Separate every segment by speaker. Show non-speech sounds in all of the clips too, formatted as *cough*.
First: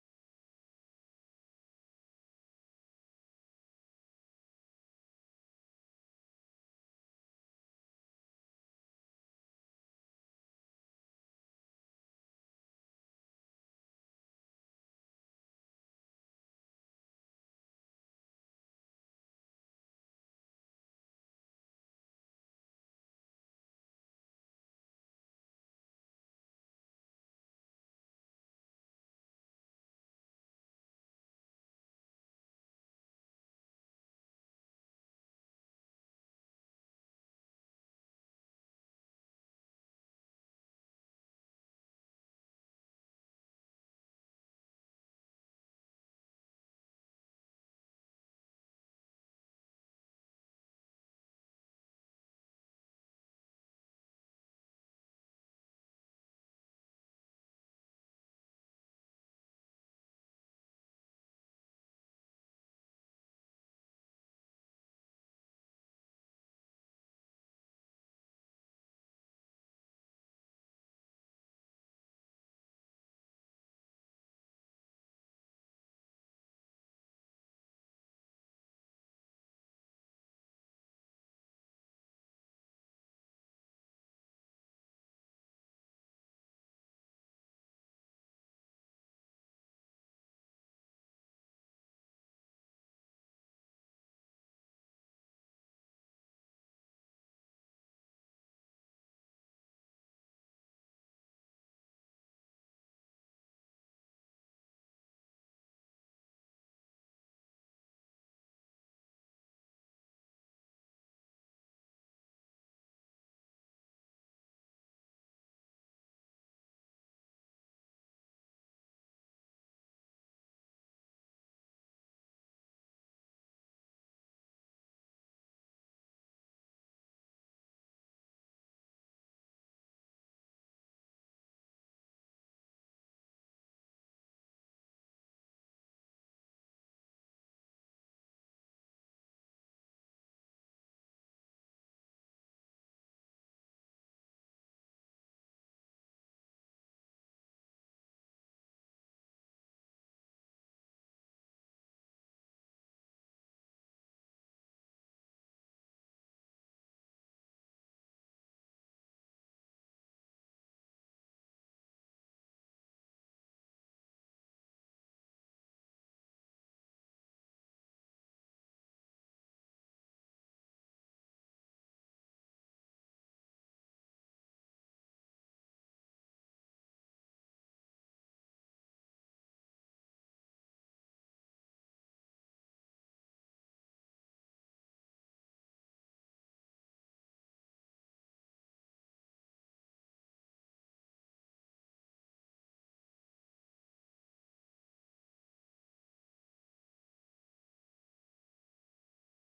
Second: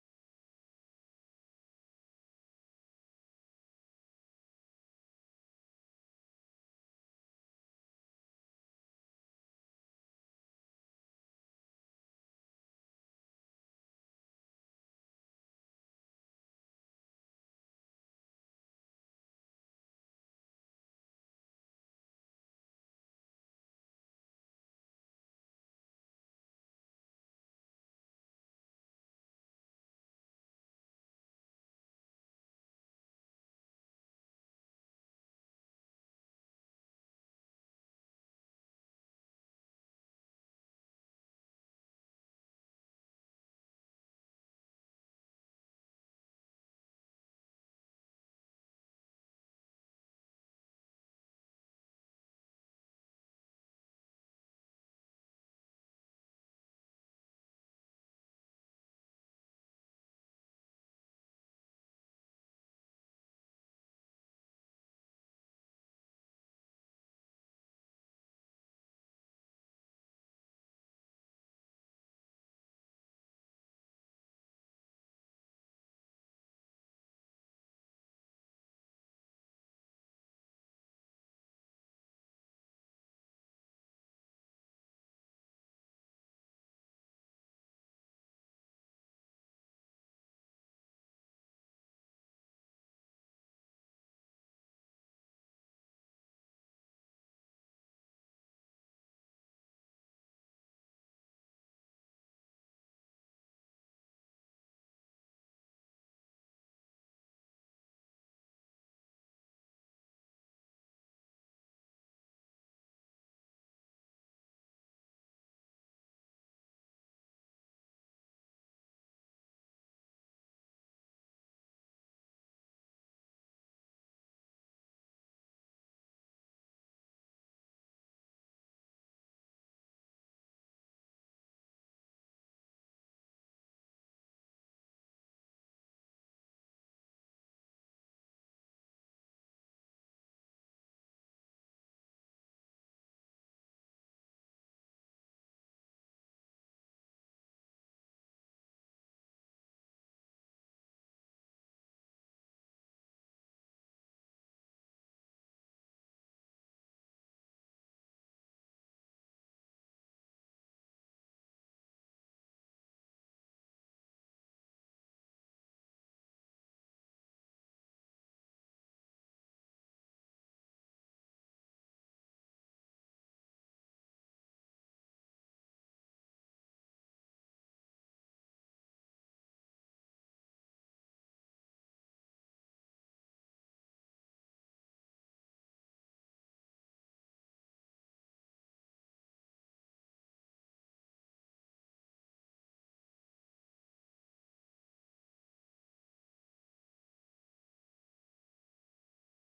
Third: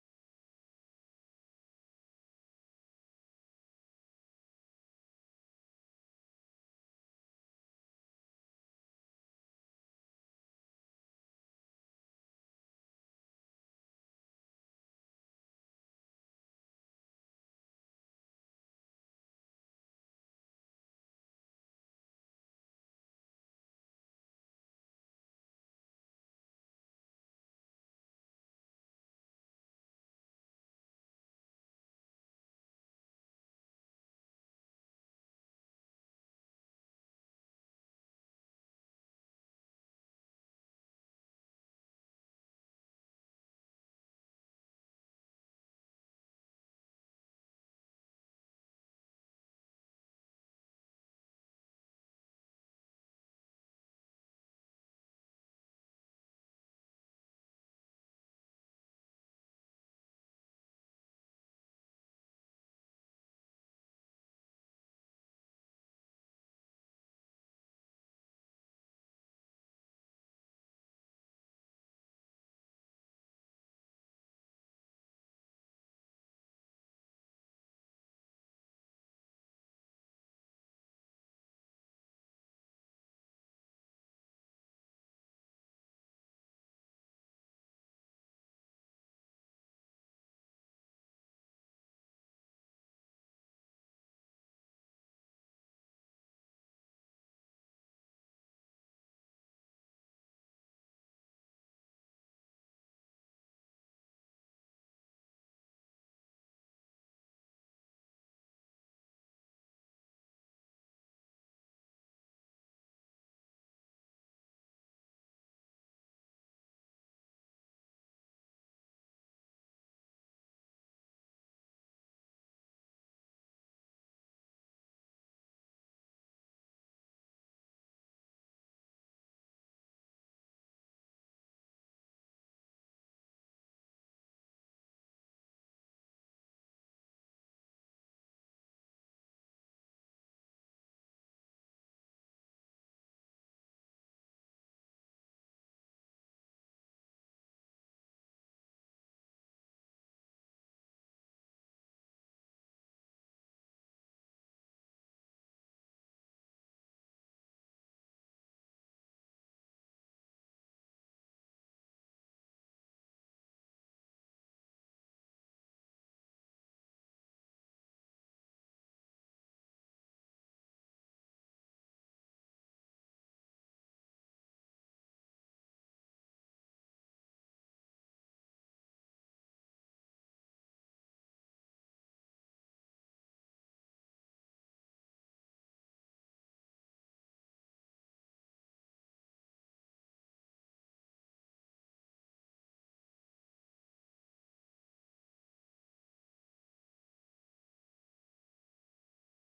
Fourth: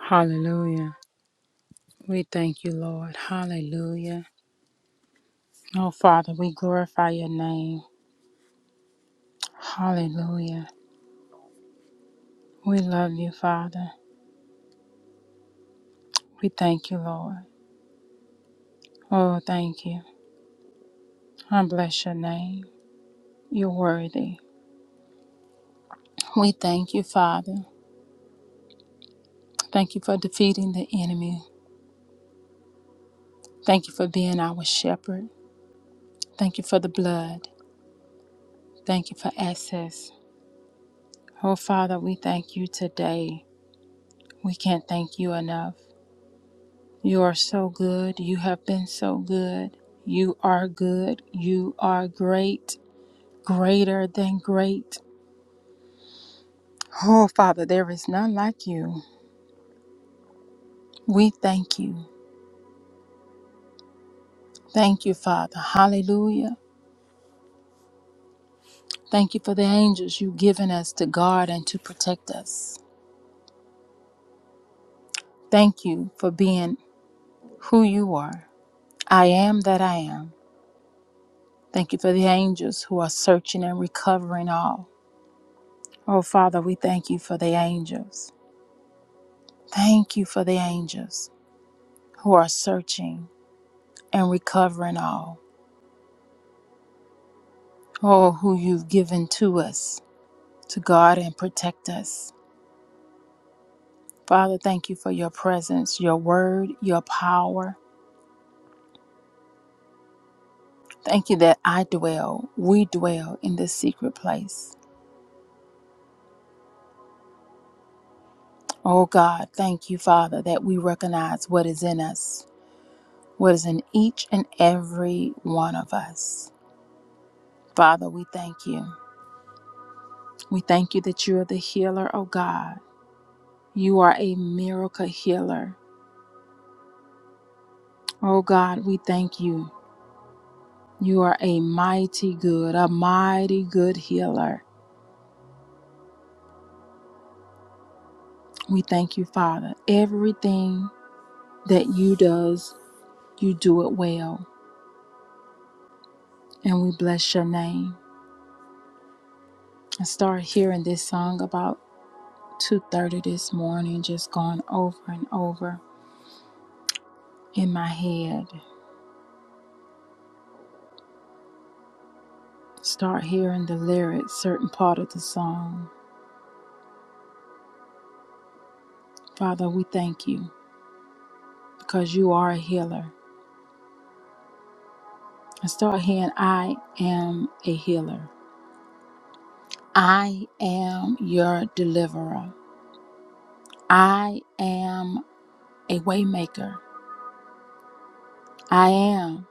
Speaker 1: Hallelujah. We thank you, Lord. Hallelujah. Oh, Father, we glorify your name. Hallelujah. We love you, Father. We thank you, Lord. Oh, thank you. I bless your name. You're worthy. We thank you, Father. Thank you for defeating the enemy. Thank you for being our shepherd. Thank you for the blood. Thank you for access. Oh, Father, we thank you today. We can't thank you enough. You are so good. You have been so good. You are good. You are great, greater than great. Oh, Father, there is none like you. We thank you. Thank you, Father. Hallelujah. Thank you for the angels you've given us to guard and to protect us. Thank you for being who you are. I am that I am. Thank you for the angels who are searching and recovering all. Oh, Father, we thank you for the angels. Thank you for the angels. who are searching and recovering all. Oh, who you've given to us to guard and protect us. Father, thank you for your presence, your word, your power. Thank you that I dwell, we dwell in this secret place. Oh God, thank you, Father, that we recognize what is in us, what is in each and every one of us. Father, we thank you. We thank you that you are the healer, oh God. You are a miracle healer. Oh God, we thank you. You are a mighty good, a mighty good healer. We thank you, Father. Everything that you does, you do it well. And we bless your name. I started hearing this song about 2:30 this morning, just going over and over in my head. Start hearing the lyrics, certain part of the song. Father, we thank you because you are a healer. I start hearing I am a healer. I am your deliverer. I am a waymaker. I am.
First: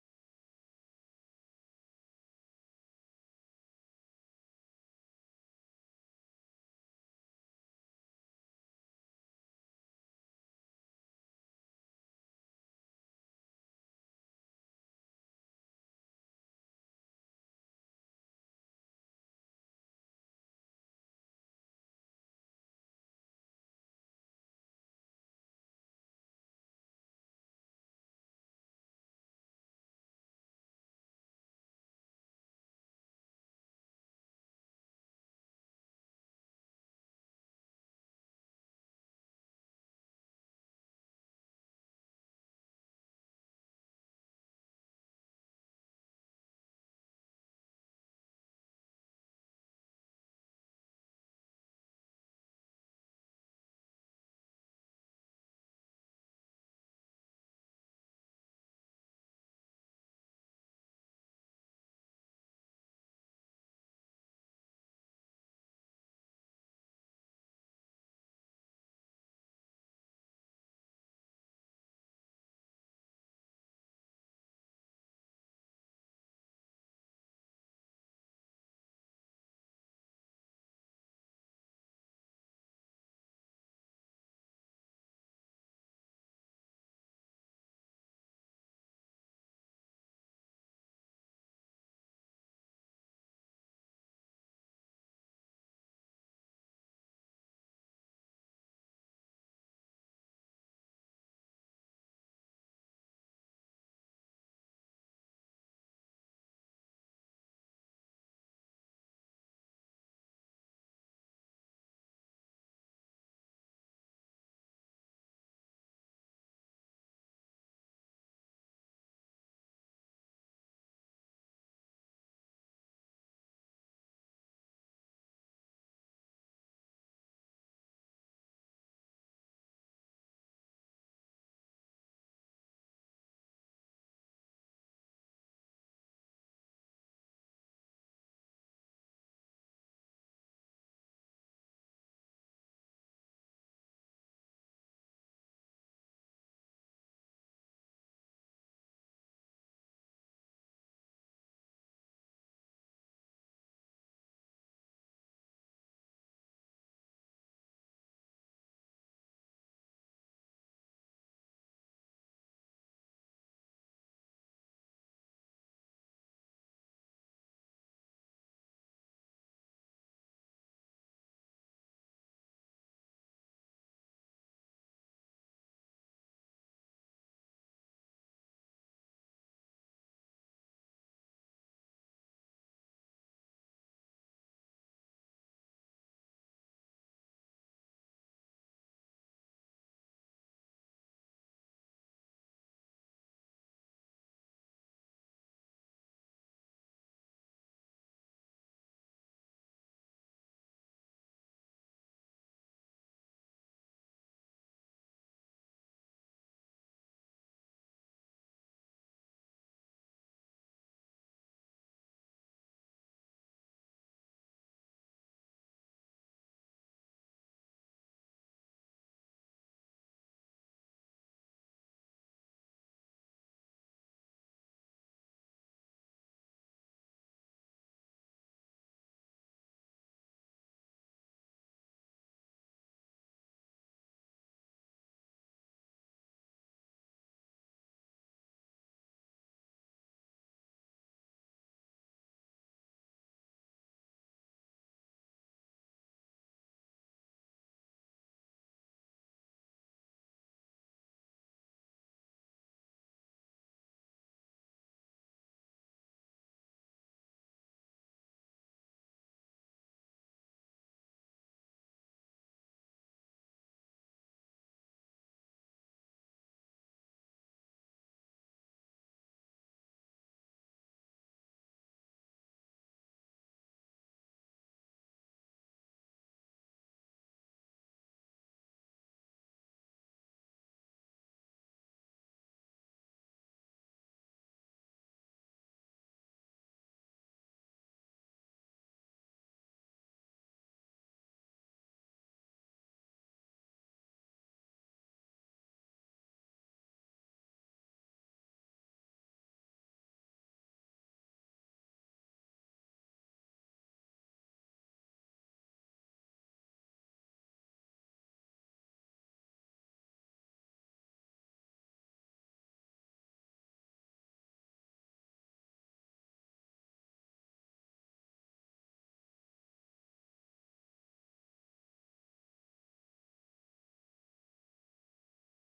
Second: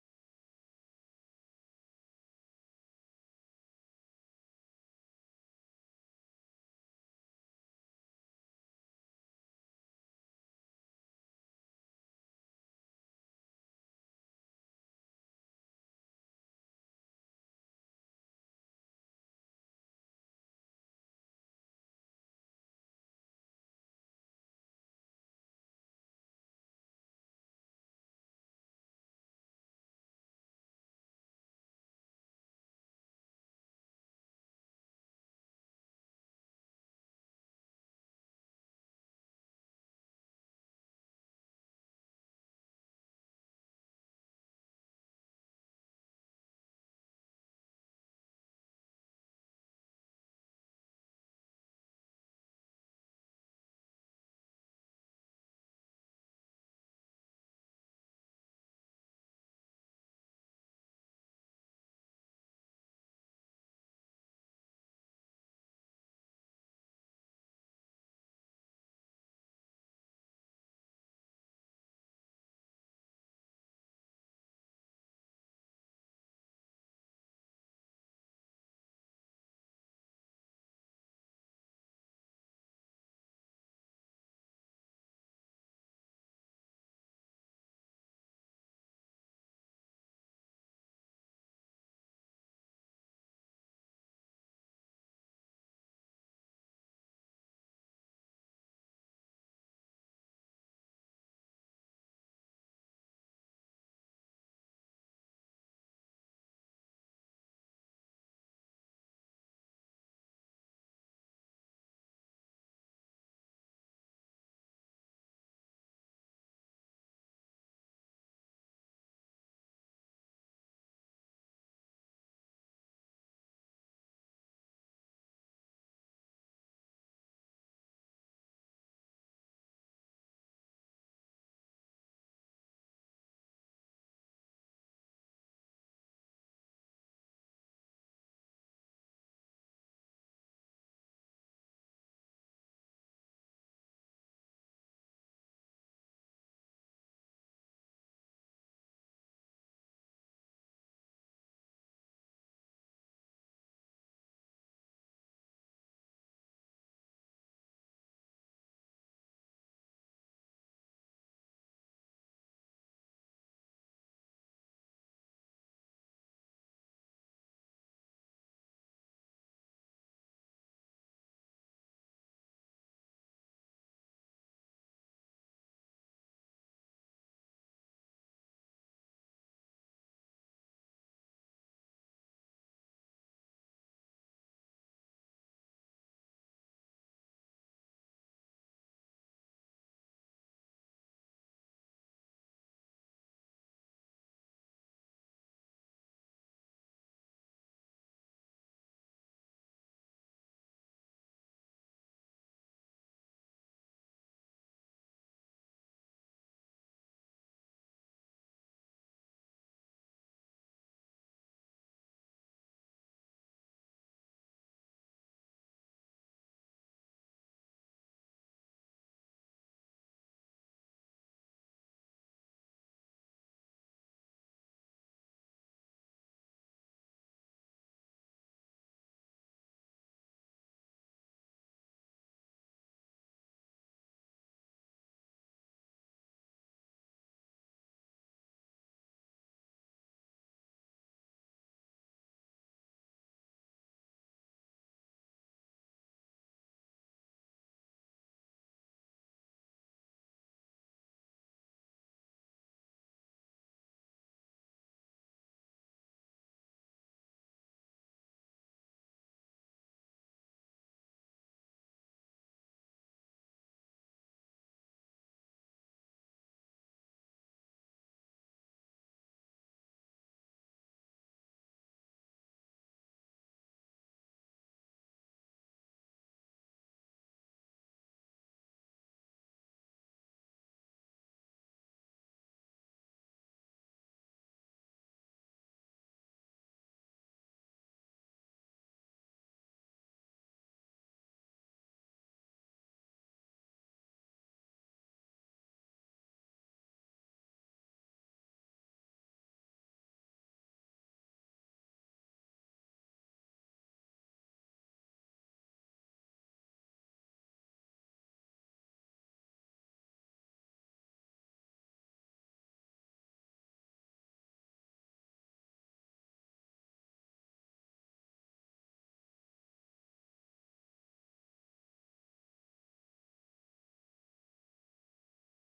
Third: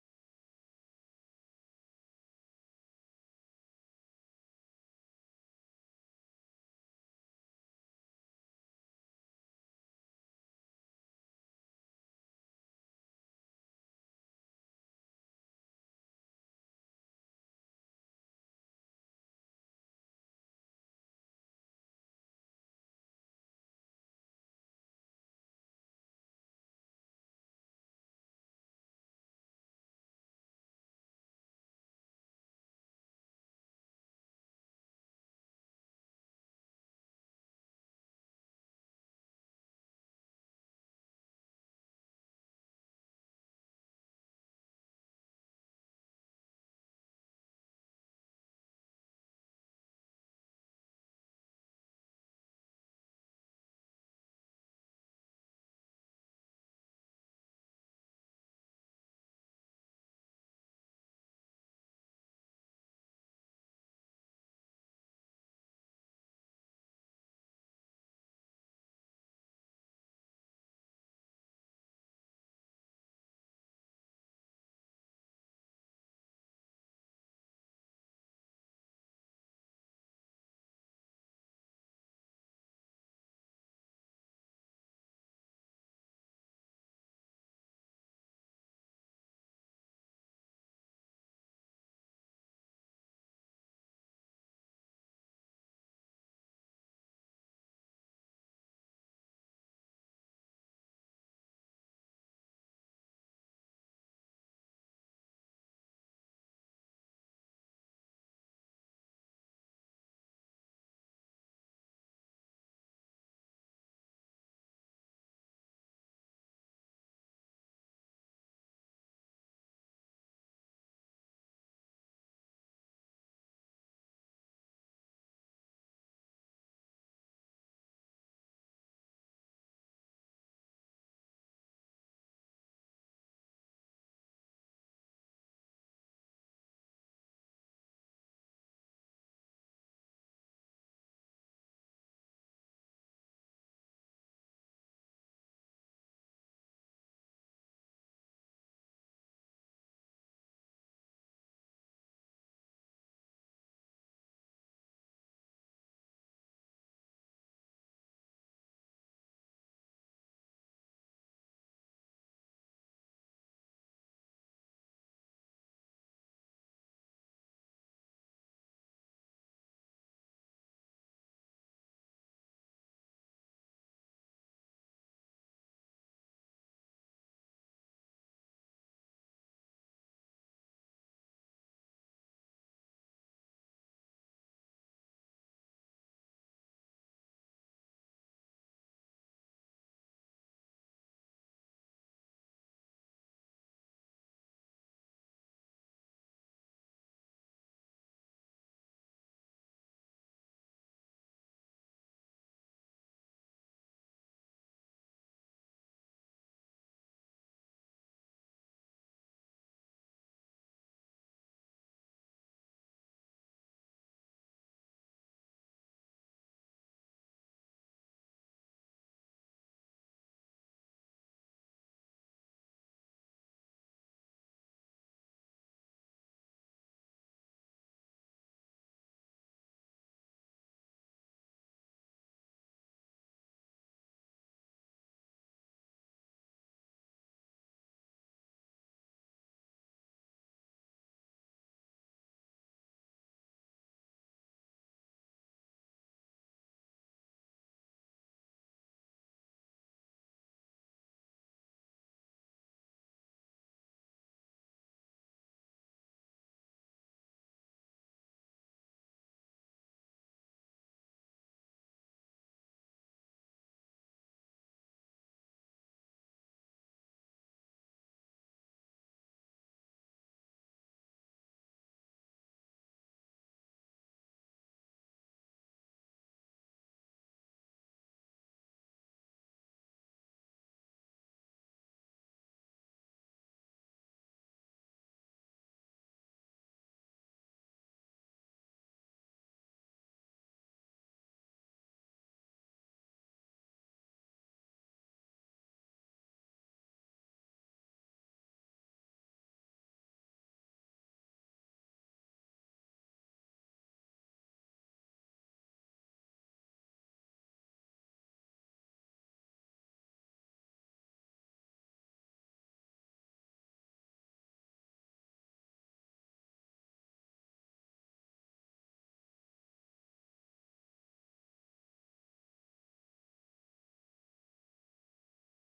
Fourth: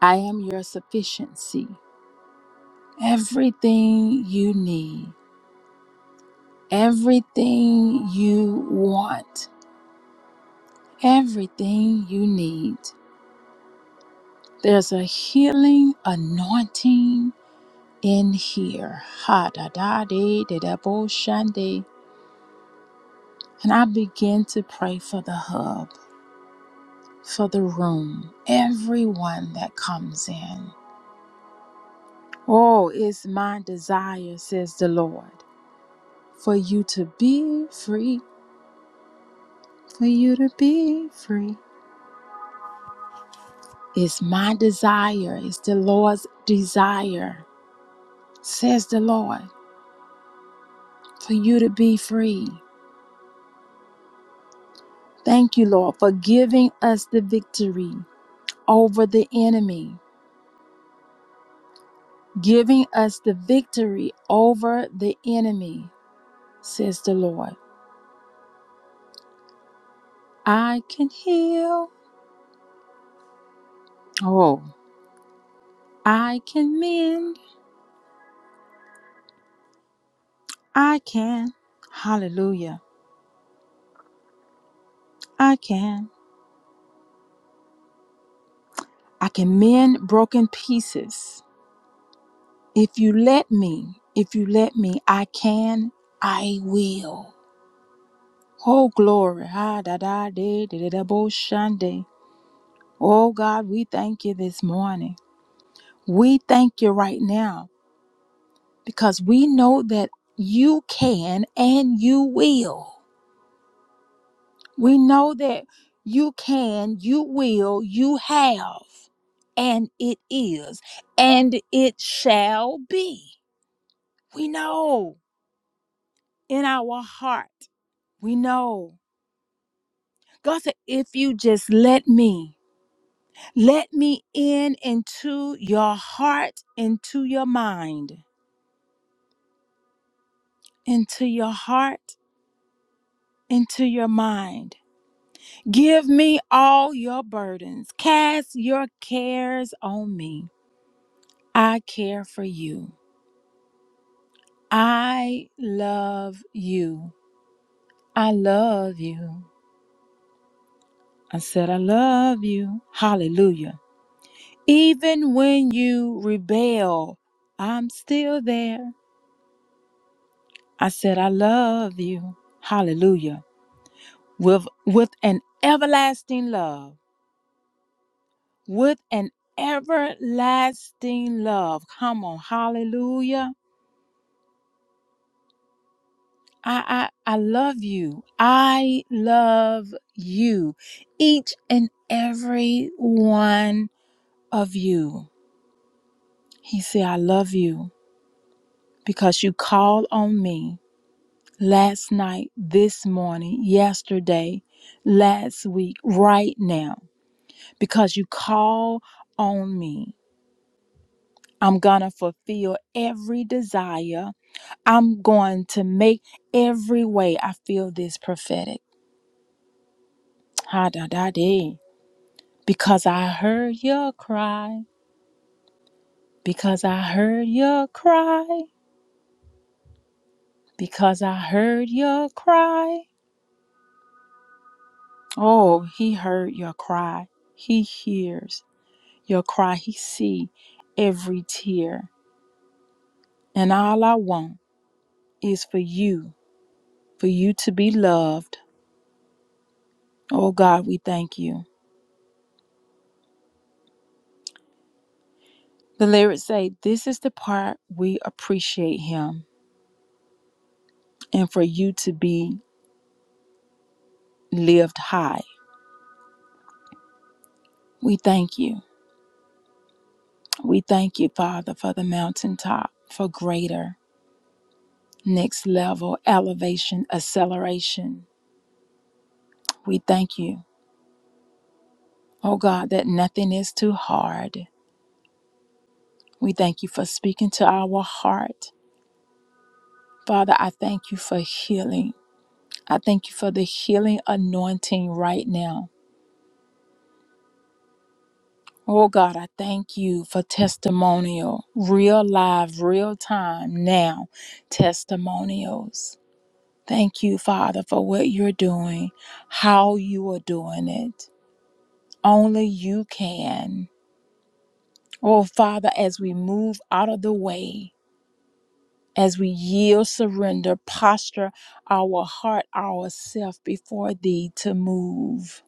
Speaker 1: I am your sufficiency. Everything you need, everything you want, everything you need. There's a healing anointing in here. Ha da da de de da bo shande. And I begin to pray for the hub, for the room, everyone that comes in. Oh, it's my desire, says the Lord, for you to be free, for you to be free. It's my desire, it's the Lord's desire, says the Lord, for you to be free. Thank you, Lord, for giving us the victory over the enemy, giving us the victory over the enemy, says the Lord. I can heal. Oh, I can mend. I can. Hallelujah. I can. I can mend broken pieces. If you let me, if you let me, I can, I will. Oh, glory. Ha, da, da, de, de, de, da, bo, shande. Oh, God, we thank you this morning. We thank you right now because we know that you can and you will. We know that you can, you will, you have, and it is, and it shall be. We know in our heart. We know. God said, if you just let me, let me in into your heart, into your mind, into your heart, into your mind. Give me all your burdens. Cast your cares on me. I care for you. I love you. I love you. I said, I love you. Hallelujah. Even when you rebel, I'm still there. I said, I love you. Hallelujah. With, with an everlasting love. With an everlasting love. Come on. Hallelujah. I, I, I love you. I love you. Each and every one of you. He said, I love you because you called on me last night, this morning, yesterday, last week, right now. Because you call on me, I'm going to fulfill every desire. I'm going to make every way I feel this prophetic. Ha da da dee. Because I heard your cry. Because I heard your cry. Because I heard your cry Oh, he heard your cry. He hears your cry. He see every tear. And all I want is for you, for you to be loved. Oh God, we thank you. The lyrics say, This is the part we appreciate him and for you to be lived high. We thank you. We thank you, Father, for the mountaintop, for greater, next level, elevation, acceleration. We thank you. Oh God, that nothing is too hard. We thank you for speaking to our heart. Father, I thank you for healing. I thank you for the healing anointing right now. Oh God, I thank you for testimonial, real live, real time now testimonials. Thank you, Father, for what you're doing, how you are doing it. Only you can. Oh, Father, as we move out of the way. as we yield, surrender, posture our heart, ourself before Thee to move,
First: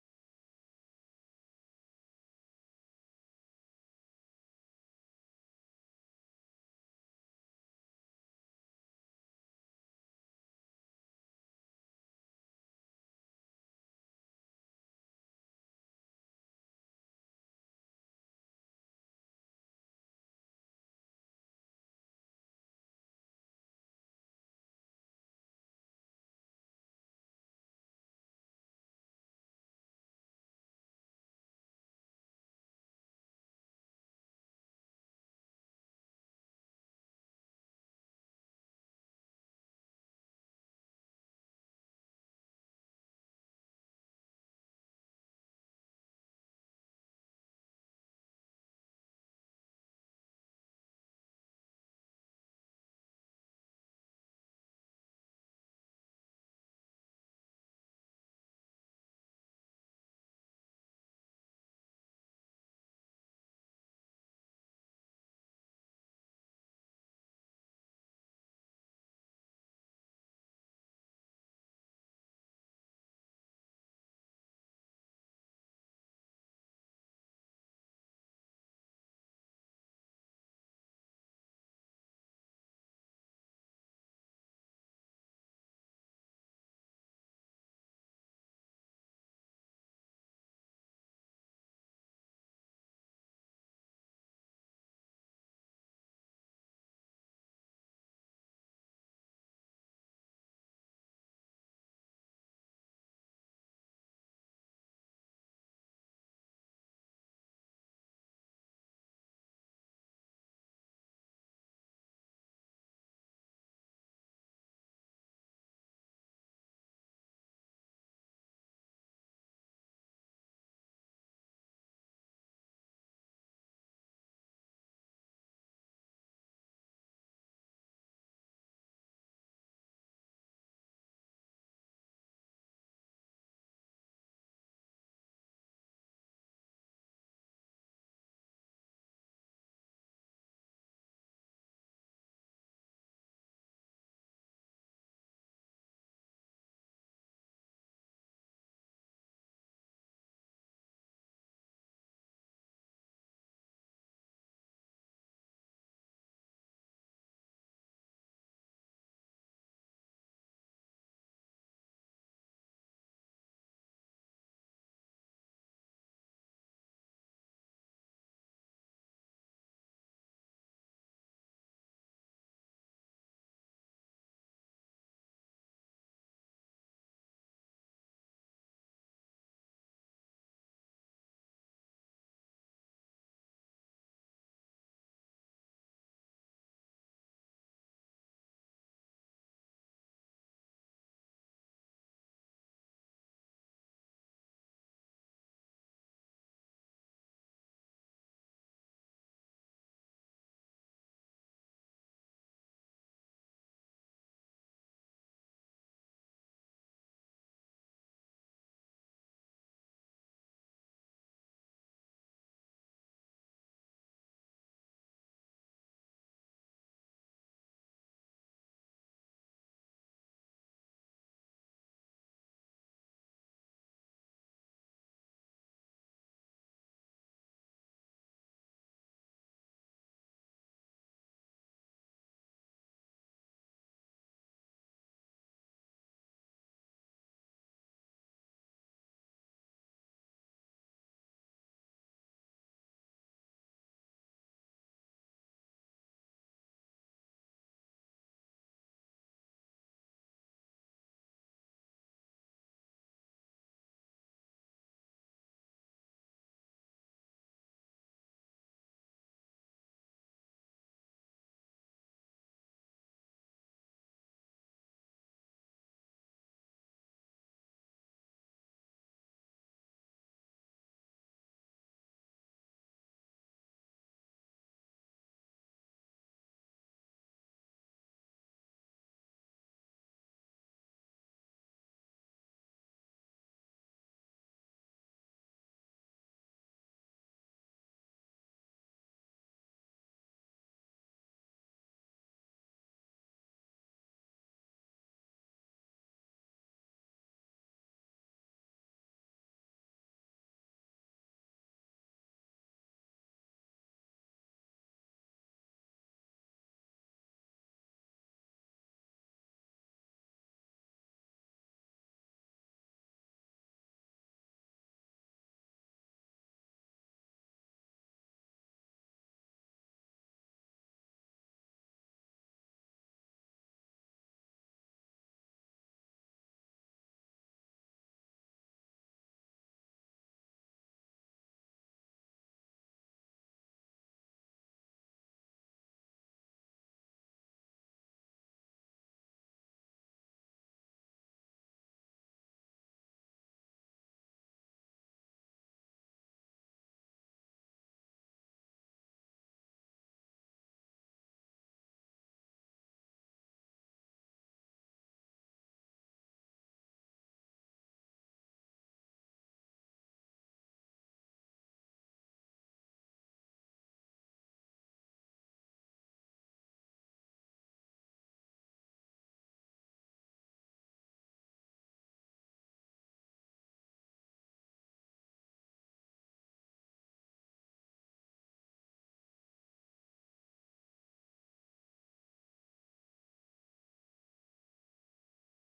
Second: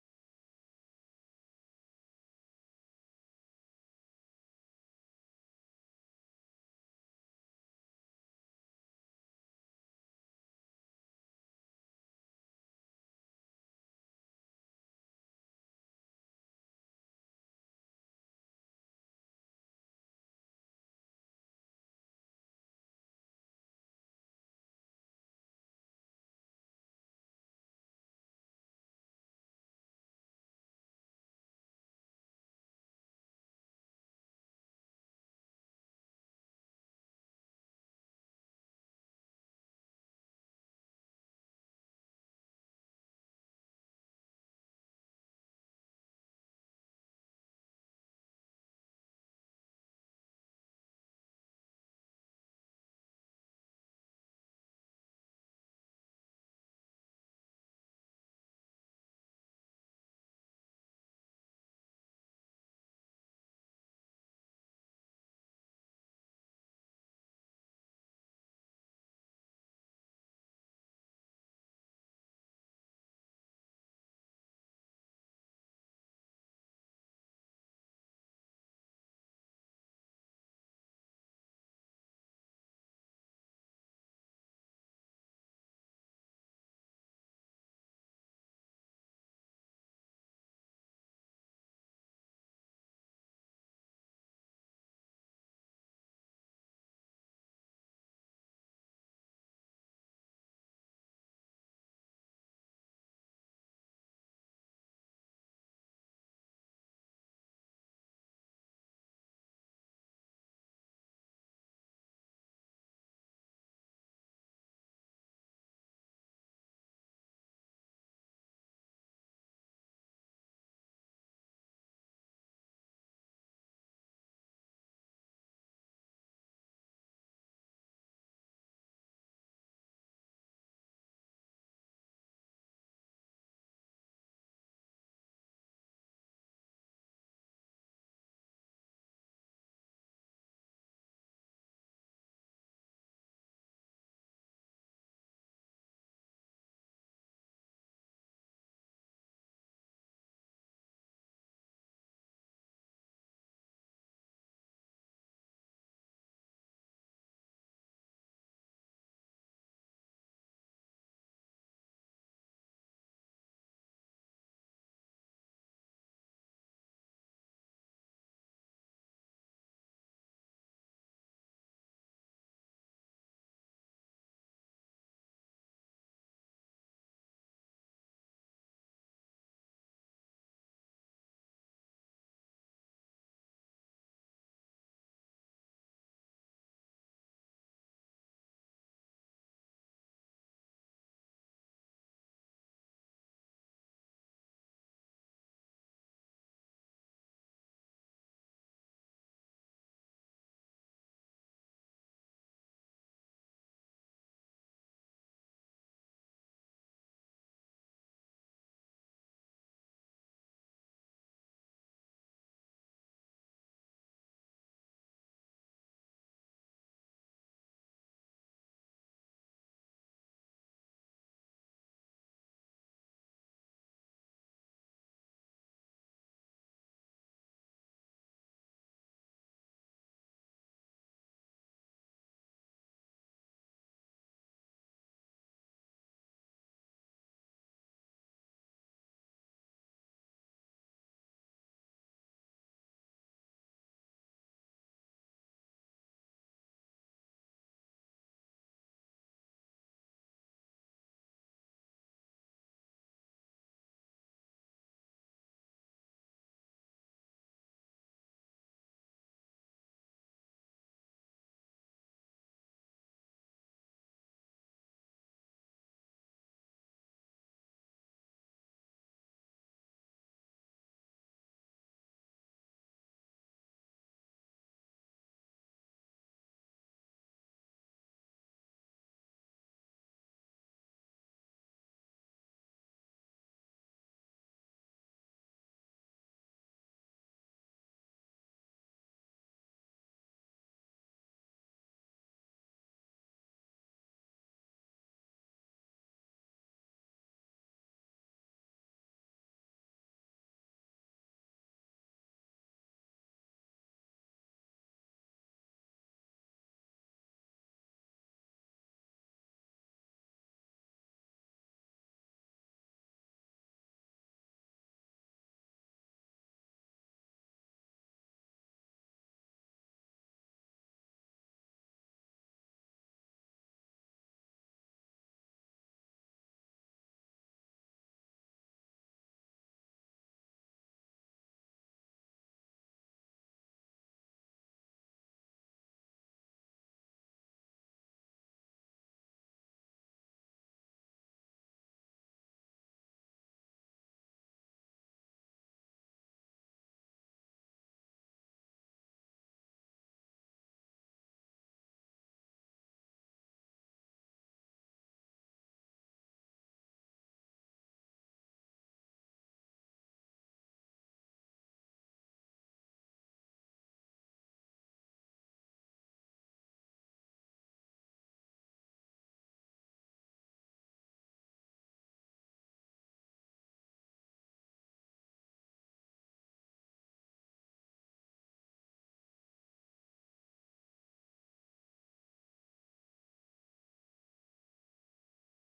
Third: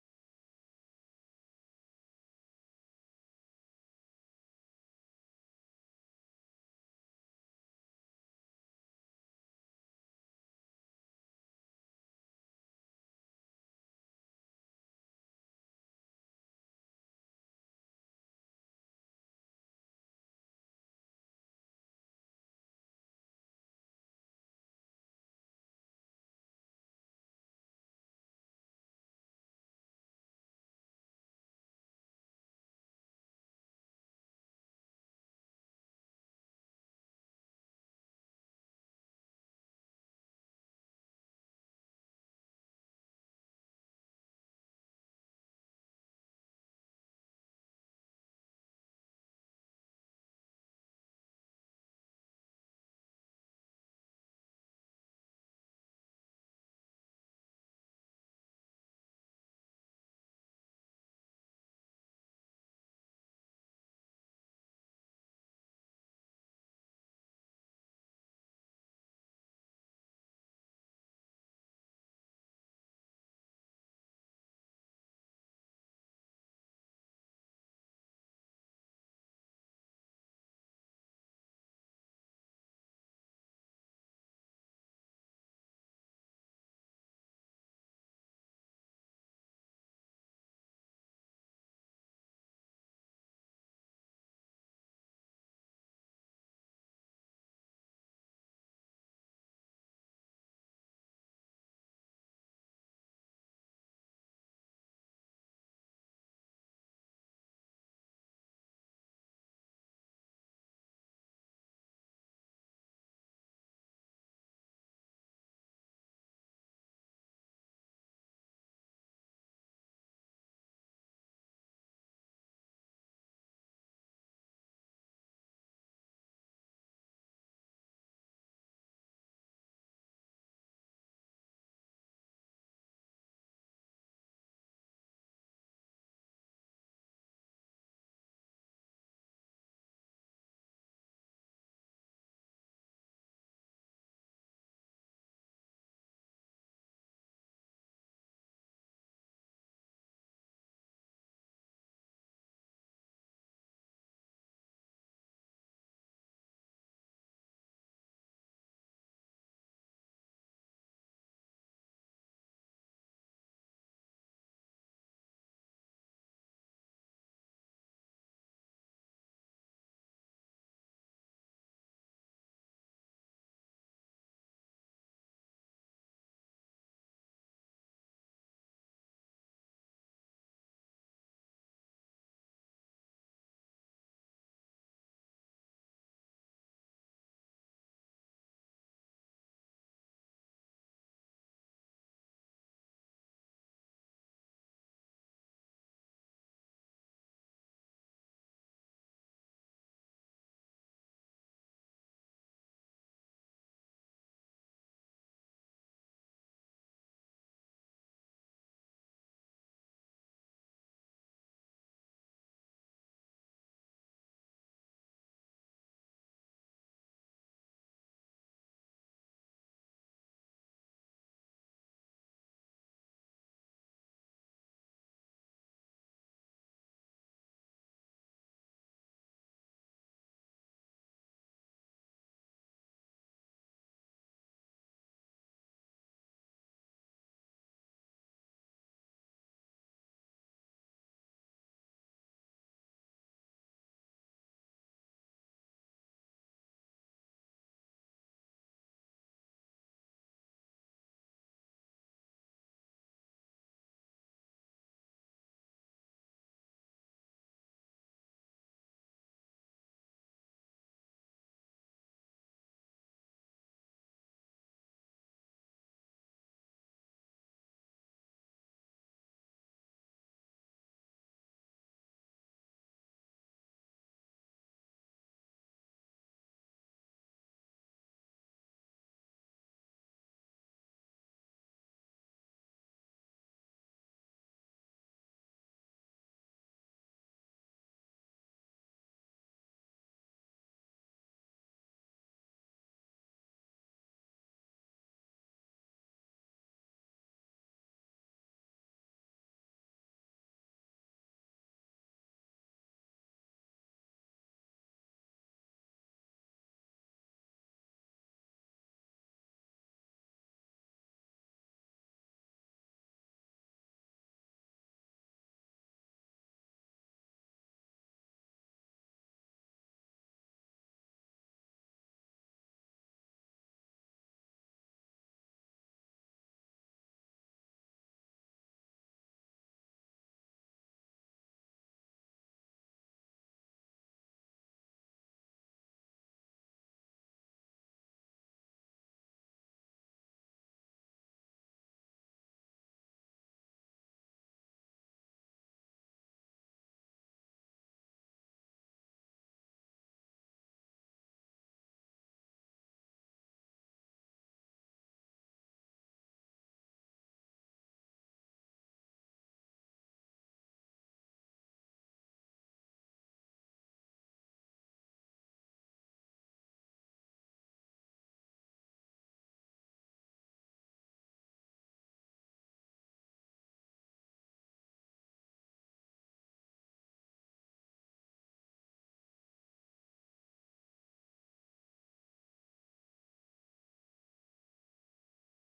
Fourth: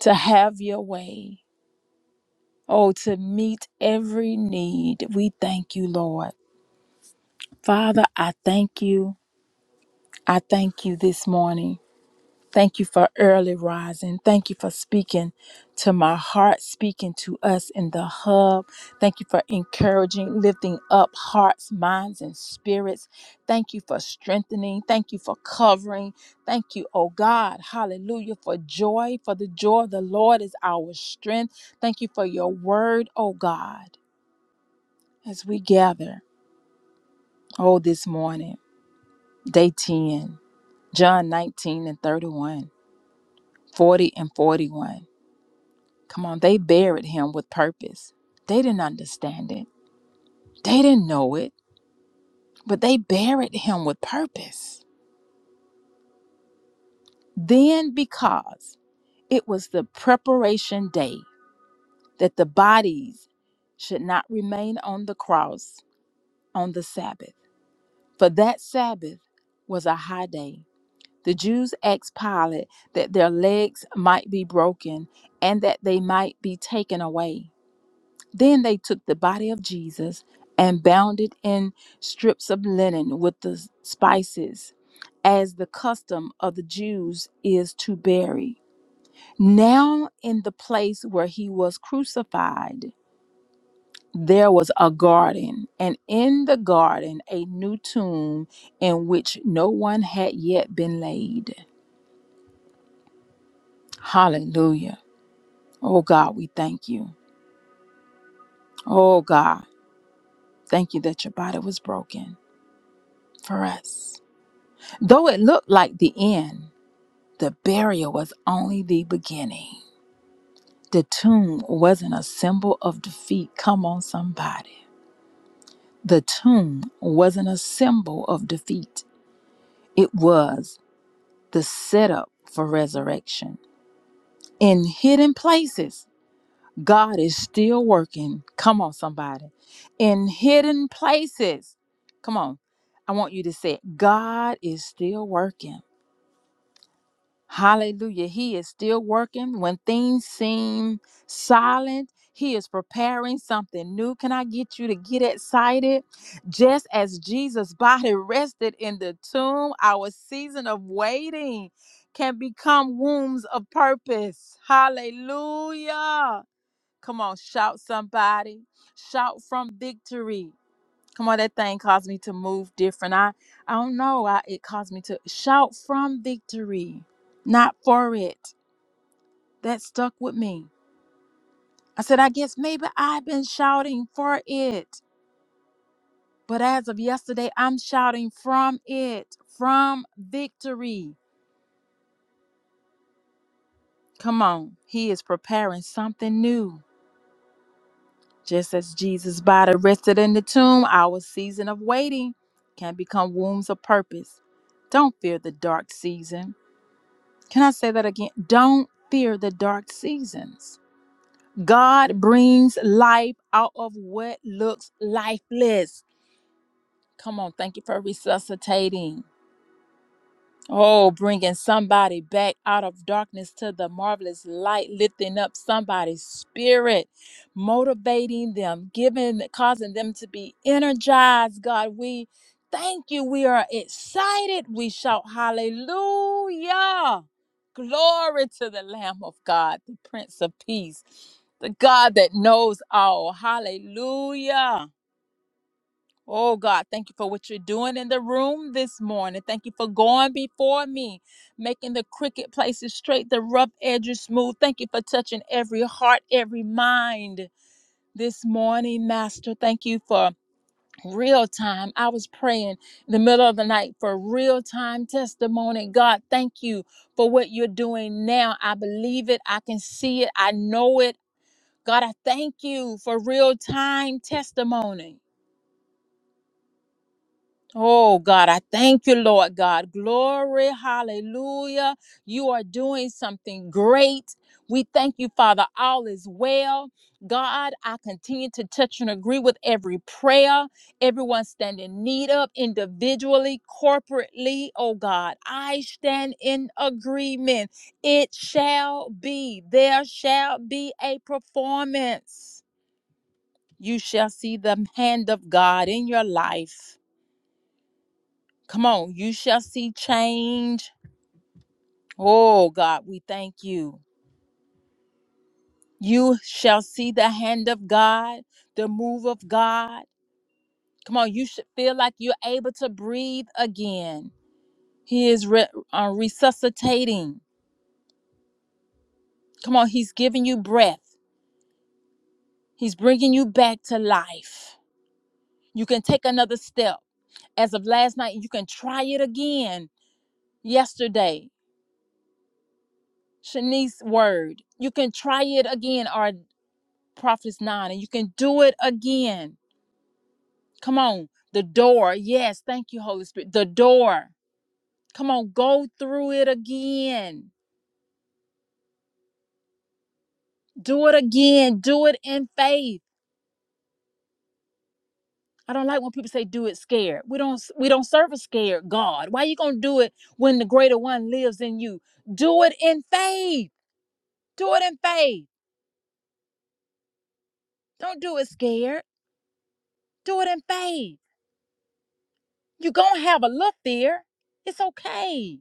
Speaker 1: to have Your way, oh, to meet every need. We thank You, Lord. Father, I thank You. I thank You this morning. Thank you for early rising. Thank you for speaking to my heart, speaking to us in the hub. Thank you for encouraging, lifting up hearts, minds, and spirits. Thank you for strengthening. Thank you for covering. Thank you, oh God. Hallelujah. For joy, for the joy of the Lord is our strength. Thank you for your word, oh God, as we gather, oh, this morning, day 10, John 19 and 31, 40 and 41. Come on, they buried him with purpose. They didn't understand it, they didn't know it, but they buried him with purpose. Then, because it was the preparation day that the bodies should not remain on the cross on the Sabbath, for that Sabbath was a high day. The Jews asked Pilate that their legs might be broken and that they might be taken away. Then they took the body of Jesus and bound it in strips of linen with the spices, as the custom of the Jews is to bury. Now, in the place where he was crucified, there was a garden, and in the garden, a new tomb in which no one had yet been laid. Hallelujah. Oh God, we thank you. Oh God, thank you that your body was broken for us. Though it looked like the end, the burial was only the beginning. The tomb wasn't a symbol of defeat. Come on, somebody. The tomb wasn't a symbol of defeat, it was the setup for resurrection. In hidden places, God is still working. Come on, somebody. In hidden places, come on. I want you to say, it. God is still working. Hallelujah. He is still working when things seem silent. He is preparing something new. Can I get you to get excited? Just as Jesus' body *laughs* rested in the tomb, our season of waiting can become wombs of purpose. Hallelujah. Come on, shout somebody. Shout from victory. Come on, that thing caused me to move different. I I don't know. I, it caused me to shout from victory, not for it. That stuck with me. I said, I guess maybe I've been shouting for it, but as of yesterday, I'm shouting from it, from victory. Come on, He is preparing something new. Just as Jesus' body rested in the tomb, our season of waiting can become wombs of purpose. Don't fear the dark season. Can I say that again? Don't fear the dark seasons. God brings life out of what looks lifeless. Come on, thank you for resuscitating. Oh, bringing somebody back out of darkness to the marvelous light, lifting up somebody's spirit, motivating them, giving, causing them to be energized. God, we thank you. We are excited. We shout hallelujah. Glory to the Lamb of God, the Prince of Peace, the God that knows all. Hallelujah. Oh God, thank you for what you're doing in the room this morning. Thank you for going before me, making the crooked places straight, the rough edges smooth. Thank you for touching every heart, every mind this morning, Master. Thank you for real time. I was praying in the middle of the night for real time testimony. God, thank you for what you're doing now. I believe it, I can see it, I know it. God, I thank you for real time testimony. Oh God, I thank you, Lord God. Glory, hallelujah. You are doing something great. We thank you, Father. All is well. God, I continue to touch and agree with every prayer, everyone standing need of individually, corporately. Oh God, I stand in agreement. It shall be, there shall be a performance. You shall see the hand of God in your life. Come on, you shall see change. Oh God, we thank you. You shall see the hand of God, the move of God. Come on, you should feel like you're able to breathe again. He is re- uh, resuscitating. Come on, He's giving you breath, He's bringing you back to life. You can take another step. As of last night, you can try it again. Yesterday, Shanice's word. You can try it again, RD. Prophets 9, and you can do it again. Come on. The door. Yes. Thank you, Holy Spirit. The door. Come on. Go through it again. Do it again. Do it in faith. I don't like when people say do it scared. We don't we don't serve a scared God. Why are you going to do it when the greater one lives in you? Do it in faith. Do it in faith. Don't do it scared. Do it in faith. You're going to have a look there. It's okay.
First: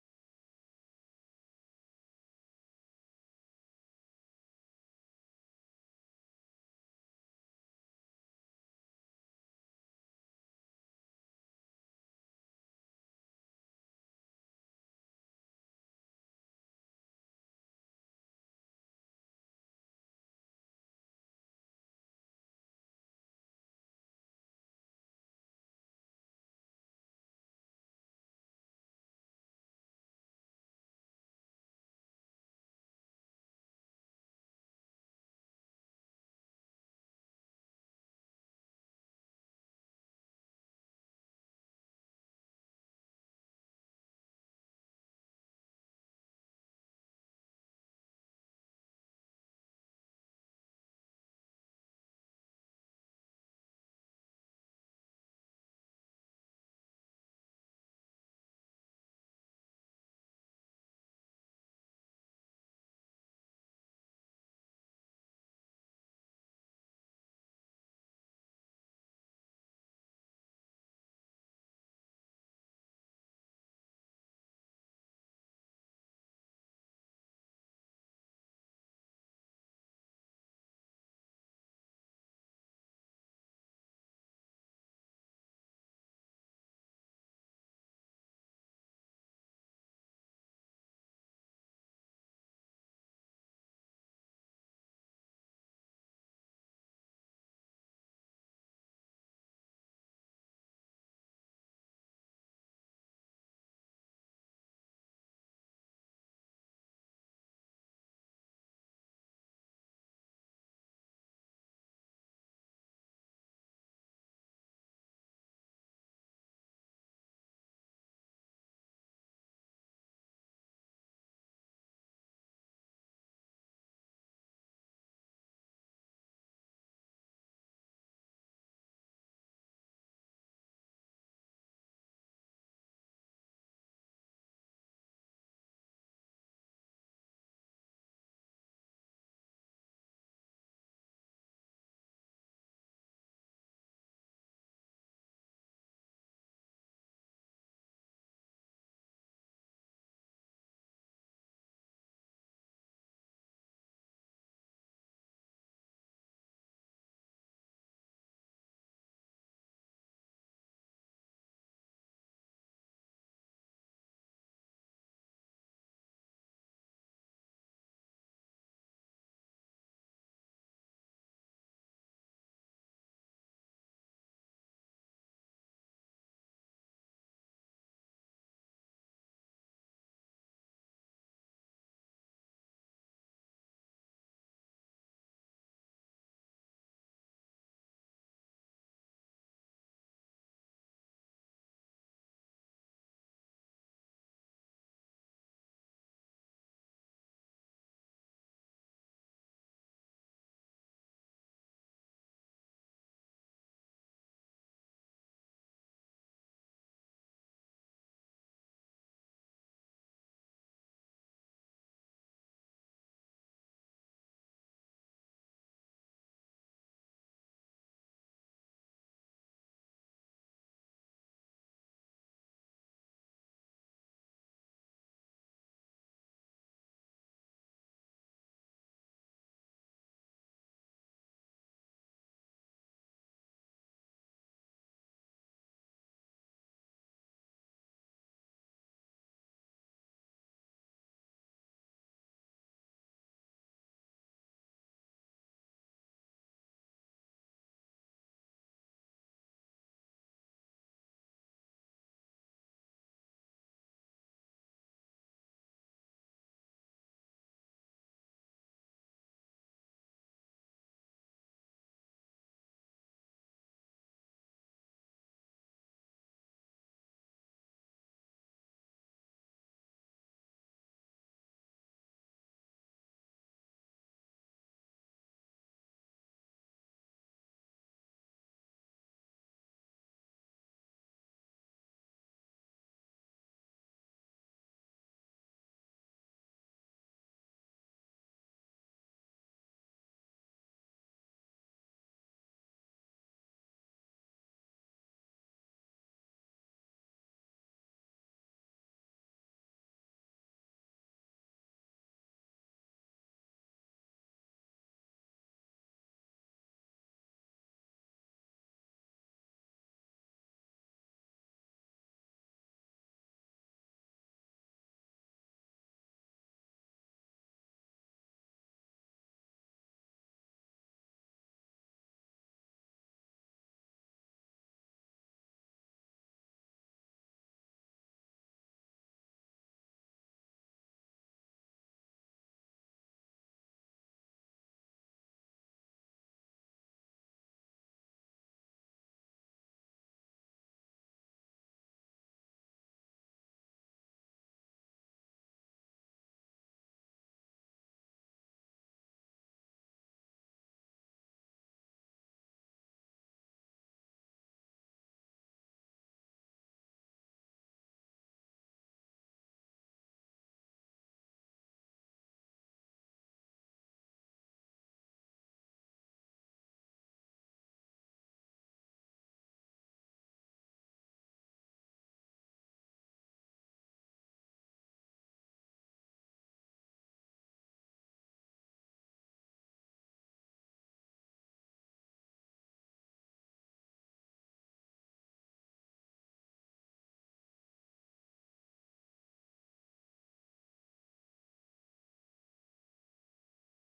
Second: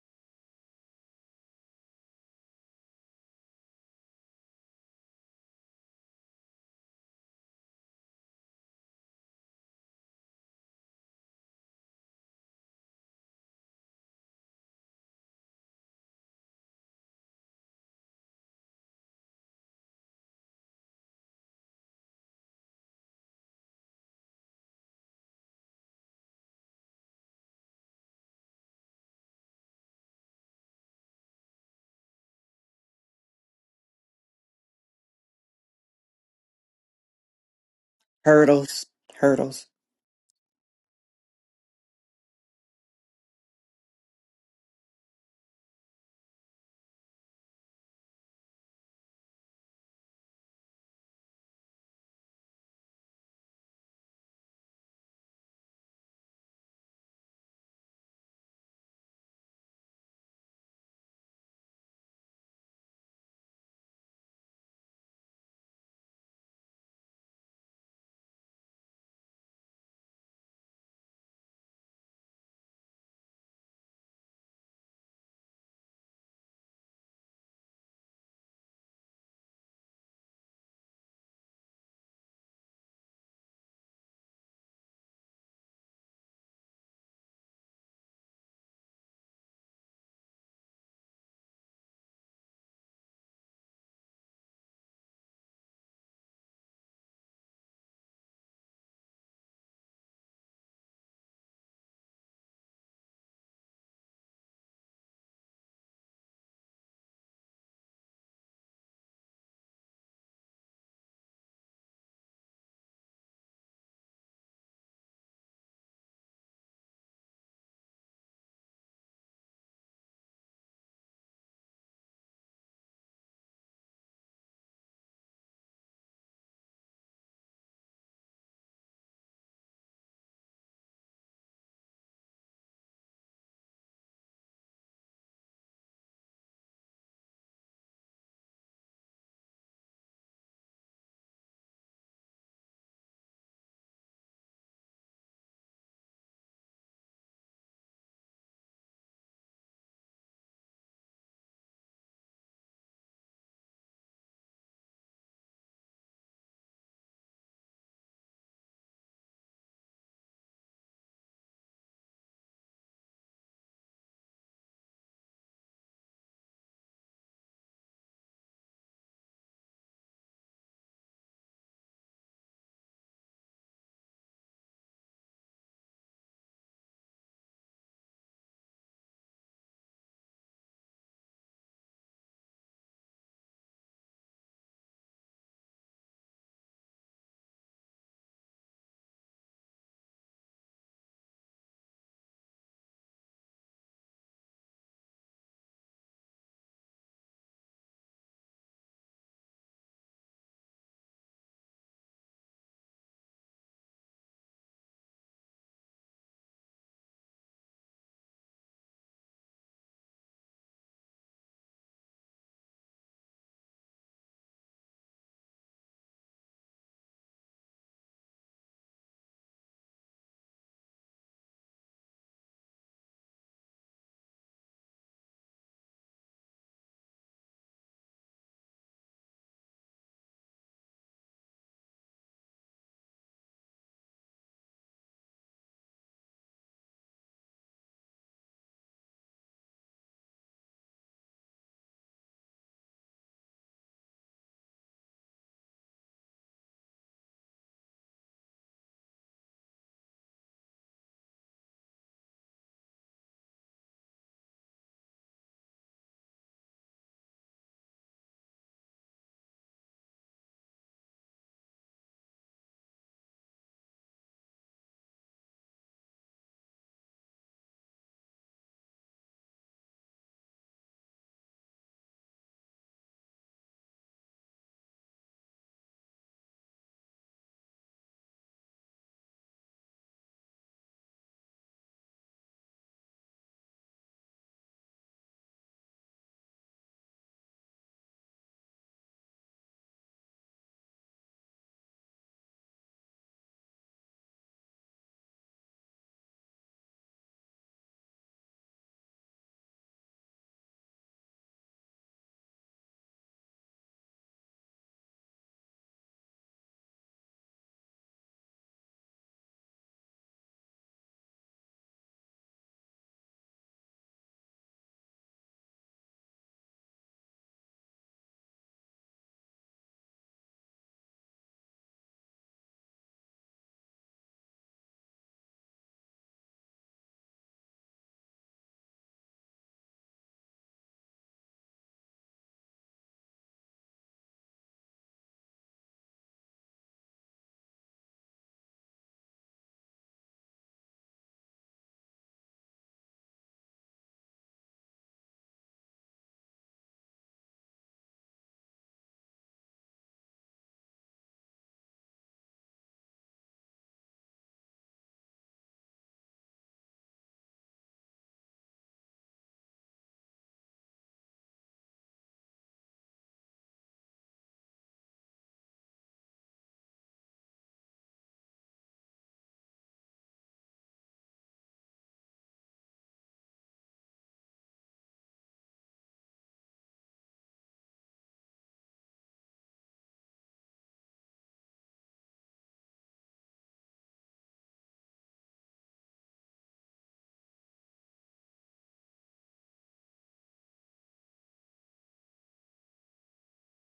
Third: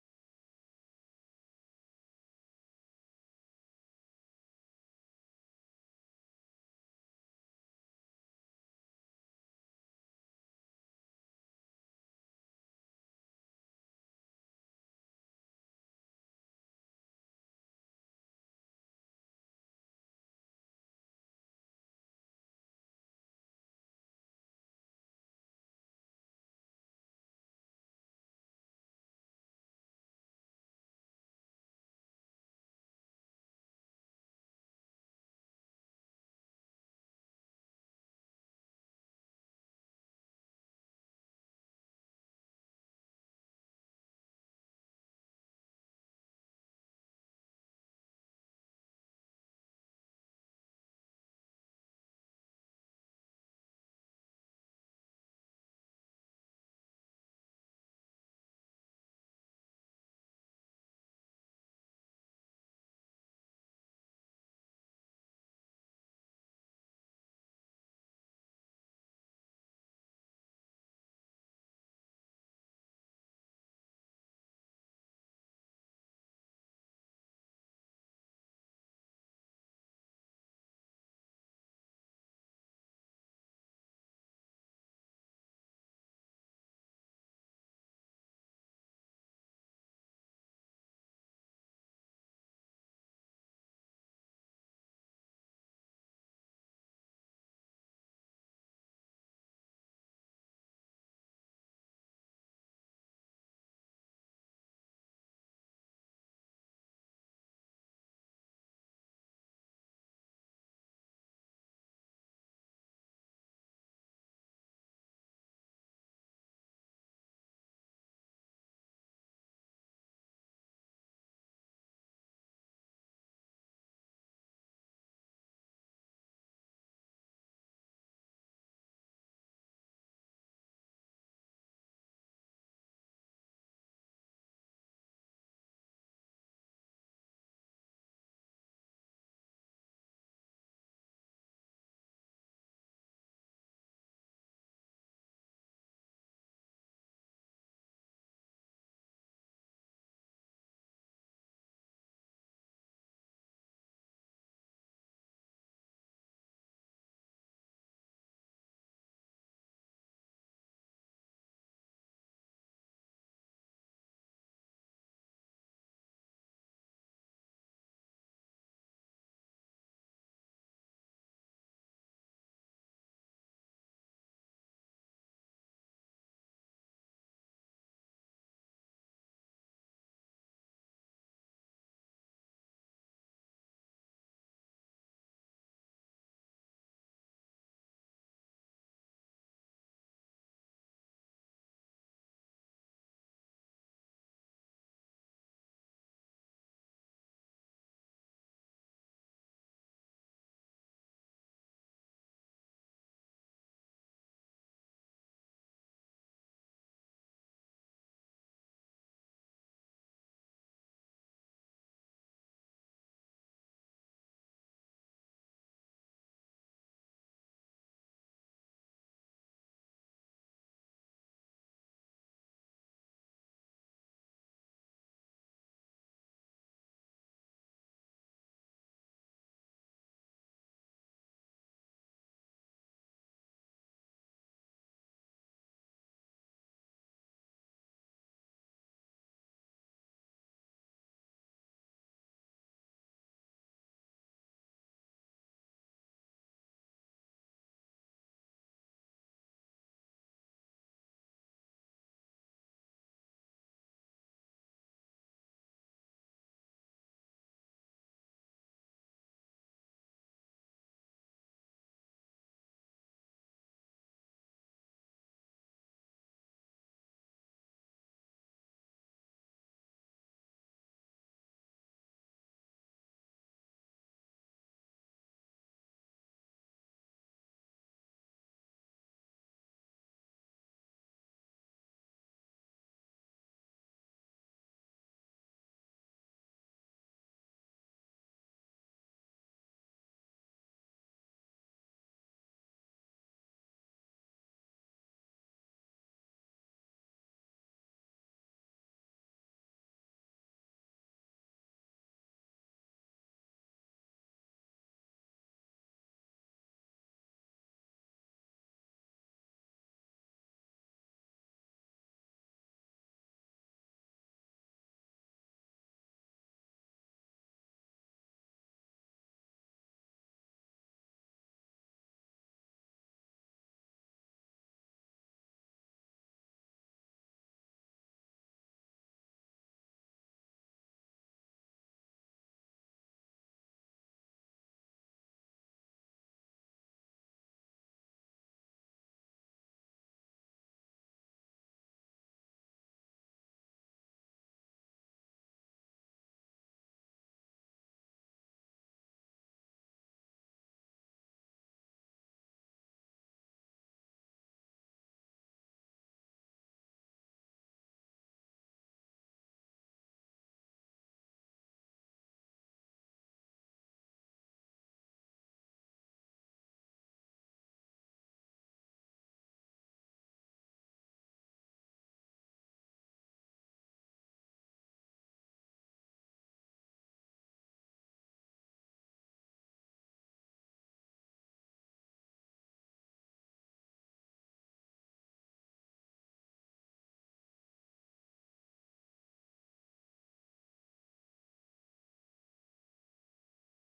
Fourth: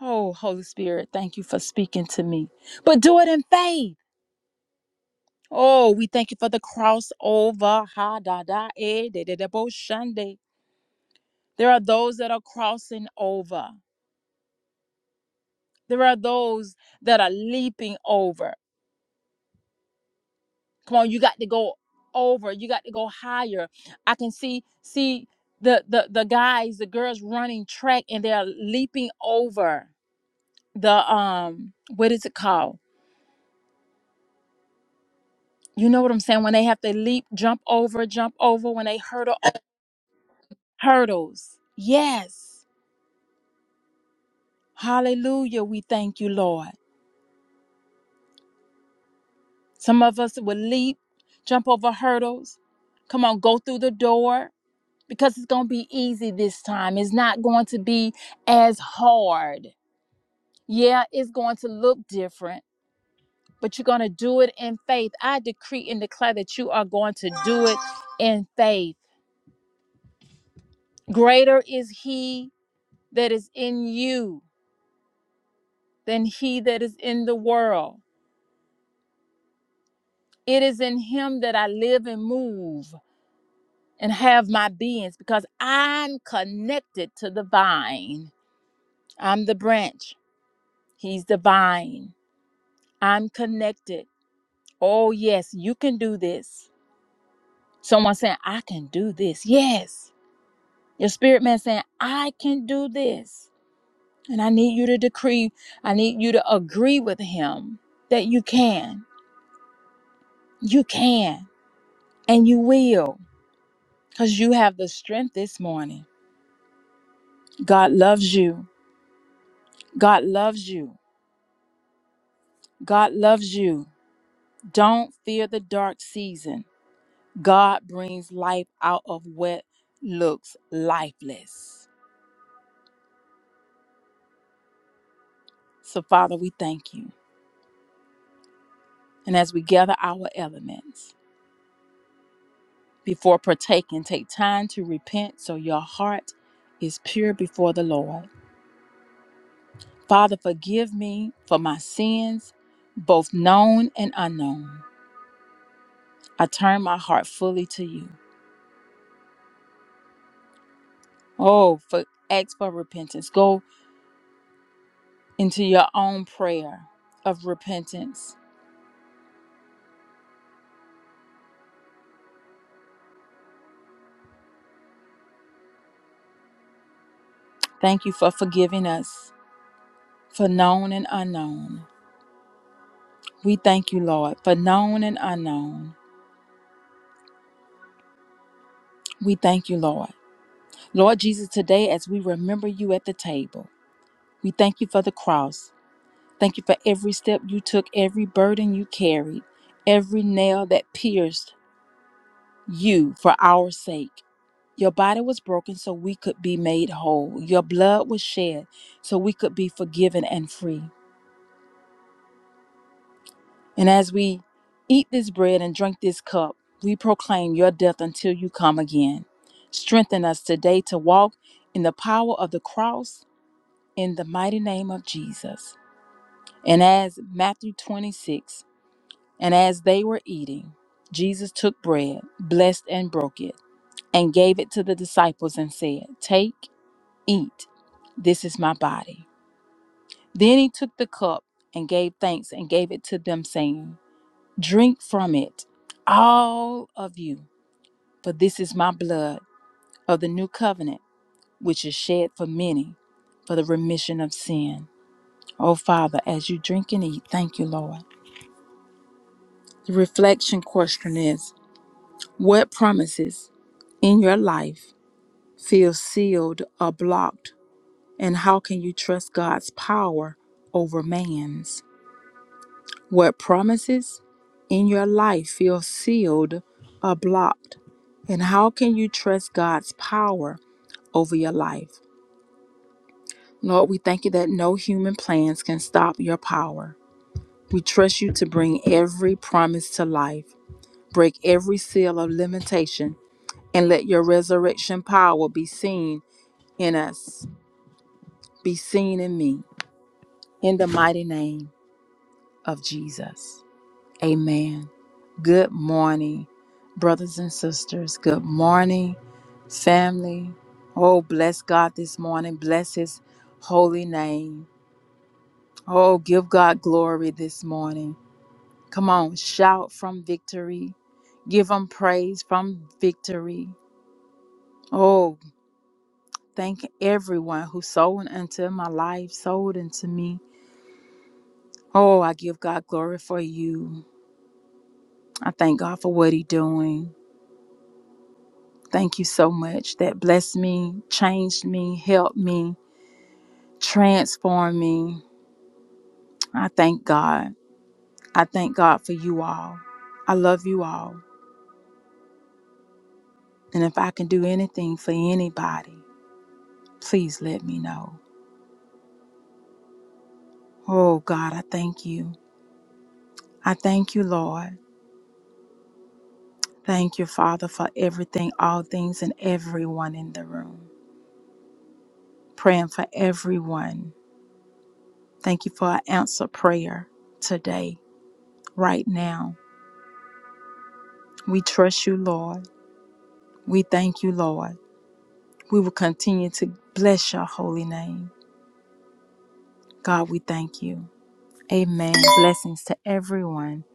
Speaker 1: Oh, Holy Spirit, thank you for speaking to me. But do it in faith. Oh, we thank you for the crossover. Ha da da eh, da da da bo shande. There are those that are crossing over. There are those that are leaping over. Come on, you got to go over. You got to go higher. I can see see the the the guys, the girls running track, and they are leaping over the um what is it called? You know what I'm saying? When they have to leap, jump over, jump over, when
Speaker 2: Hurdles,
Speaker 1: they hurdle
Speaker 2: hurdles.
Speaker 1: hurdles. Yes. Hallelujah. We thank you, Lord. Some of us will leap, jump over hurdles. Come on, go through the door because it's going to be easy this time. It's not going to be as hard. Yeah, it's going to look different, but you're going to do it in faith. I decree and declare that you are going to do it in faith. Greater is He that is in you than he that is in the world. It is in him that I live and move and have my beings because I'm connected to the vine. I'm the branch, he's the vine. I'm connected. Oh, yes, you can do this. Someone saying, I can do this. Yes. Your spirit man saying, I can do this. And I need you to decree, I need you to agree with him that you can. You can and you will. because you have the strength this morning. God loves you. God loves you. God loves you. Don't fear the dark season. God brings life out of what looks lifeless. So, Father, we thank you. And as we gather our elements before partaking, take time to repent so your heart is pure before the Lord. Father, forgive me for my sins, both known and unknown. I turn my heart fully to you. Oh, for, ask for repentance. Go into your own prayer of repentance. Thank you for forgiving us for known and unknown. We thank you, Lord, for known and unknown. We thank you, Lord. Lord Jesus, today as we remember you at the table, we thank you for the cross. Thank you for every step you took, every burden you carried, every nail that pierced you for our sake. Your body was broken so we could be made whole. Your blood was shed so we could be forgiven and free. And as we eat this bread and drink this cup, we proclaim your death until you come again. Strengthen us today to walk in the power of the cross in the mighty name of Jesus. And as Matthew 26, and as they were eating, Jesus took bread, blessed and broke it, and gave it to the disciples and said, Take. Eat, this is my body. Then he took the cup and gave thanks and gave it to them, saying, Drink from it, all of you, for this is my blood of the new covenant, which is shed for many for the remission of sin. Oh, Father, as you drink and eat, thank you, Lord. The reflection question is What promises in your life feel sealed or blocked, and how can you trust God's power over man's? What promises in your life feel sealed or blocked? And how can you trust God's power over your life? Lord, we thank you that no human plans can stop your power. We trust you to bring every promise to life, break every seal of limitation, and let your resurrection power be seen in us, be seen in me, in the mighty name of Jesus. Amen. Good morning, brothers and sisters. Good morning, family. Oh, bless God this morning. Bless His holy name. Oh, give God glory this morning. Come on, shout from victory. Give Him praise from victory. Oh, thank everyone who sold into my life, sold into me. Oh, I give God glory for you. I thank God for what He doing. Thank you so much. That blessed me, changed me, helped me, transformed me. I thank God. I thank God for you all. I love you all. And if I can do anything for anybody, please let me know. Oh, God, I thank you. I thank you, Lord. Thank you, Father, for everything, all things, and everyone in the room. Praying for everyone. Thank you for an answer prayer today, right now. We trust you, Lord. We thank you, Lord. We will continue to bless your holy name. God, we thank you. Amen. Blessings to everyone.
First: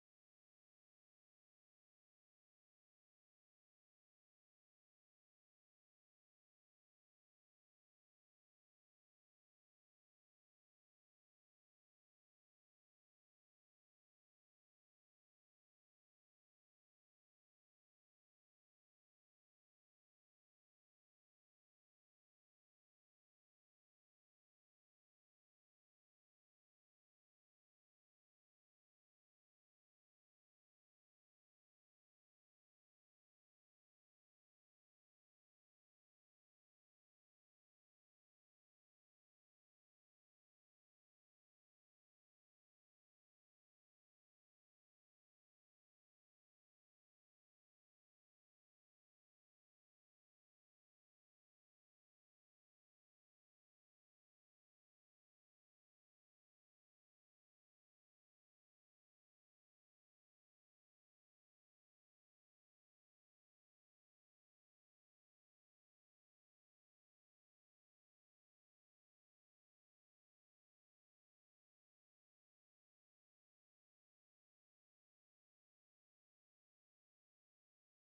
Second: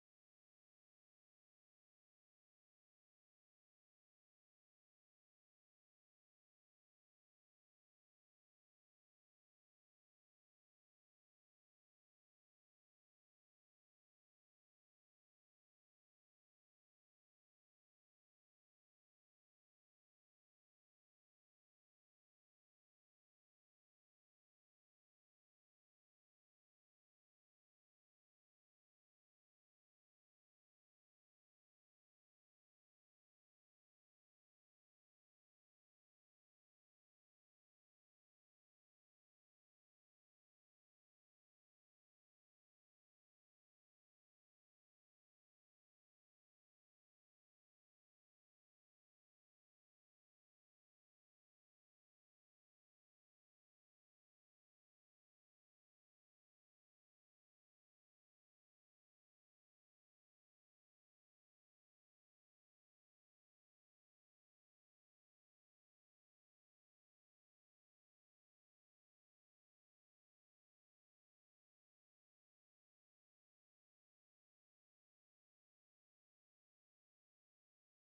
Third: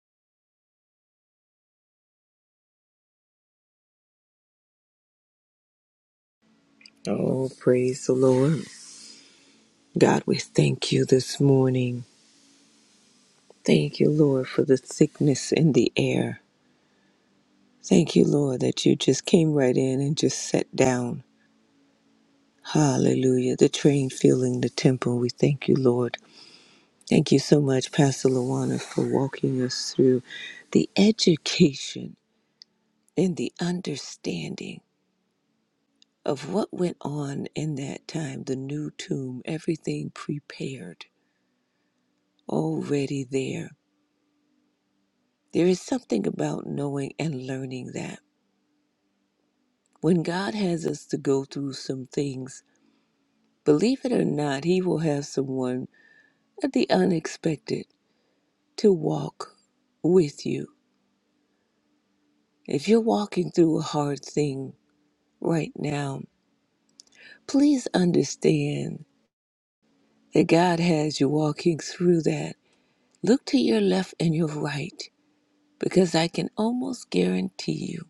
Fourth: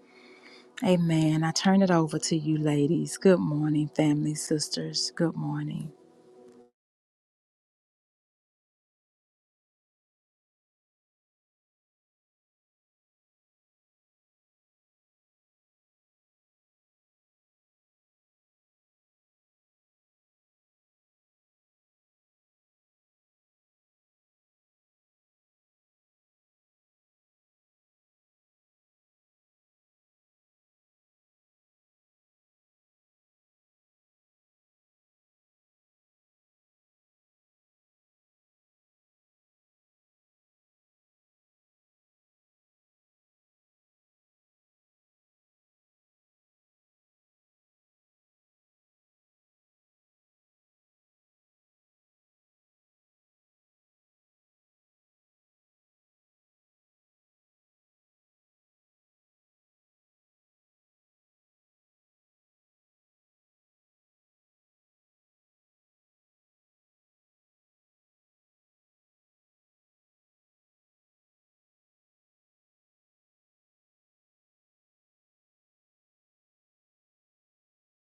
Speaker 1: Amen. I turn it over to you, ladies. Good morning, family, sisters. Good morning.
Speaker 3: Oh, praise the Lord. God, we thank you this morning. Thank you, Lord, for the thickness in the air. Thank you, Lord, that you just came right in and just sat down. Hallelujah. The train filling the temple. We thank you, Lord. Thank you so much, Pastor Luana, for walking us through the education and the understanding of what went on in that time, the new tomb, everything prepared, already there. There is something about knowing and learning that when God has us to go through some things, believe it or not, He will have someone at the unexpected to walk with you. If you're walking through a hard thing right now, please understand that God has you walking through that. Look to your left and your right because I can almost guarantee you.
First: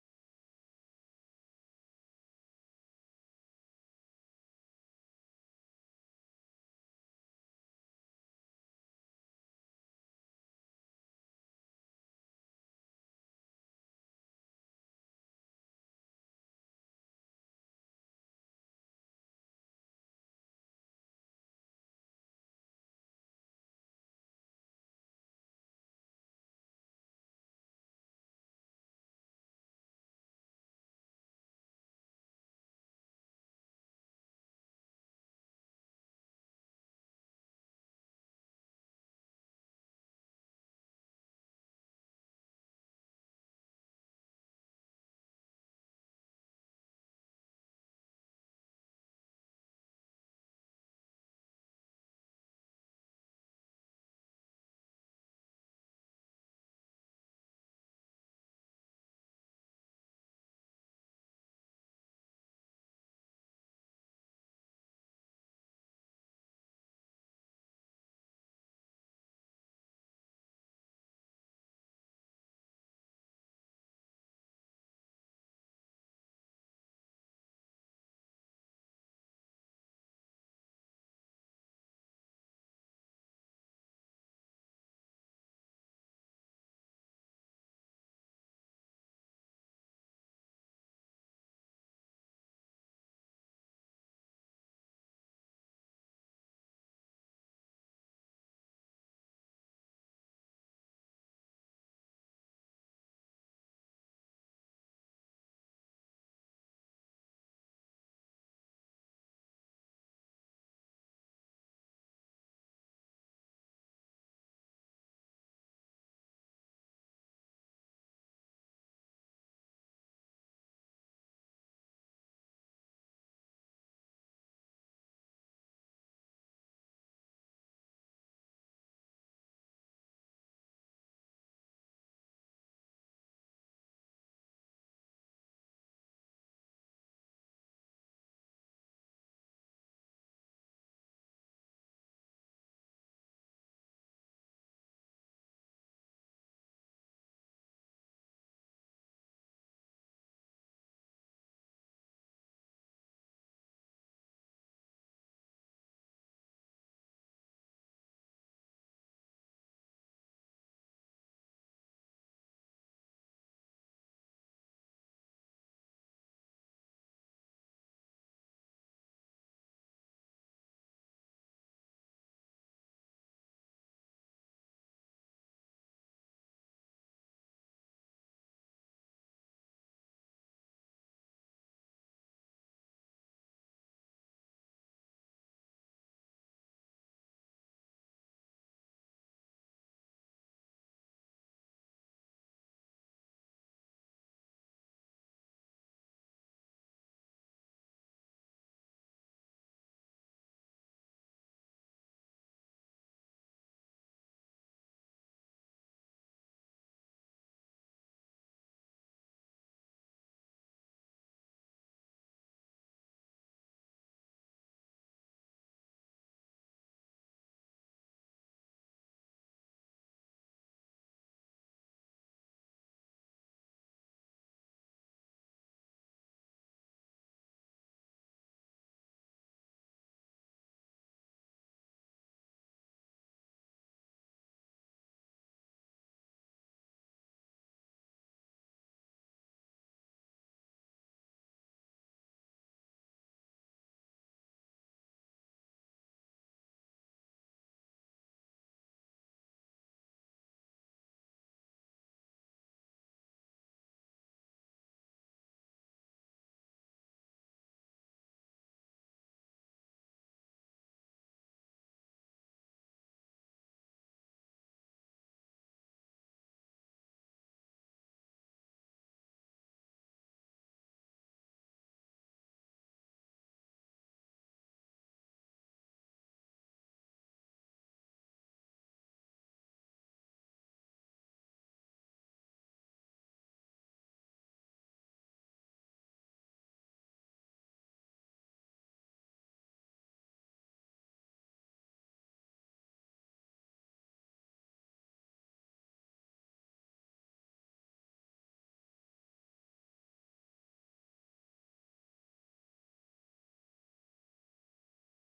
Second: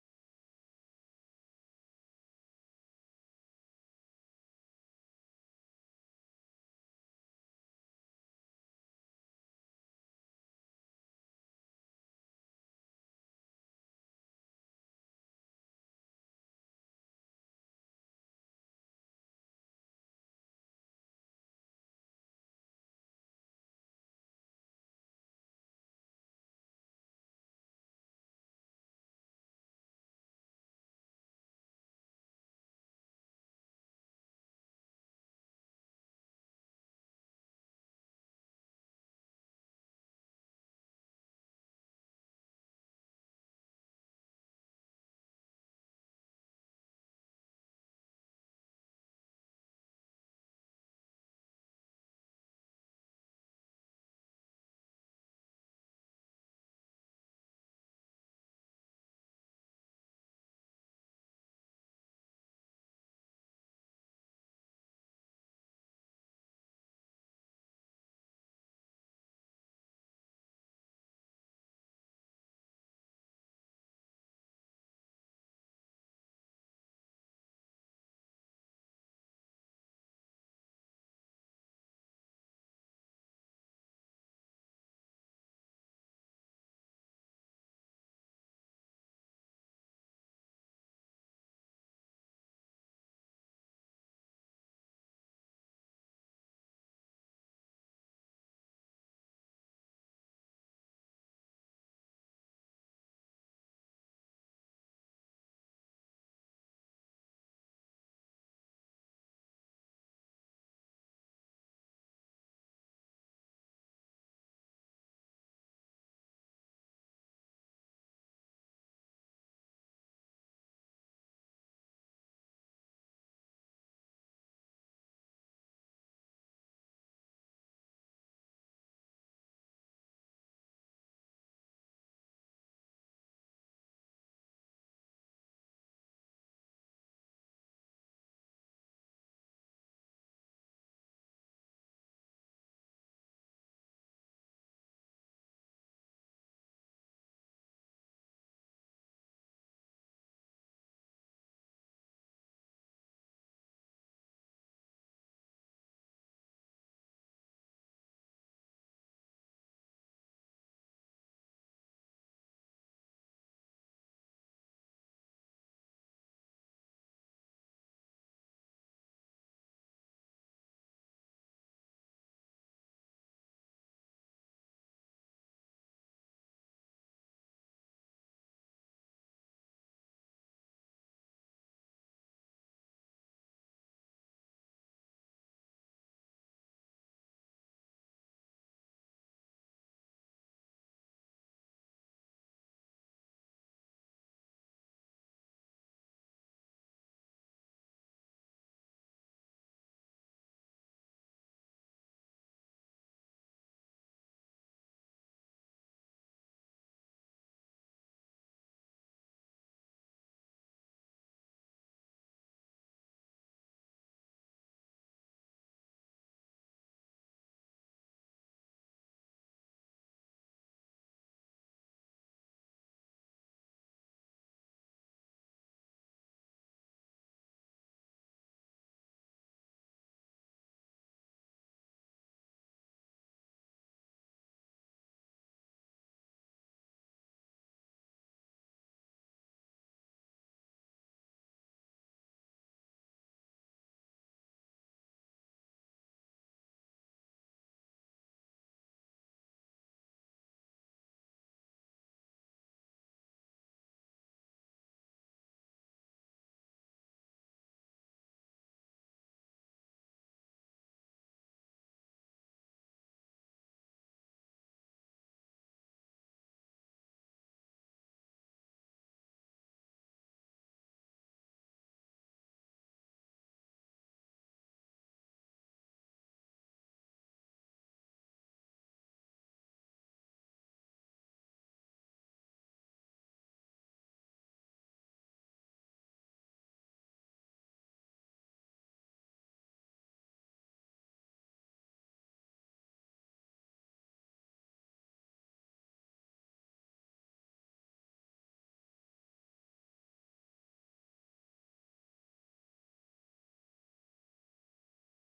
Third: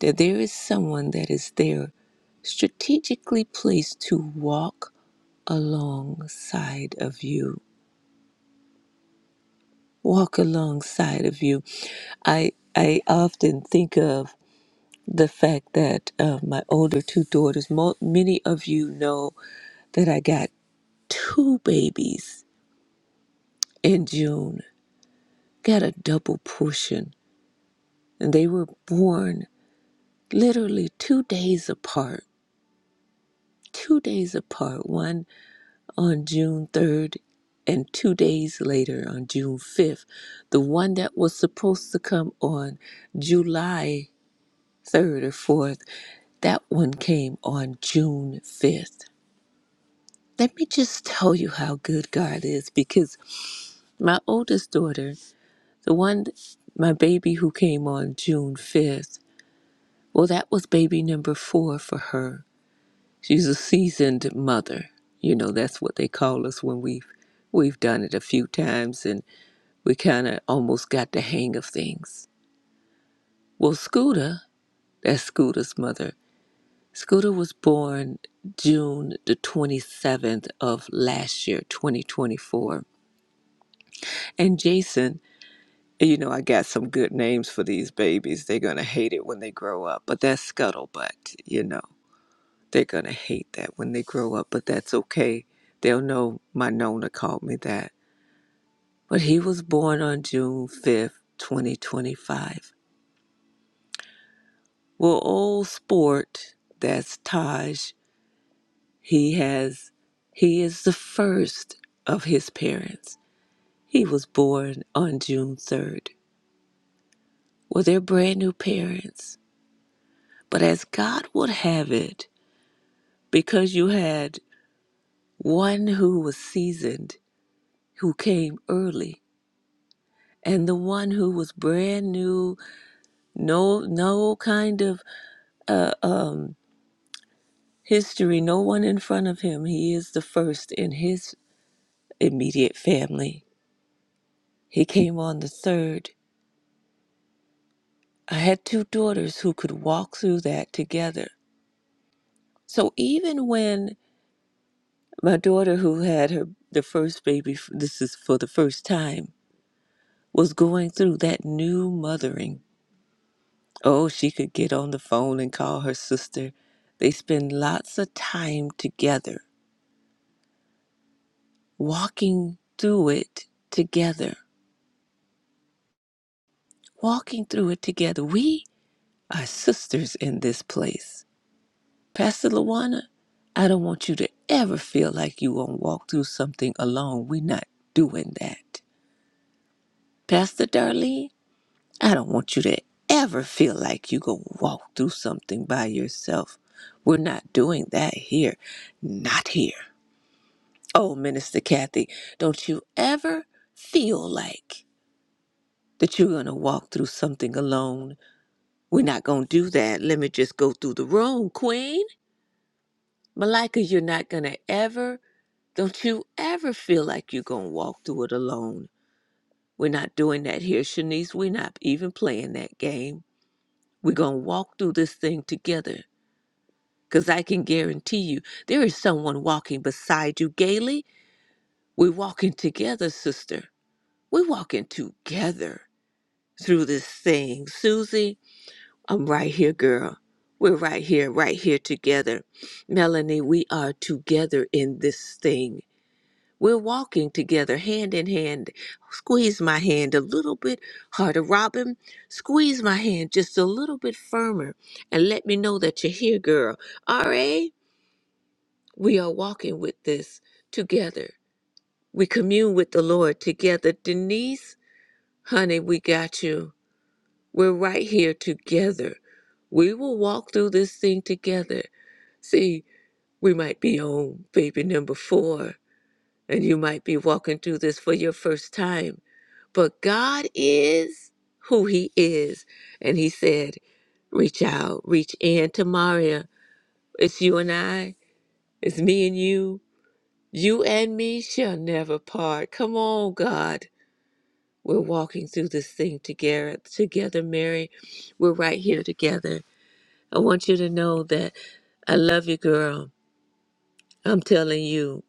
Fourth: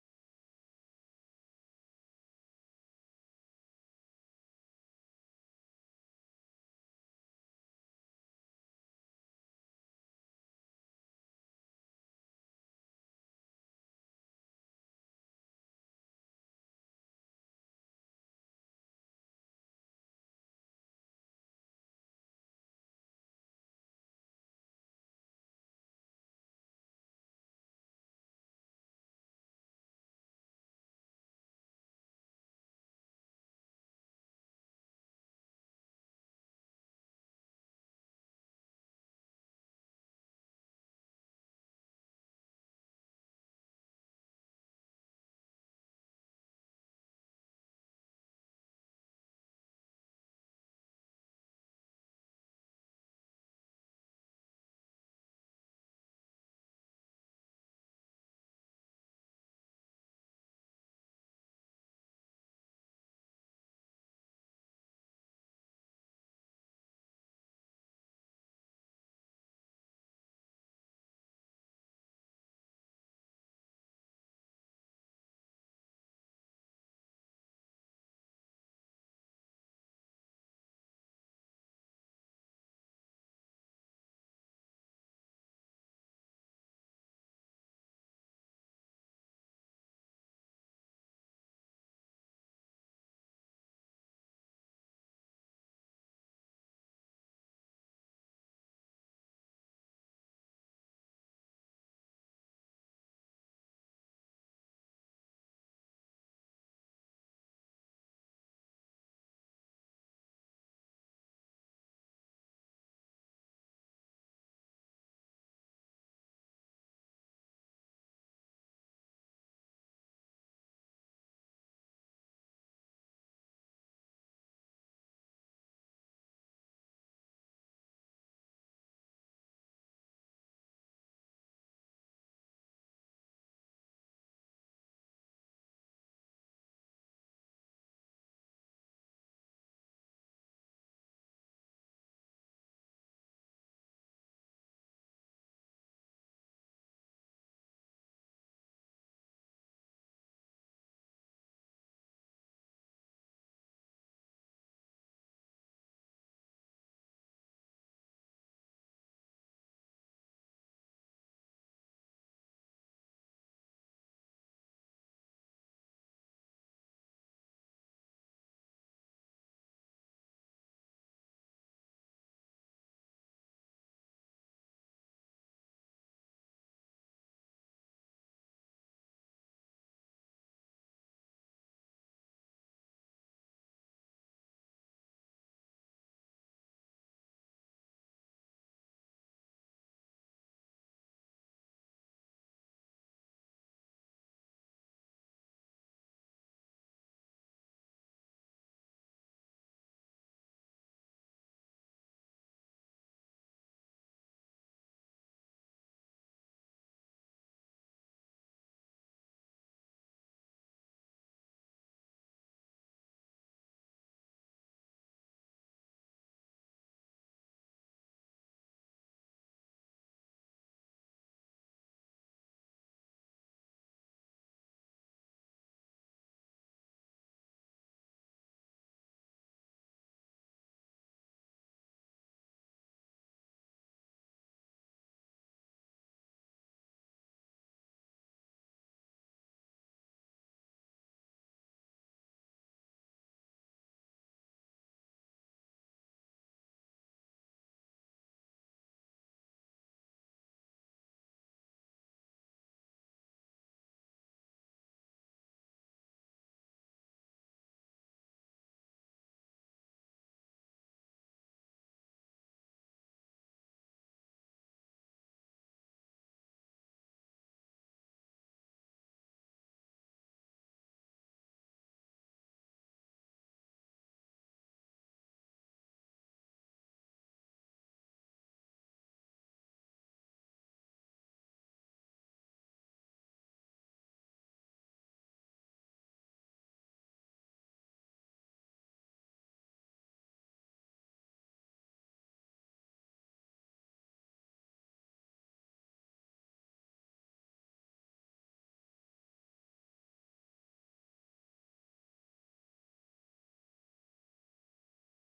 Speaker 3: that there is someone that is there strategically placed to walk alongside of you walk alongside of you i i often think of the fact that uh, my older two daughters mo- many of you know that i got two babies in june got a double portion and they were born literally two days apart two days apart. One on June 3rd, and two days later on June 5th. The one that was supposed to come on July 3rd or 4th, that one came on June 5th. Let me just tell you how good God is because my oldest daughter, the one, my baby who came on June 5th, well, that was baby number four for her. She's a seasoned mother. You know, that's what they call us when we've we've done it a few times and. we kind of almost got the hang of things. Well, Scooter, that's Scooter's mother. Scooter was born June the 27th of last year, 2024. And Jason, you know, I got some good names for these babies. They're going to hate it when they grow up, but that's Scuttlebutt, you know. They're going to hate that when they grow up, but that's okay. They'll know my Nona called me that. But he was born on June 5th, 2025 Well, old sport, that's Taj. He has, he is the first of his parents. He was born on June 3rd. Well, they're brand new parents. But as God would have it, because you had one who was seasoned, who came early, and the one who was brand new, no, no kind of, uh, um, history, no one in front of him. He is the first in his immediate family. He came on the third. I had two daughters who could walk through that together. So even when my daughter who had her the first baby this is for the first time was going through that new mothering. Oh, she could get on the phone and call her sister. They spend lots of time together, walking through it together. Walking through it together. We are sisters in this place Pastor Lawana, I don't want you to ever feel like you won't walk through something alone. We're not doing that. Pastor Darlene, I don't want you to ever feel like you're going to walk through something by yourself. We're not doing that here. Not here. Oh, Minister Kathy, don't you ever feel like that you're going to walk through something alone. We're not going to do that. Let me just go through the room, Queen. Malika, you're not going to ever Don't you ever feel like you're going to walk through it alone. We're not doing that here, Shanice. We're not even playing that game. We're going to walk through this thing together because I can guarantee you there is someone walking beside you gaily. We're walking together, sister. We're walking together through this thing. Susie, I'm right here, girl. We're right here, right here together. Melanie, we are together in this thing. We're walking together hand in hand. Squeeze my hand a little bit harder. Robin, squeeze my hand just a little bit firmer and let me know that you're here, girl. R.A., we are walking with this together. We commune with the Lord together. Denise, honey, we got you. We're right here together. We will walk through this thing together. See, we might be on baby number four, and you might be walking through this for your first time But God is who He is. And He said, reach out, reach in to Maria. It's you and I, it's me and you. You and me shall never part. Come on, God. We're walking through this thing together, together, Mary. We're right here together. I want you to know that I love you, girl. I'm telling you,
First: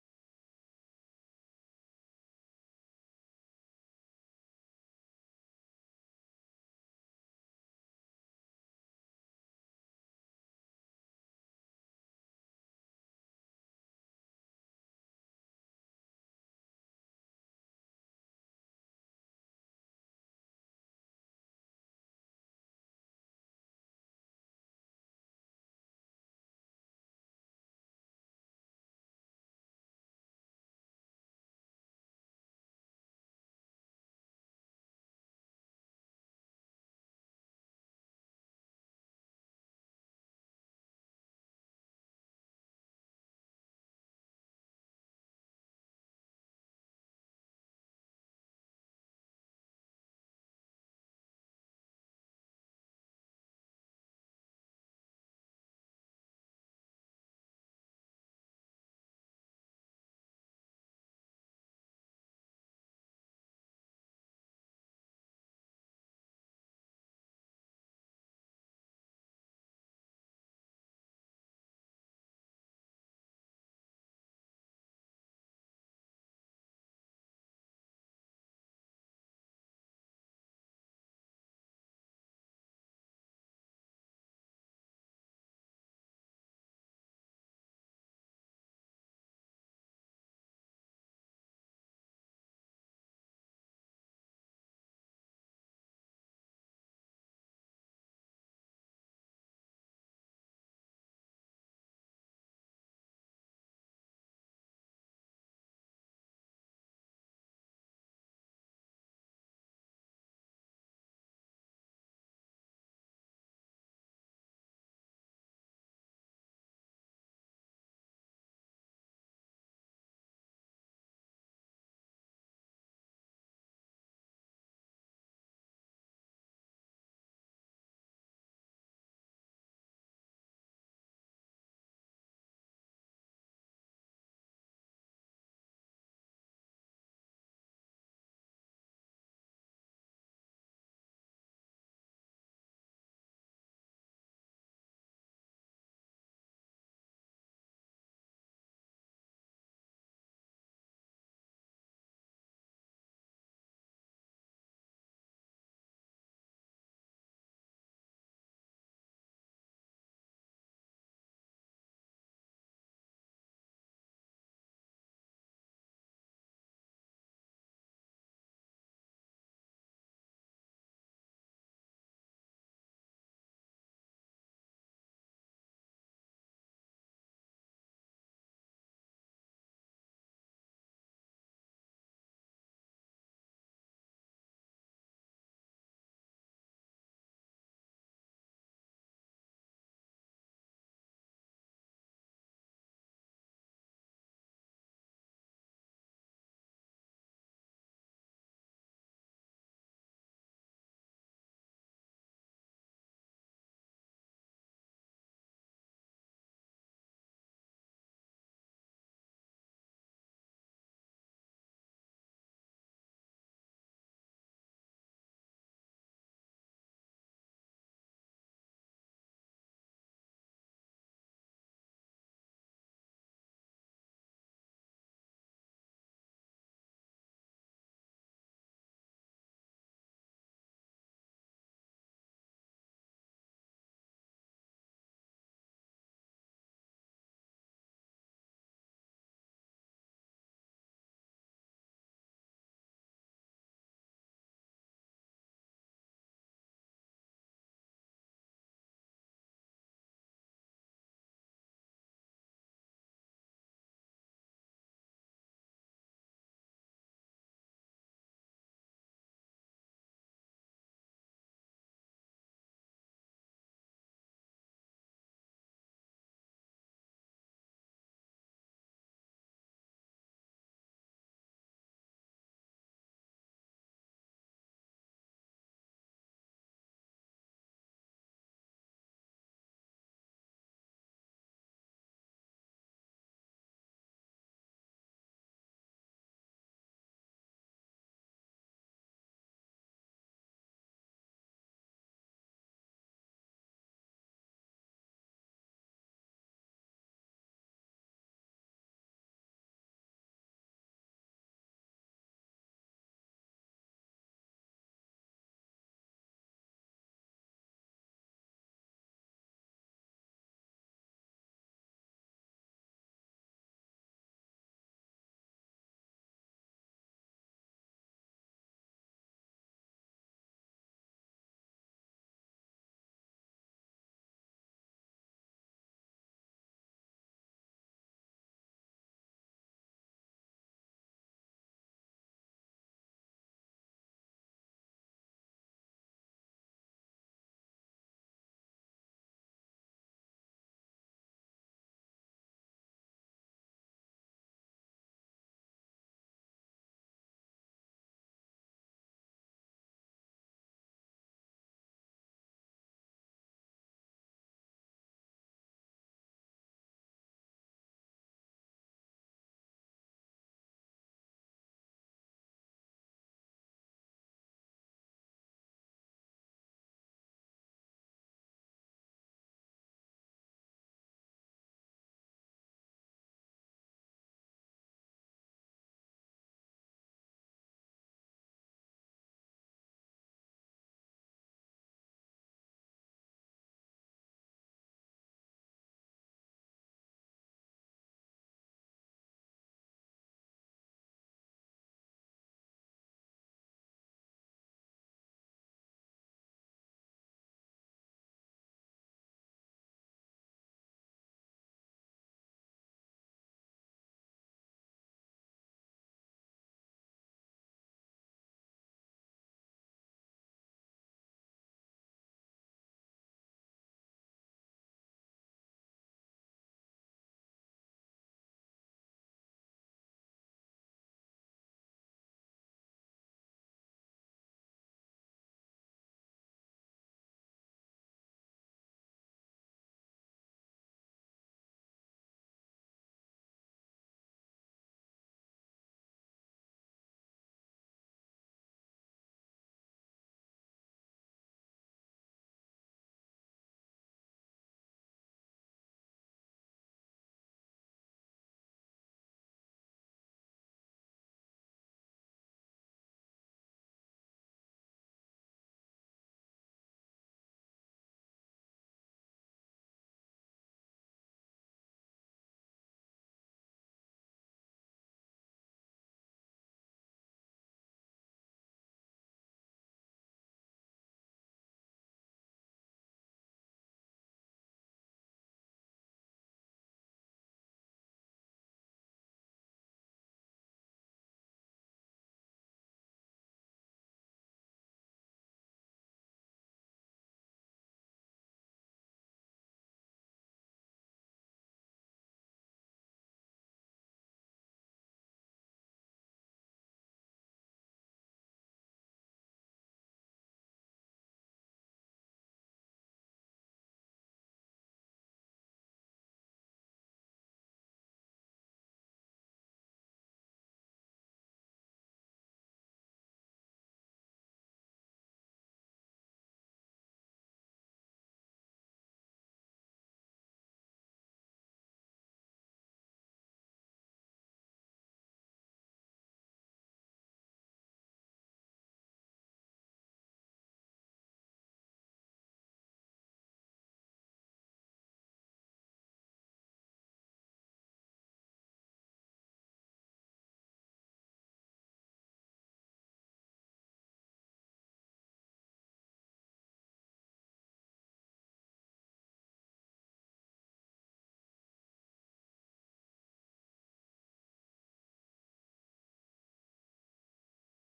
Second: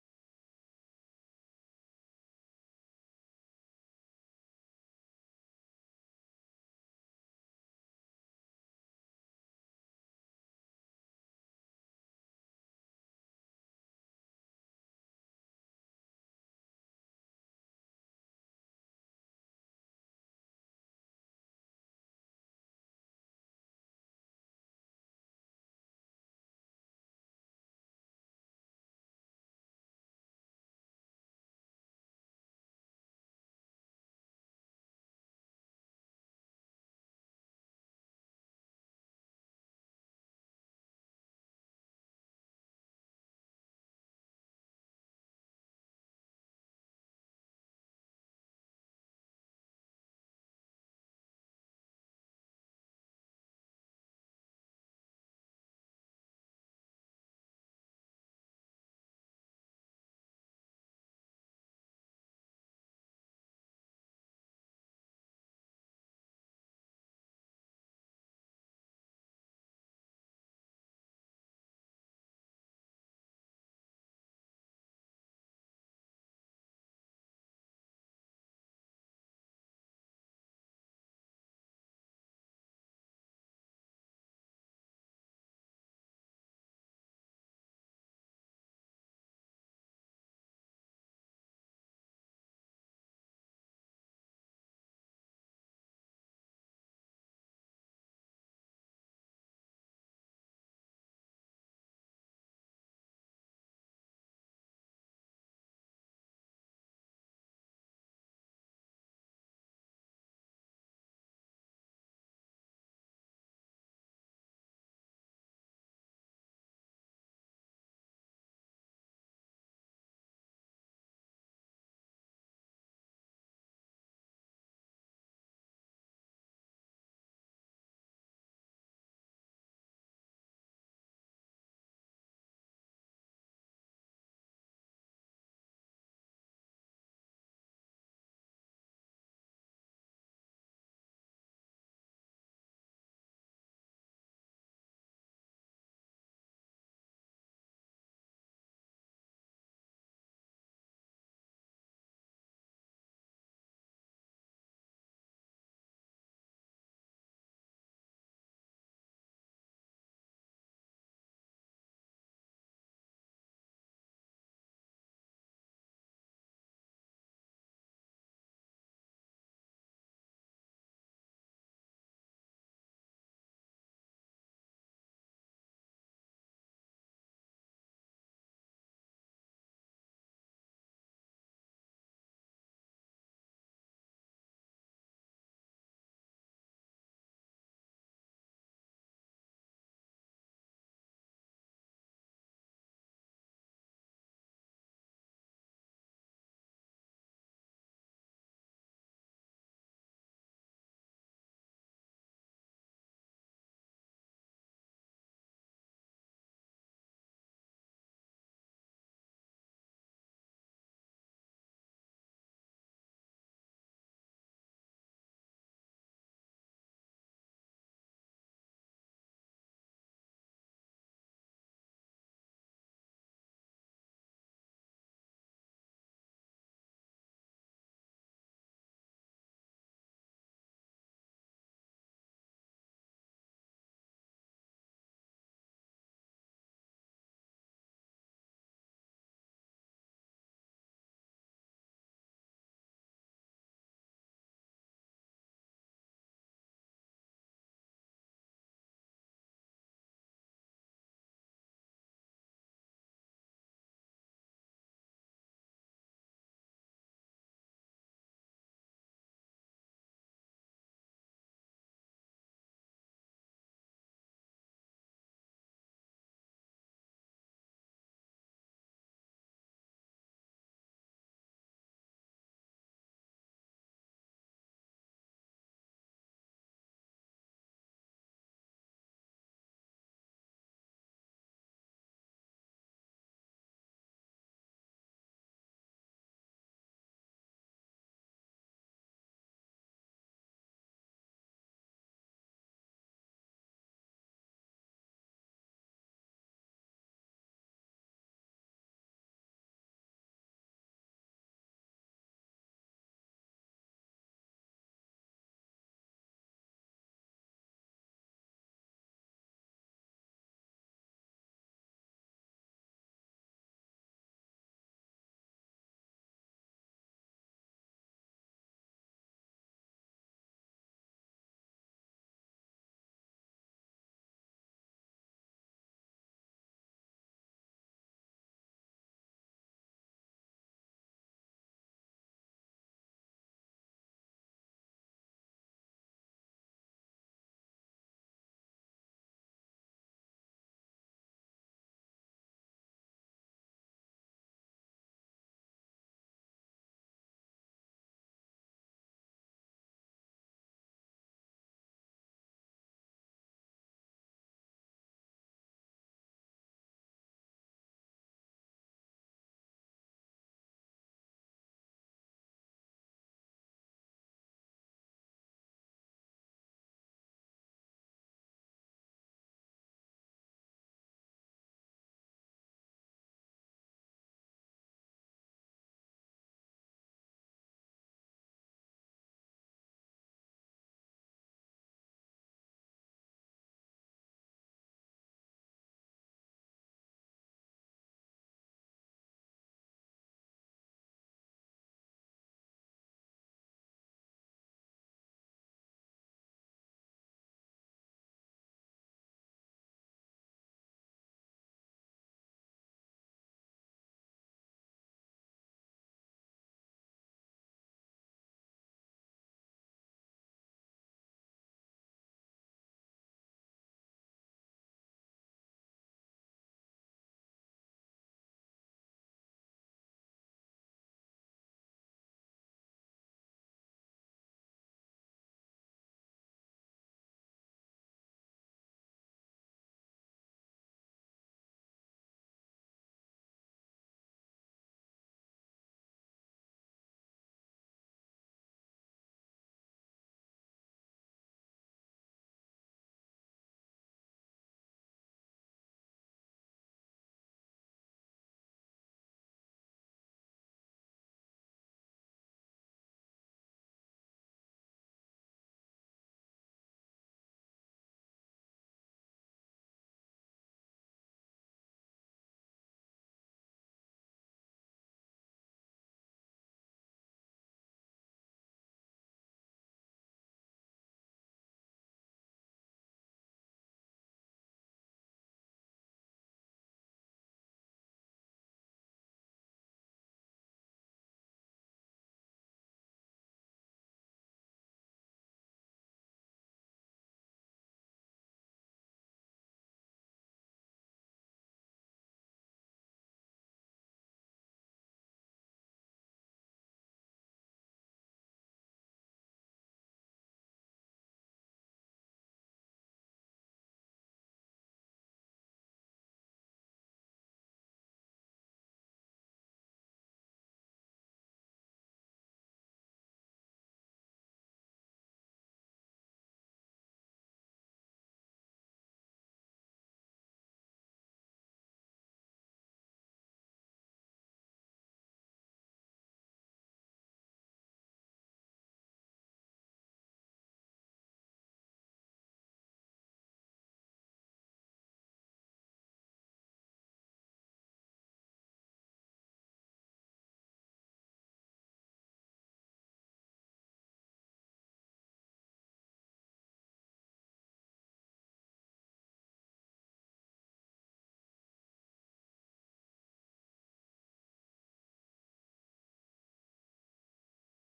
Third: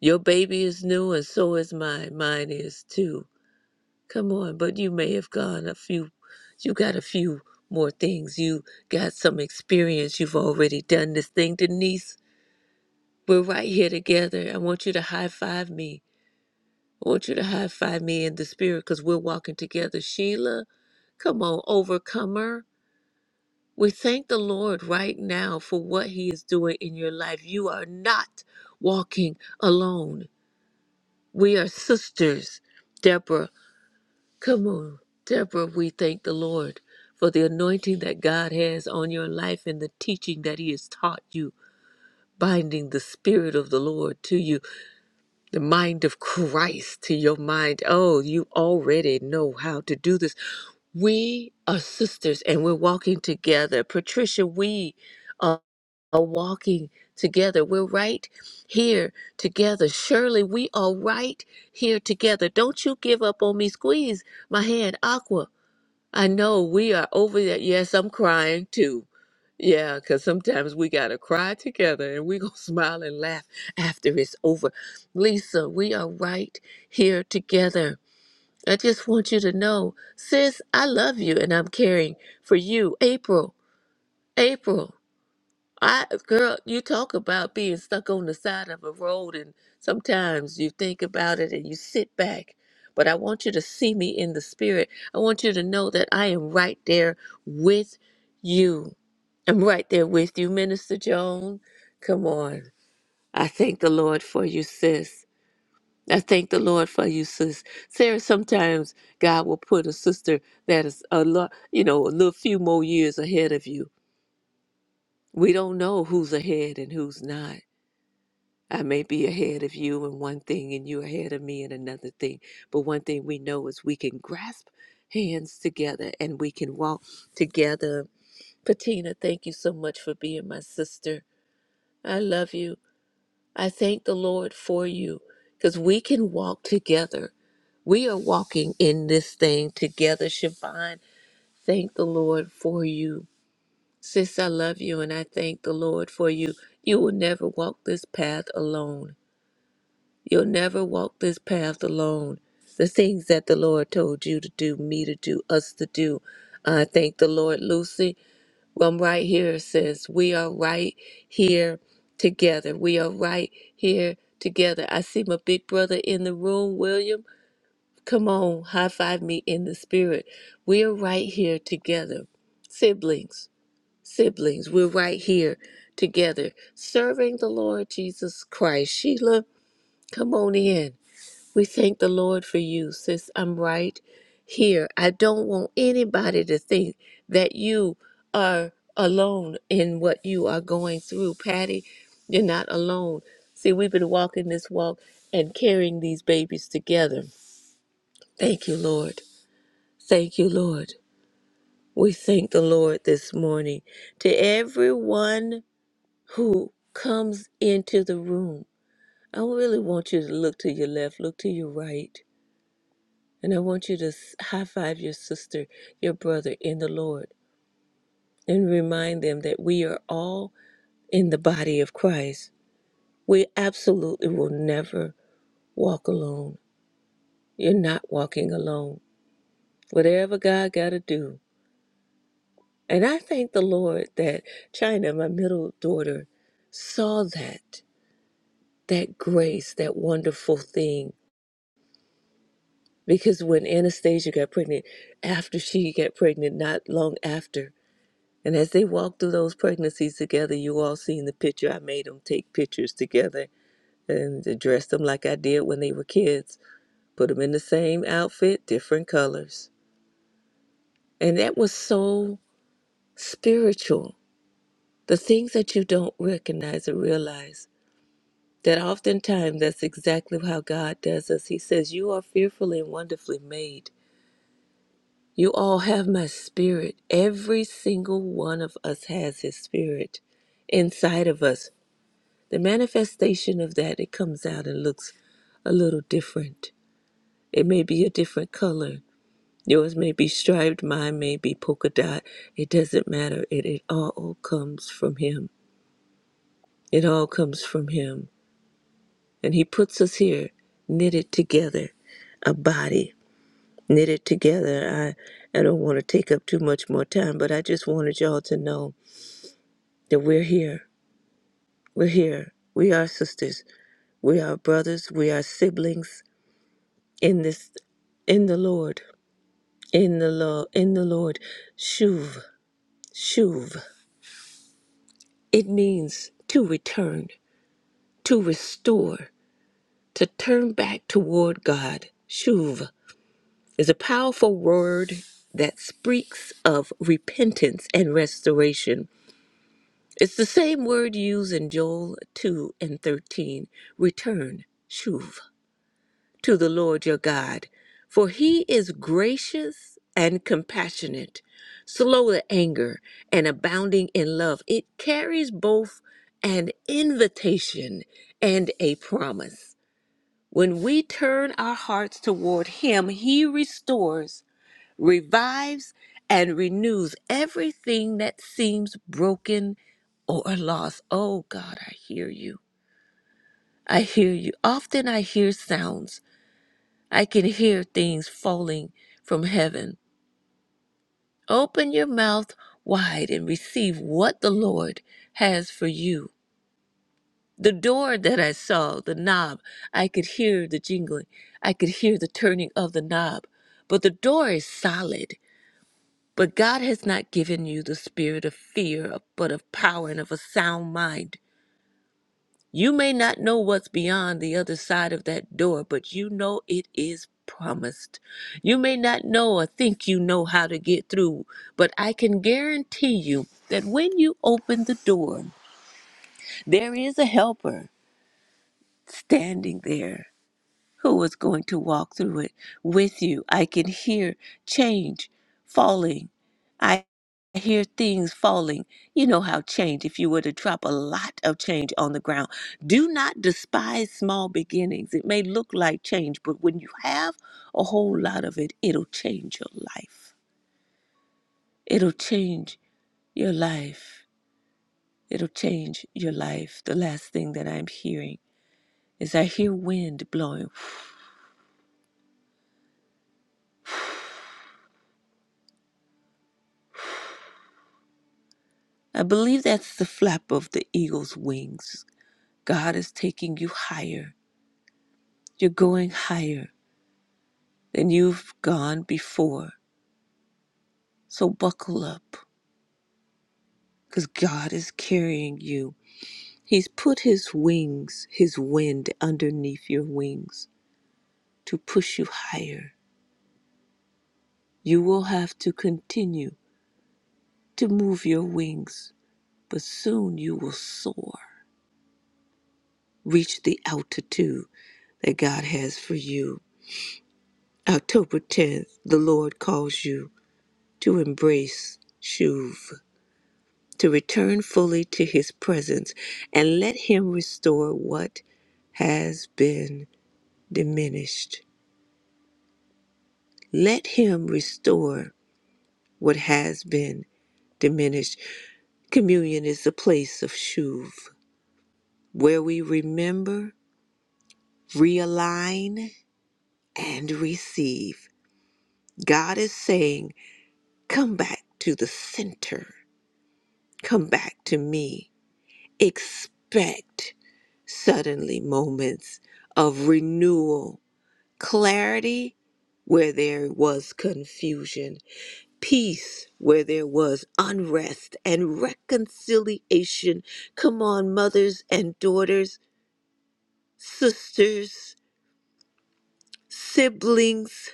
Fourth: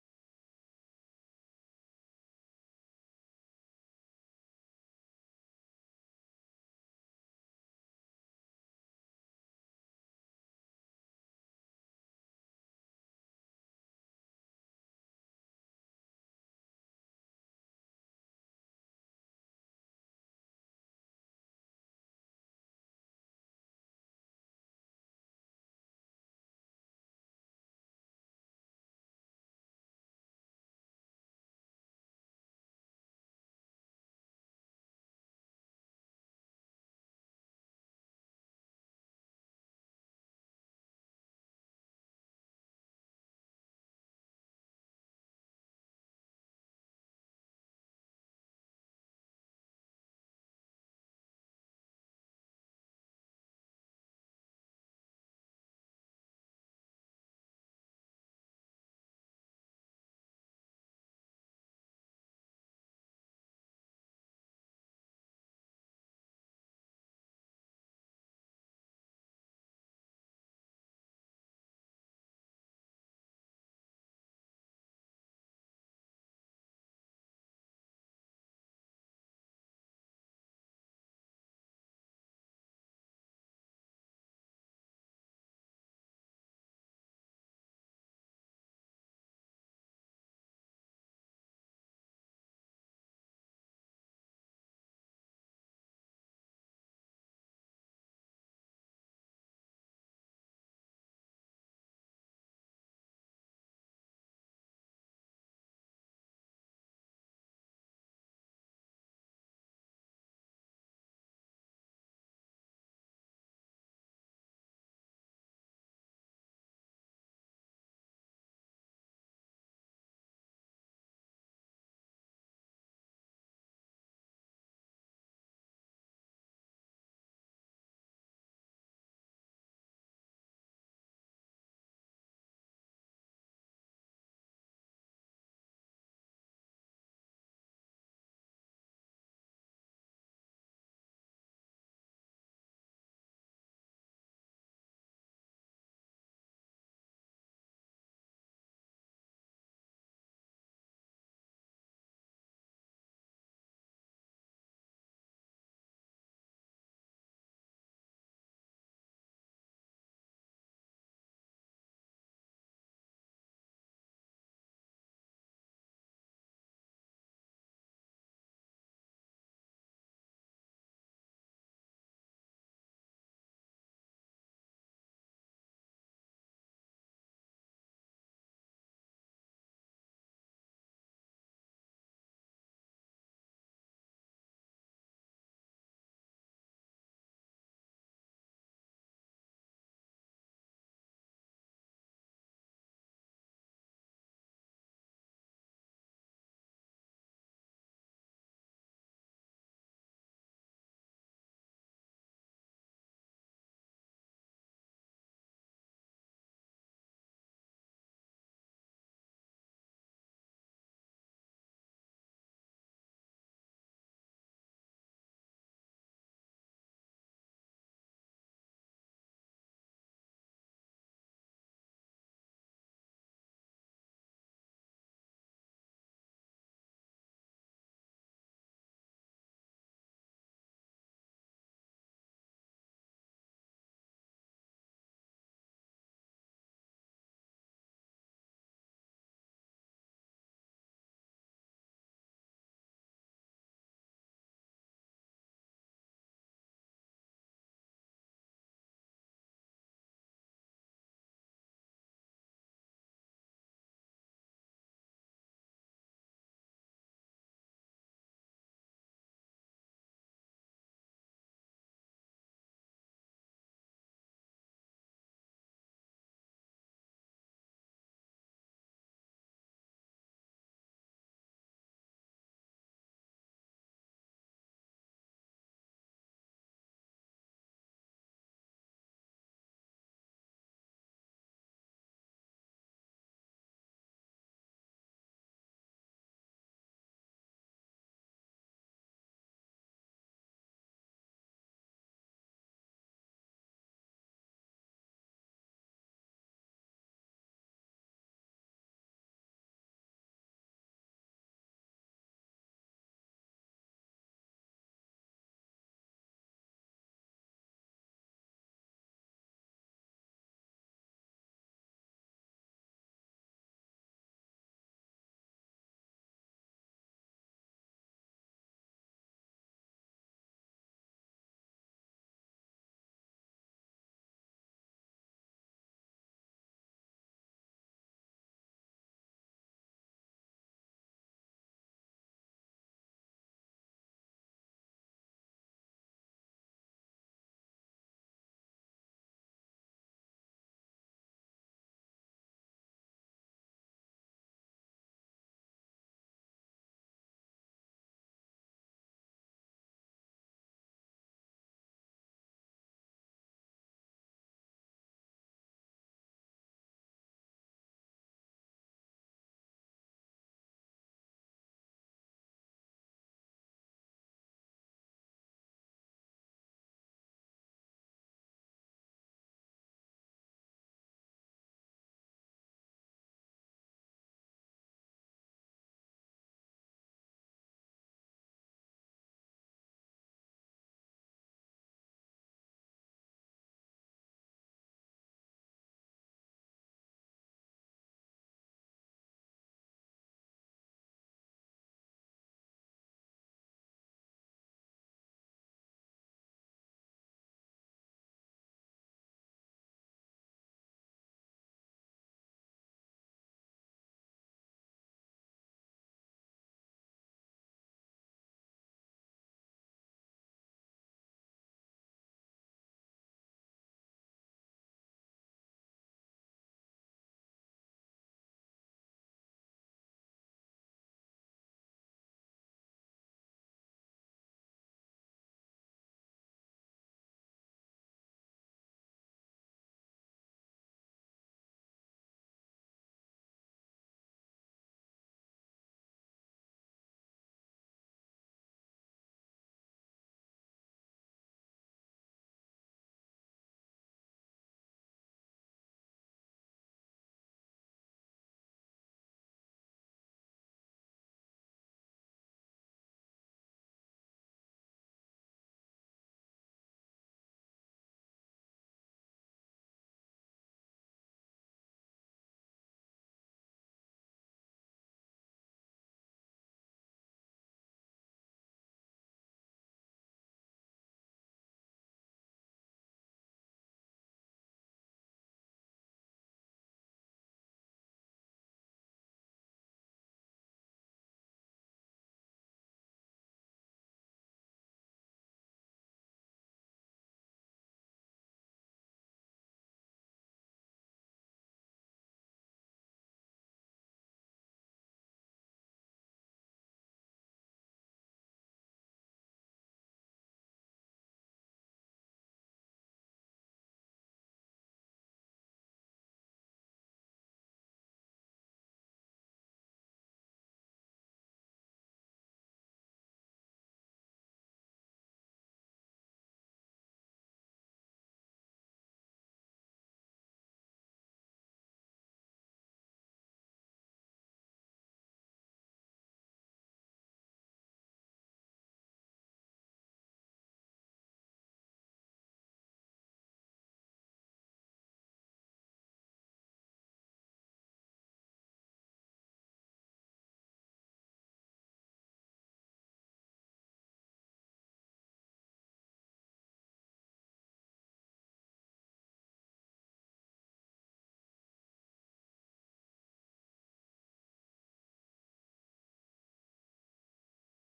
Speaker 3: your baby is new and so is mine. Mine is too. Come on, but you may have gone a few, you got a few more things. You got some experience. You've already done this thing. Denise, we're right here together. I want you to high five me. I want you to high five me in the spirit because we're walking together. Sheila, come on, overcomer. We thank the Lord right now for what He is doing in your life. You are not walking alone. We are sisters. Deborah, Come on, Deborah, we thank the Lord for the anointing that God has on your life and the teaching that He has taught you, binding the Spirit of the Lord to you, the mind of Christ to your mind. Oh, you already know how to do this. We are sisters and we're walking together. Patricia, we are are walking together. We're right here together. Shirley, we are right here together. Don't you give up on me. Squeeze my hand, Aqua. I know we are over that. Yes, I'm crying too. Yeah, because sometimes we got to cry together and we going to *laughs* smile and laugh after it's over. Lisa, we are right here together. I just want you to know, sis, I love you and I'm caring for you. April, April. I girl, you talk about being stuck on the side of a road and sometimes you think about it and you sit back. But I want you to see me in the spirit. I want you to know that I am right there with you. I'm right there with you, Minister Joan. Come on. I thank the Lord for you, sis. I thank the Lord for you, sis. Sarah, sometimes God will put a sister that is a lot, you know, a little few more years ahead of you. We don't know who's ahead and who's not I may be ahead of you in one thing and you ahead of me in another thing. But one thing we know is we can grasp hands together and we can walk together. Patina, thank you so much for being my sister. I love you. I thank the Lord for you because we can walk together. We are walking in this thing together, Siobhan. Thank the Lord for you. Sis, I love you and I thank the Lord for you. You will never walk this path alone. You'll never walk this path alone. The things that the Lord told you to do, me to do, us to do. I thank the Lord, Lucy. I'm right here says we are right here together. We are right here together. I see my big brother in the room, William. Come on, high five me in the spirit. We are right here together. Siblings, siblings, we're right here together. Serving the Lord Jesus Christ. Sheila, come on in. We thank the Lord for you, sis. I'm right here. I don't want anybody to think that you are alone in what you are going through. Patty, you're not alone. See, we've been walking this walk and carrying these babies together. Thank you, Lord. Thank you, Lord. We thank the Lord this morning. To everyone who comes into the room, I really want you to look to your left, look to your right And I want you to high five your sister, your brother in the Lord, and remind them that we are all in the body of Christ. We absolutely will never walk alone. You're not walking alone. Whatever God got to do. And I thank the Lord that China, my middle daughter, saw that, that grace, that wonderful thing. Because when Anastasia got pregnant, after she got pregnant, not long after, And as they walked through those pregnancies together, you all seen the picture. I made them take pictures together and dressed them like I did when they were kids. Put them in the same outfit, different colors. And that was so spiritual. The things that you don't recognize or realize, that oftentimes that's exactly how God does us. He says, You are fearfully and wonderfully made. You all have my spirit. Every single one of us has his spirit inside of us the manifestation of that it comes out and looks a little different it may be a different color yours may be striped mine may be polka dot it doesn't matter it, it all comes from him it all comes from him and he puts us here knitted together a body knitted together i i don't want to take up too much more time but i just wanted y'all to know that we're here we're here we are sisters we are brothers we are siblings in this in the Lord, in the Lord, in the Lord, shuv, shuv. It means to return, to restore, to turn back toward God. Shuv is a powerful word that speaks of repentance and restoration. It's the same word used in Joel 2 and 13, return, shuv. to the Lord your God, for he is gracious and compassionate, slow to anger, and abounding in love. It carries both an invitation and a promise. When we turn our hearts toward him, he restores, revives, and renews everything that seems broken or lost. Oh God, I hear you. I hear you. Often I hear sounds I can hear things falling from heaven. Open your mouth wide and receive what the Lord has for you. The door that I saw, the knob, I could hear the jingling. I could hear the turning of the knob. But the door is solid. But God has not given you the spirit of fear, but of power and of a sound mind. You may not know what's beyond the other side of that door, but you know it is promised. You may not know or think you know how to get through, but I can guarantee you that when you open the door, there is a helper standing there who is going to walk through it with you. I can hear change falling. I hear things falling. You know how change, if you were to drop a lot of change on the ground, do not despise small beginnings. It may look like change, but when you have a whole lot of it, it'll change your life. It'll change your life. It'll change your life. The last thing that I'm hearing is I hear wind blowing I believe that's the flap of the eagle's wings. God is taking you higher. You're going higher than you've gone before. So buckle up because God is carrying you. He's put his wings, his wind underneath your wings to push you higher. You will have to continue to move your wings, but soon you will soar, reach the altitude that God has for you. October 10th, the Lord calls you to embrace Shuv, to return fully to his presence, and let him restore what has been diminished. Let him restore what has been diminished. Communion is the place of Shuv, where we remember, realign, and receive. God is saying, Come back to the center, come back to me. expect suddenly moments of renewal, clarity where there was confusion, peace where there was unrest, and reconciliation. Come on, mothers and daughters, sisters, siblings,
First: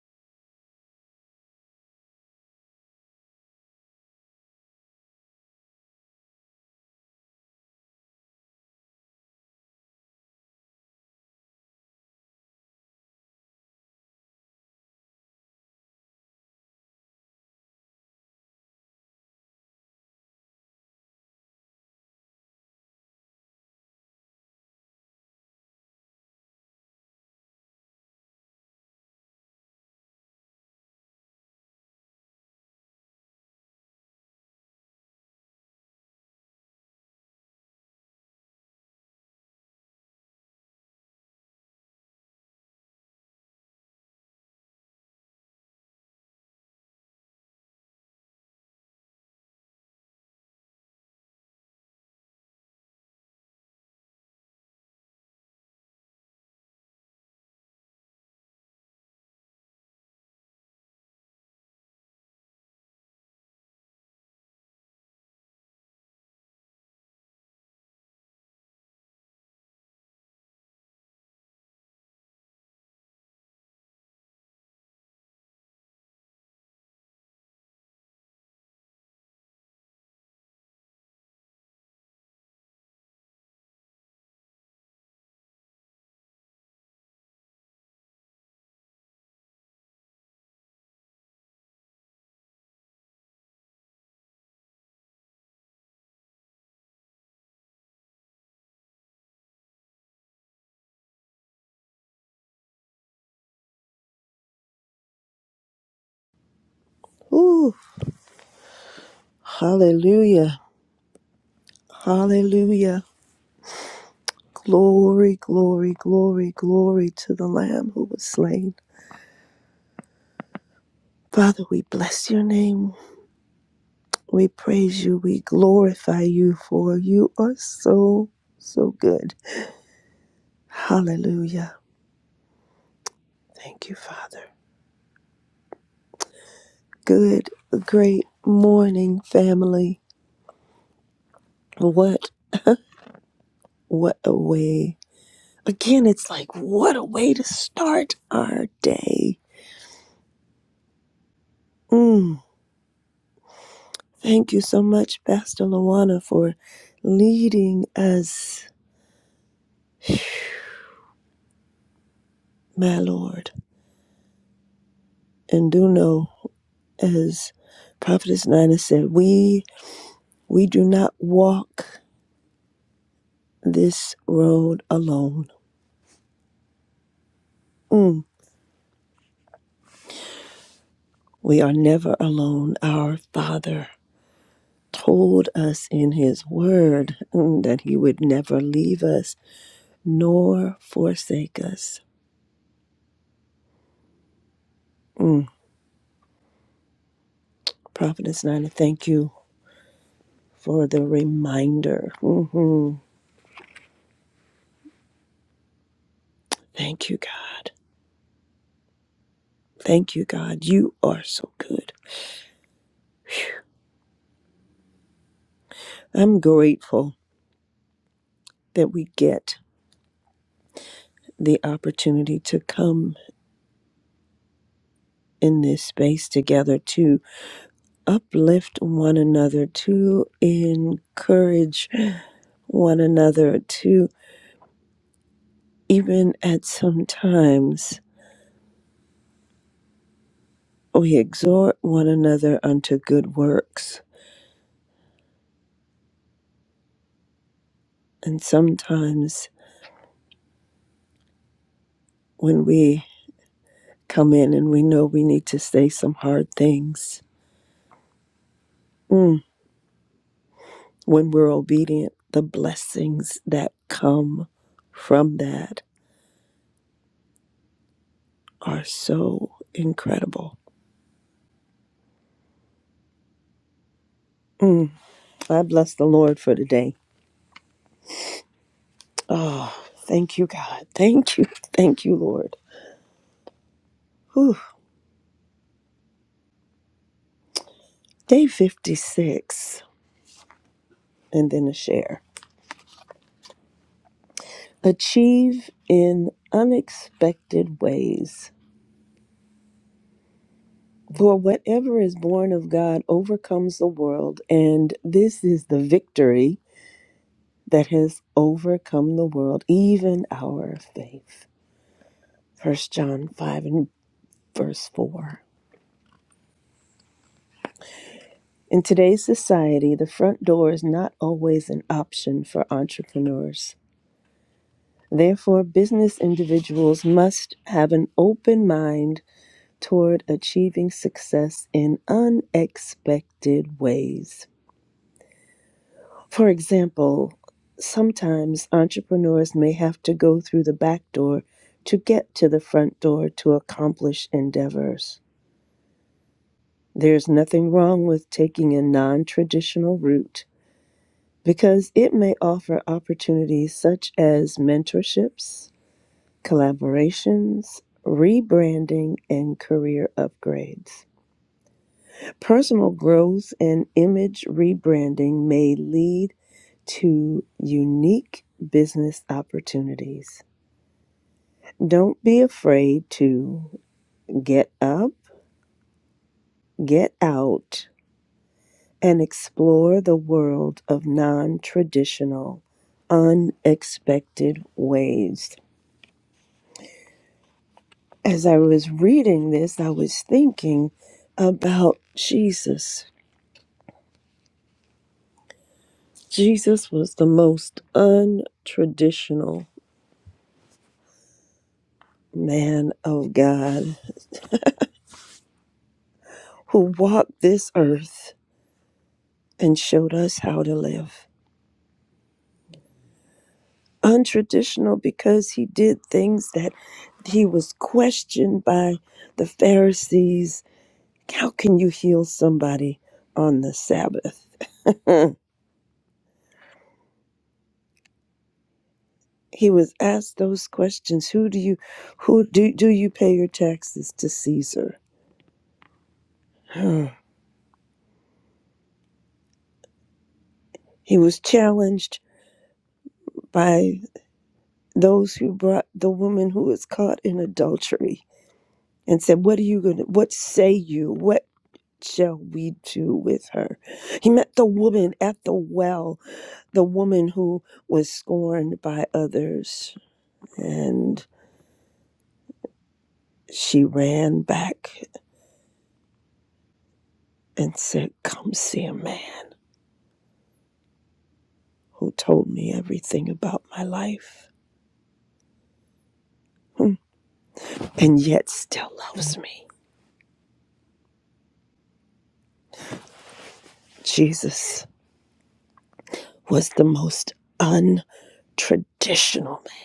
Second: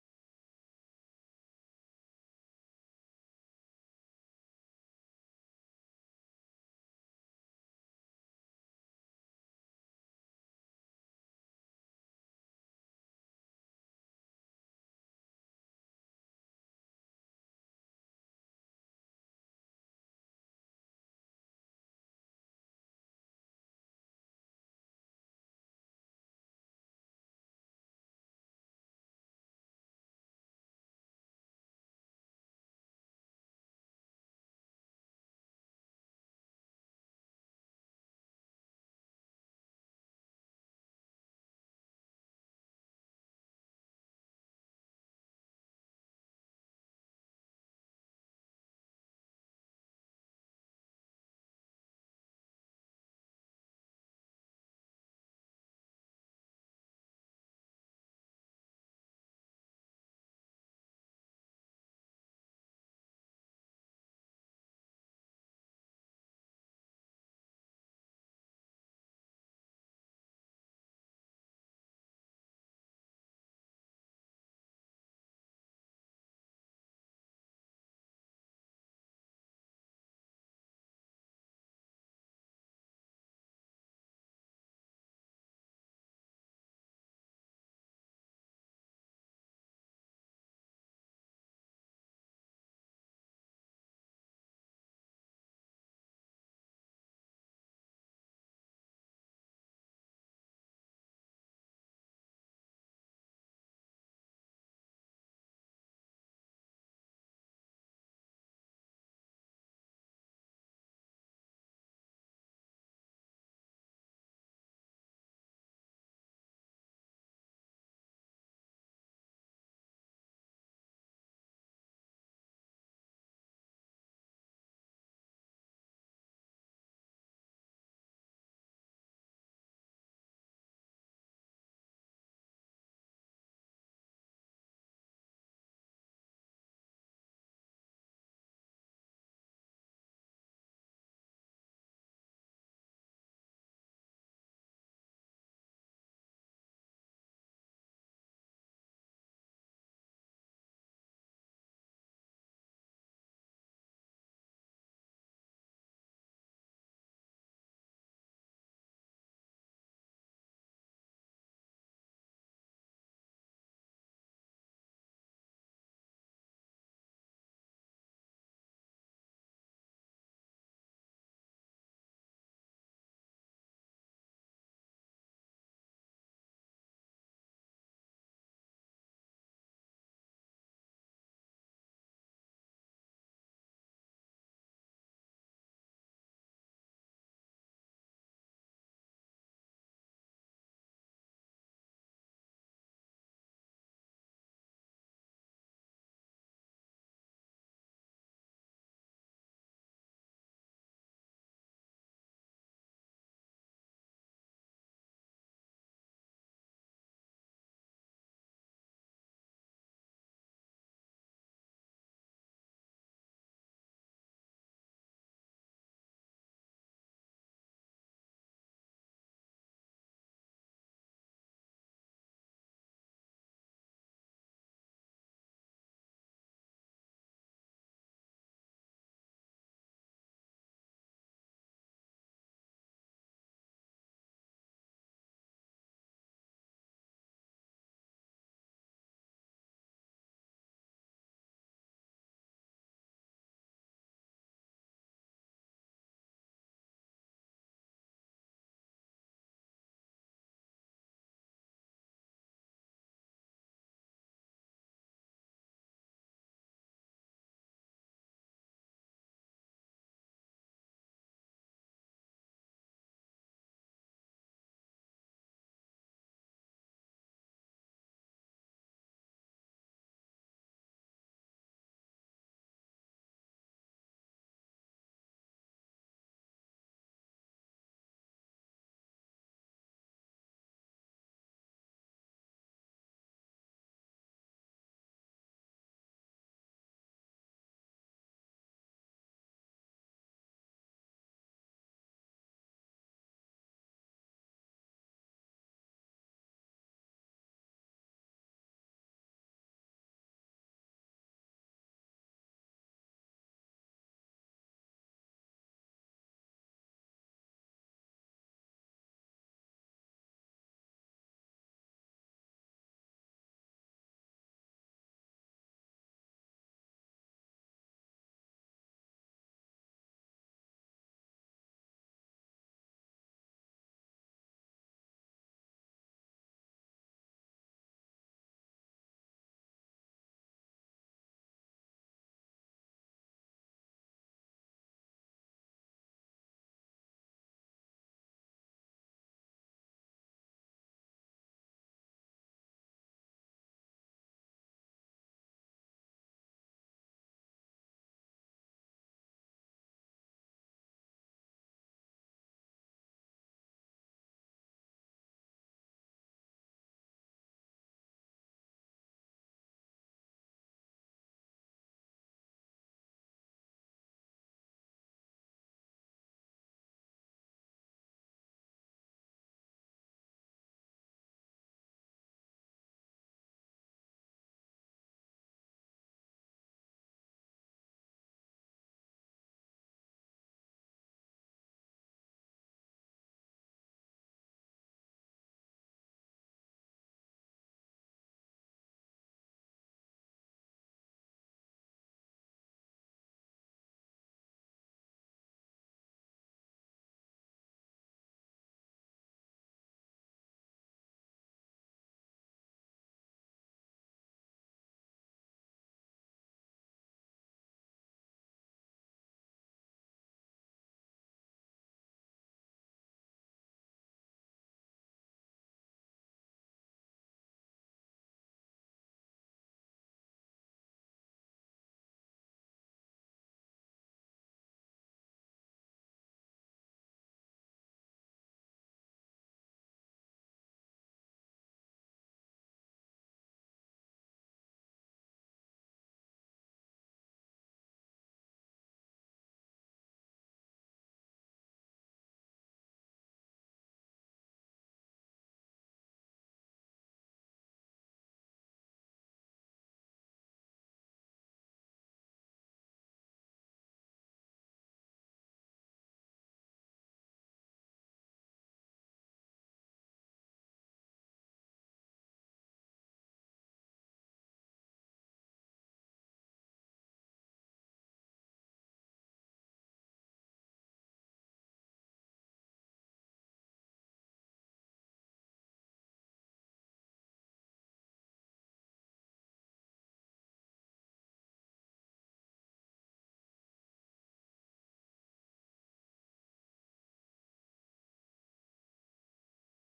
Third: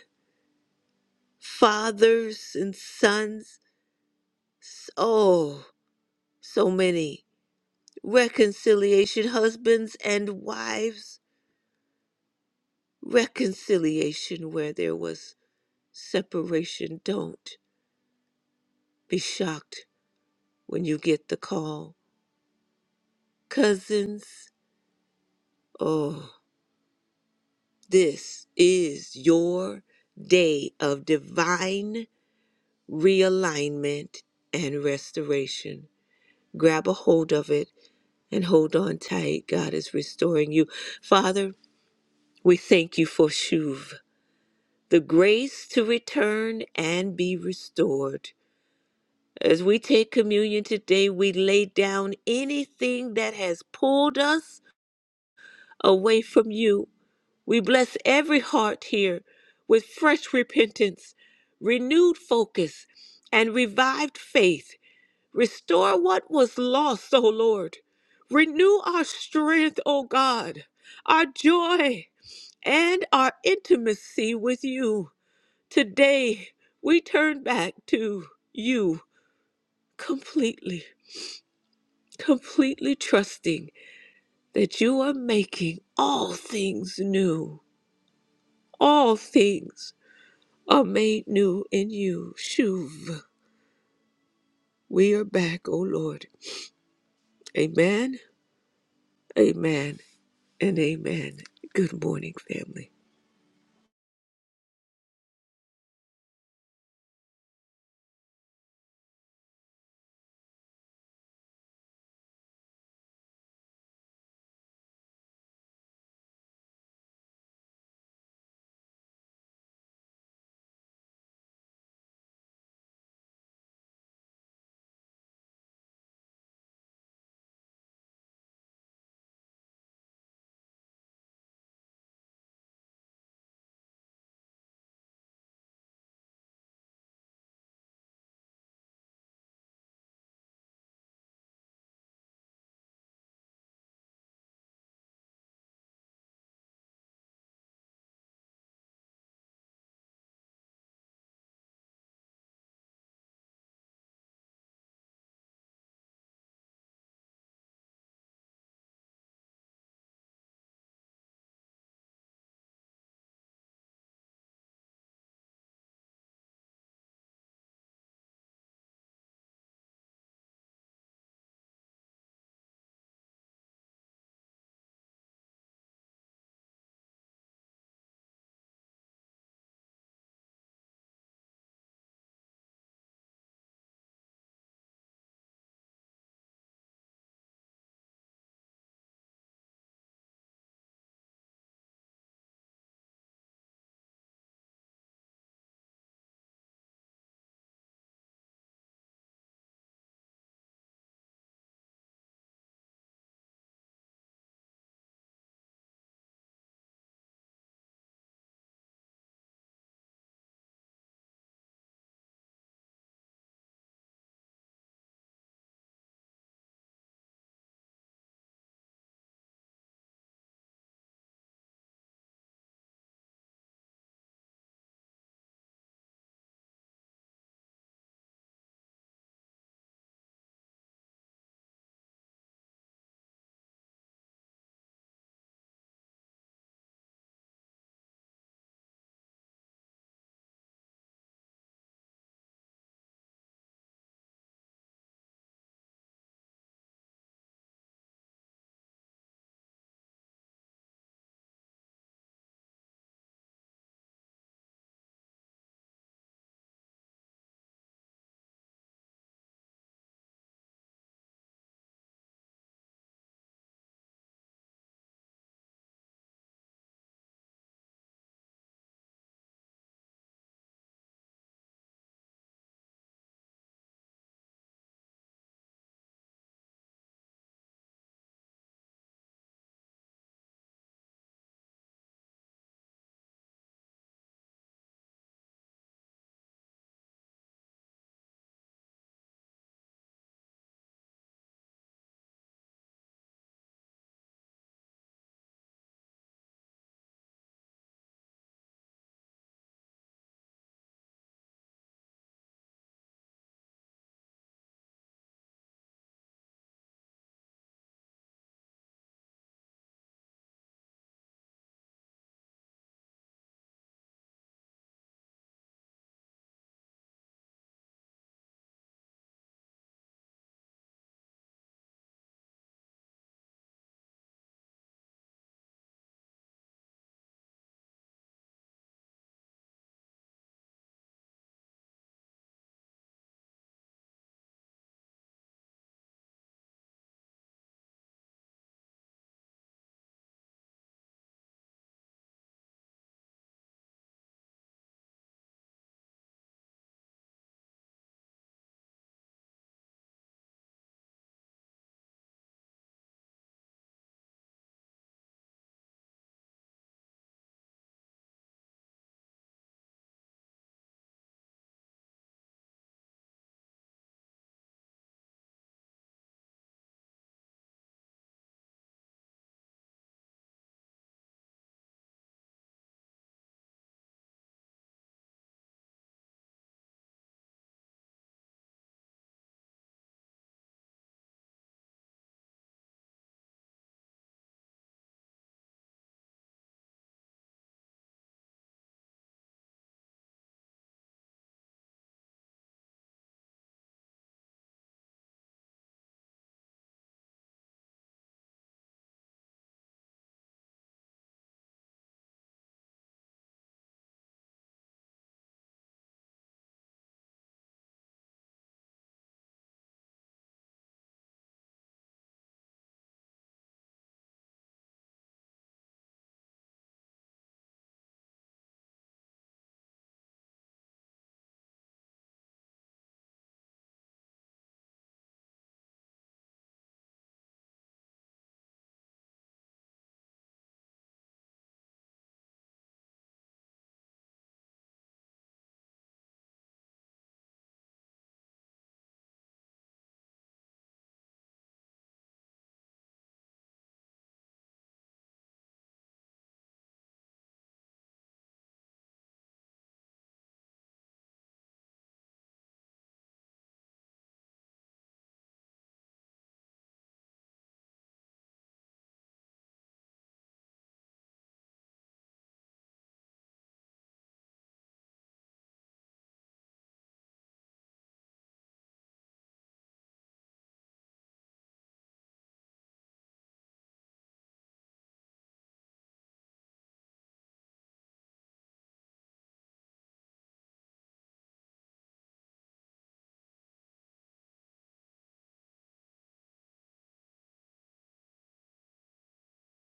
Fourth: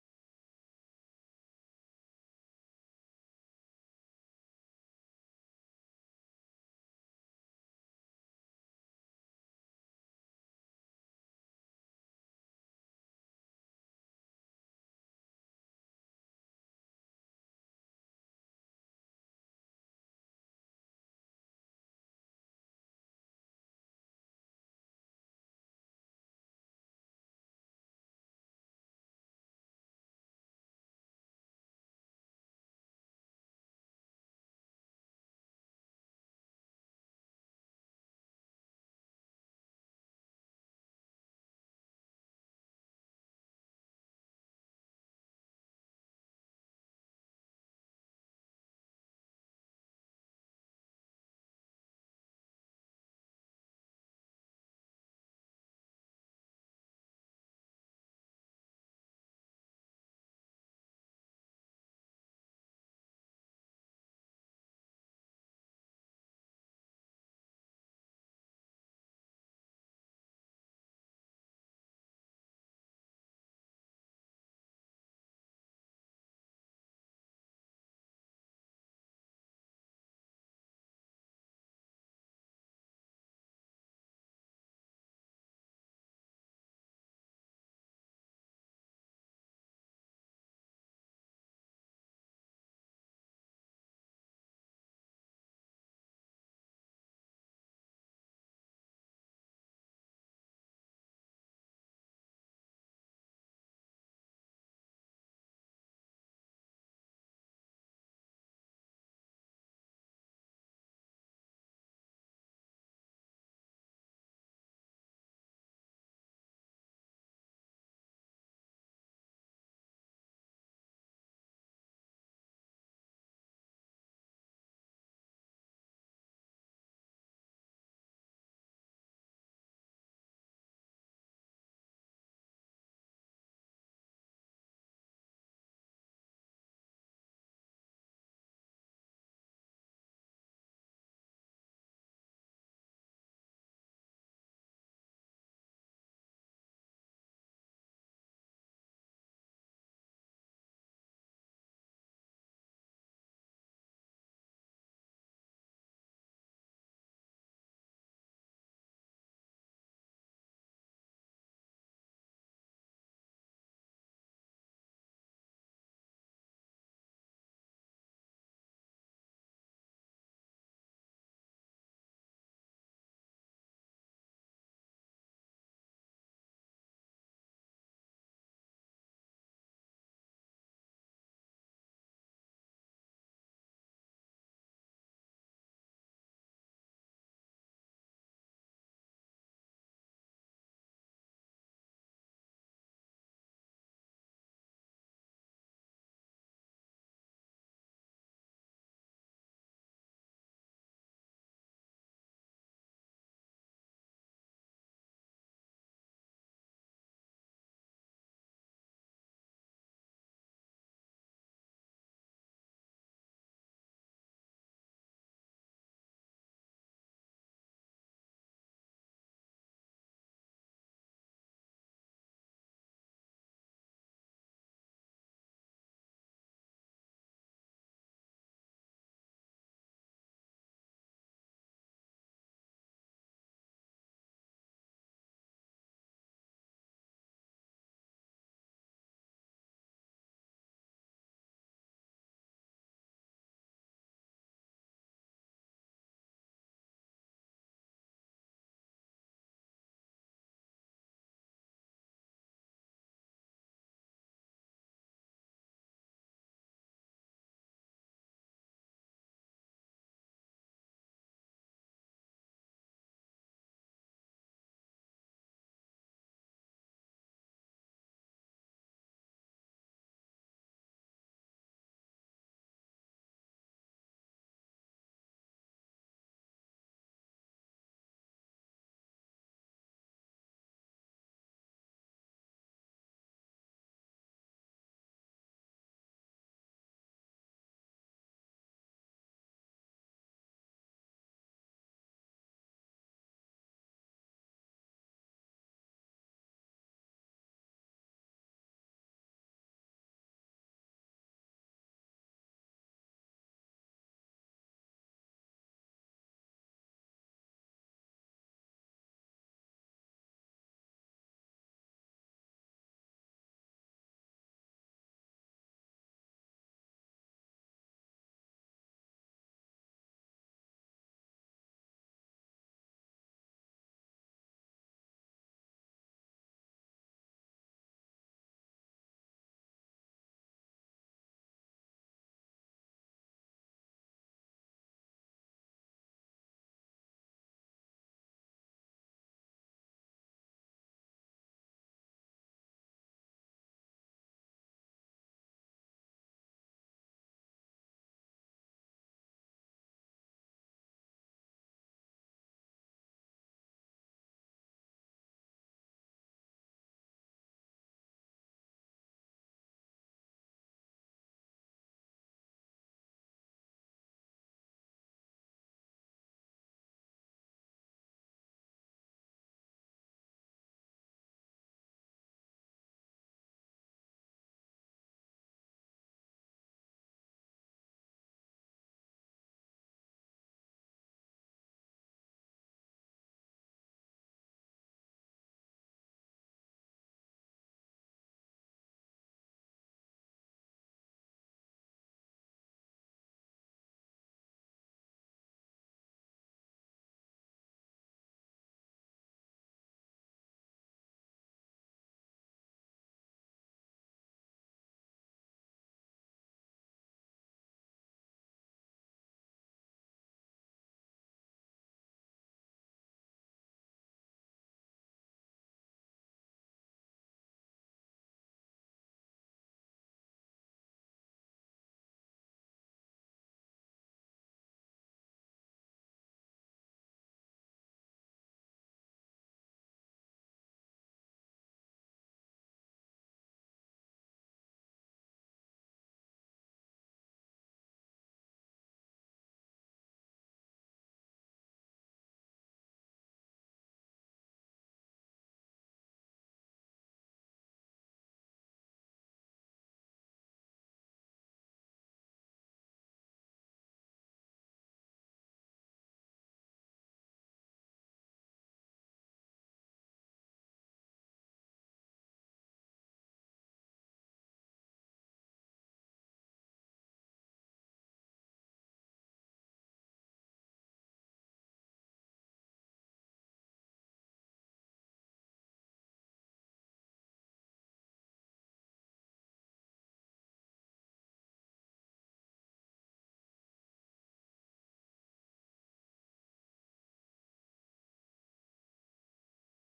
Speaker 3: fathers and sons. S- Oh, so many. Reconciliation, husbands and wives reconciliation where there was separation. Don't be shocked when you get the call. Cousins, oh, this is your day of divine realignment and restoration. Grab a hold of it and hold on tight. God is restoring you. Father, we thank you for Shuv, the grace to return and be restored. As we take communion today, we lay down anything that has pulled us away from you. We bless every heart here with fresh repentance, renewed focus, and revived faith. Restore what was lost, O Lord. Renew our strength, O God, our joy, and our intimacy with you. Today, we turn back to you completely. completely trusting that you are making all things new. All things are made new in you. Shuv. We are back, O Lord. Amen, amen, and amen. Good morning, family.
Speaker 4: Ooh, hallelujah, hallelujah. Glory, glory, glory, glory to the Lamb who was slain. Father, we bless your name. We praise you. We glorify you for you are so, so good. Hallelujah. Thank you, Father. Good, great morning, family. What, what a way. Again, it's like, what a way to start our day. Mm. Thank you so much, Pastor Luana, for leading us, my Lord. And do know, as Prophetess Nina said, we we do not walk this road alone. Mm, we are never alone. Our Father told us in His Word mm, that He would never leave us nor forsake us. Mm, Prophetess Nina, thank you for the reminder. hmm Thank you, God. Thank you, God. You are so good. I'm grateful that we get the opportunity to come in this space together to uplift one another, to encourage one another, to even at some times we exhort one another unto good works. And sometimes when we come in and we know we need to say some hard things, mm, When we're obedient, the blessings that come from that are so incredible. Mm, I bless the Lord for today. Oh, thank you, God. Thank you. *laughs* Thank you, Lord. Whew. Day 56, and then a share. Achieve in unexpected ways. For whatever is born of God overcomes the world, and this is the victory that has overcome the world, even our faith. First John 5 and verse 4. In today's society, the front door is not always an option for entrepreneurs. Therefore, business individuals must have an open mind toward achieving success in unexpected ways. For example, sometimes entrepreneurs may have to go through the back door to get to the front door to accomplish endeavors. There's nothing wrong with taking a non traditional route because it may offer opportunities such as mentorships, collaborations, rebranding, and career upgrades. Personal growth and image rebranding may lead to unique business opportunities. Don't be afraid to get up, get out, and explore the world of non traditional, unexpected ways. As I was reading this, I was thinking about Jesus. Jesus was the most untraditional man of God who walked this earth and showed us how to live. Untraditional because he did things that he was questioned by the Pharisees. How can you heal somebody on the Sabbath? *laughs* he was asked those questions. Who do you who do, do you pay your taxes to Caesar? *sighs* he was challenged by those who brought the woman who was caught in adultery and said, What are you going to, what say you? What shall we do with her? He met the woman at the well, the woman who was scorned by others. And she ran back and said, Come see a man who told me everything about my life hmm, and yet still loves me. Jesus was the most untraditional man.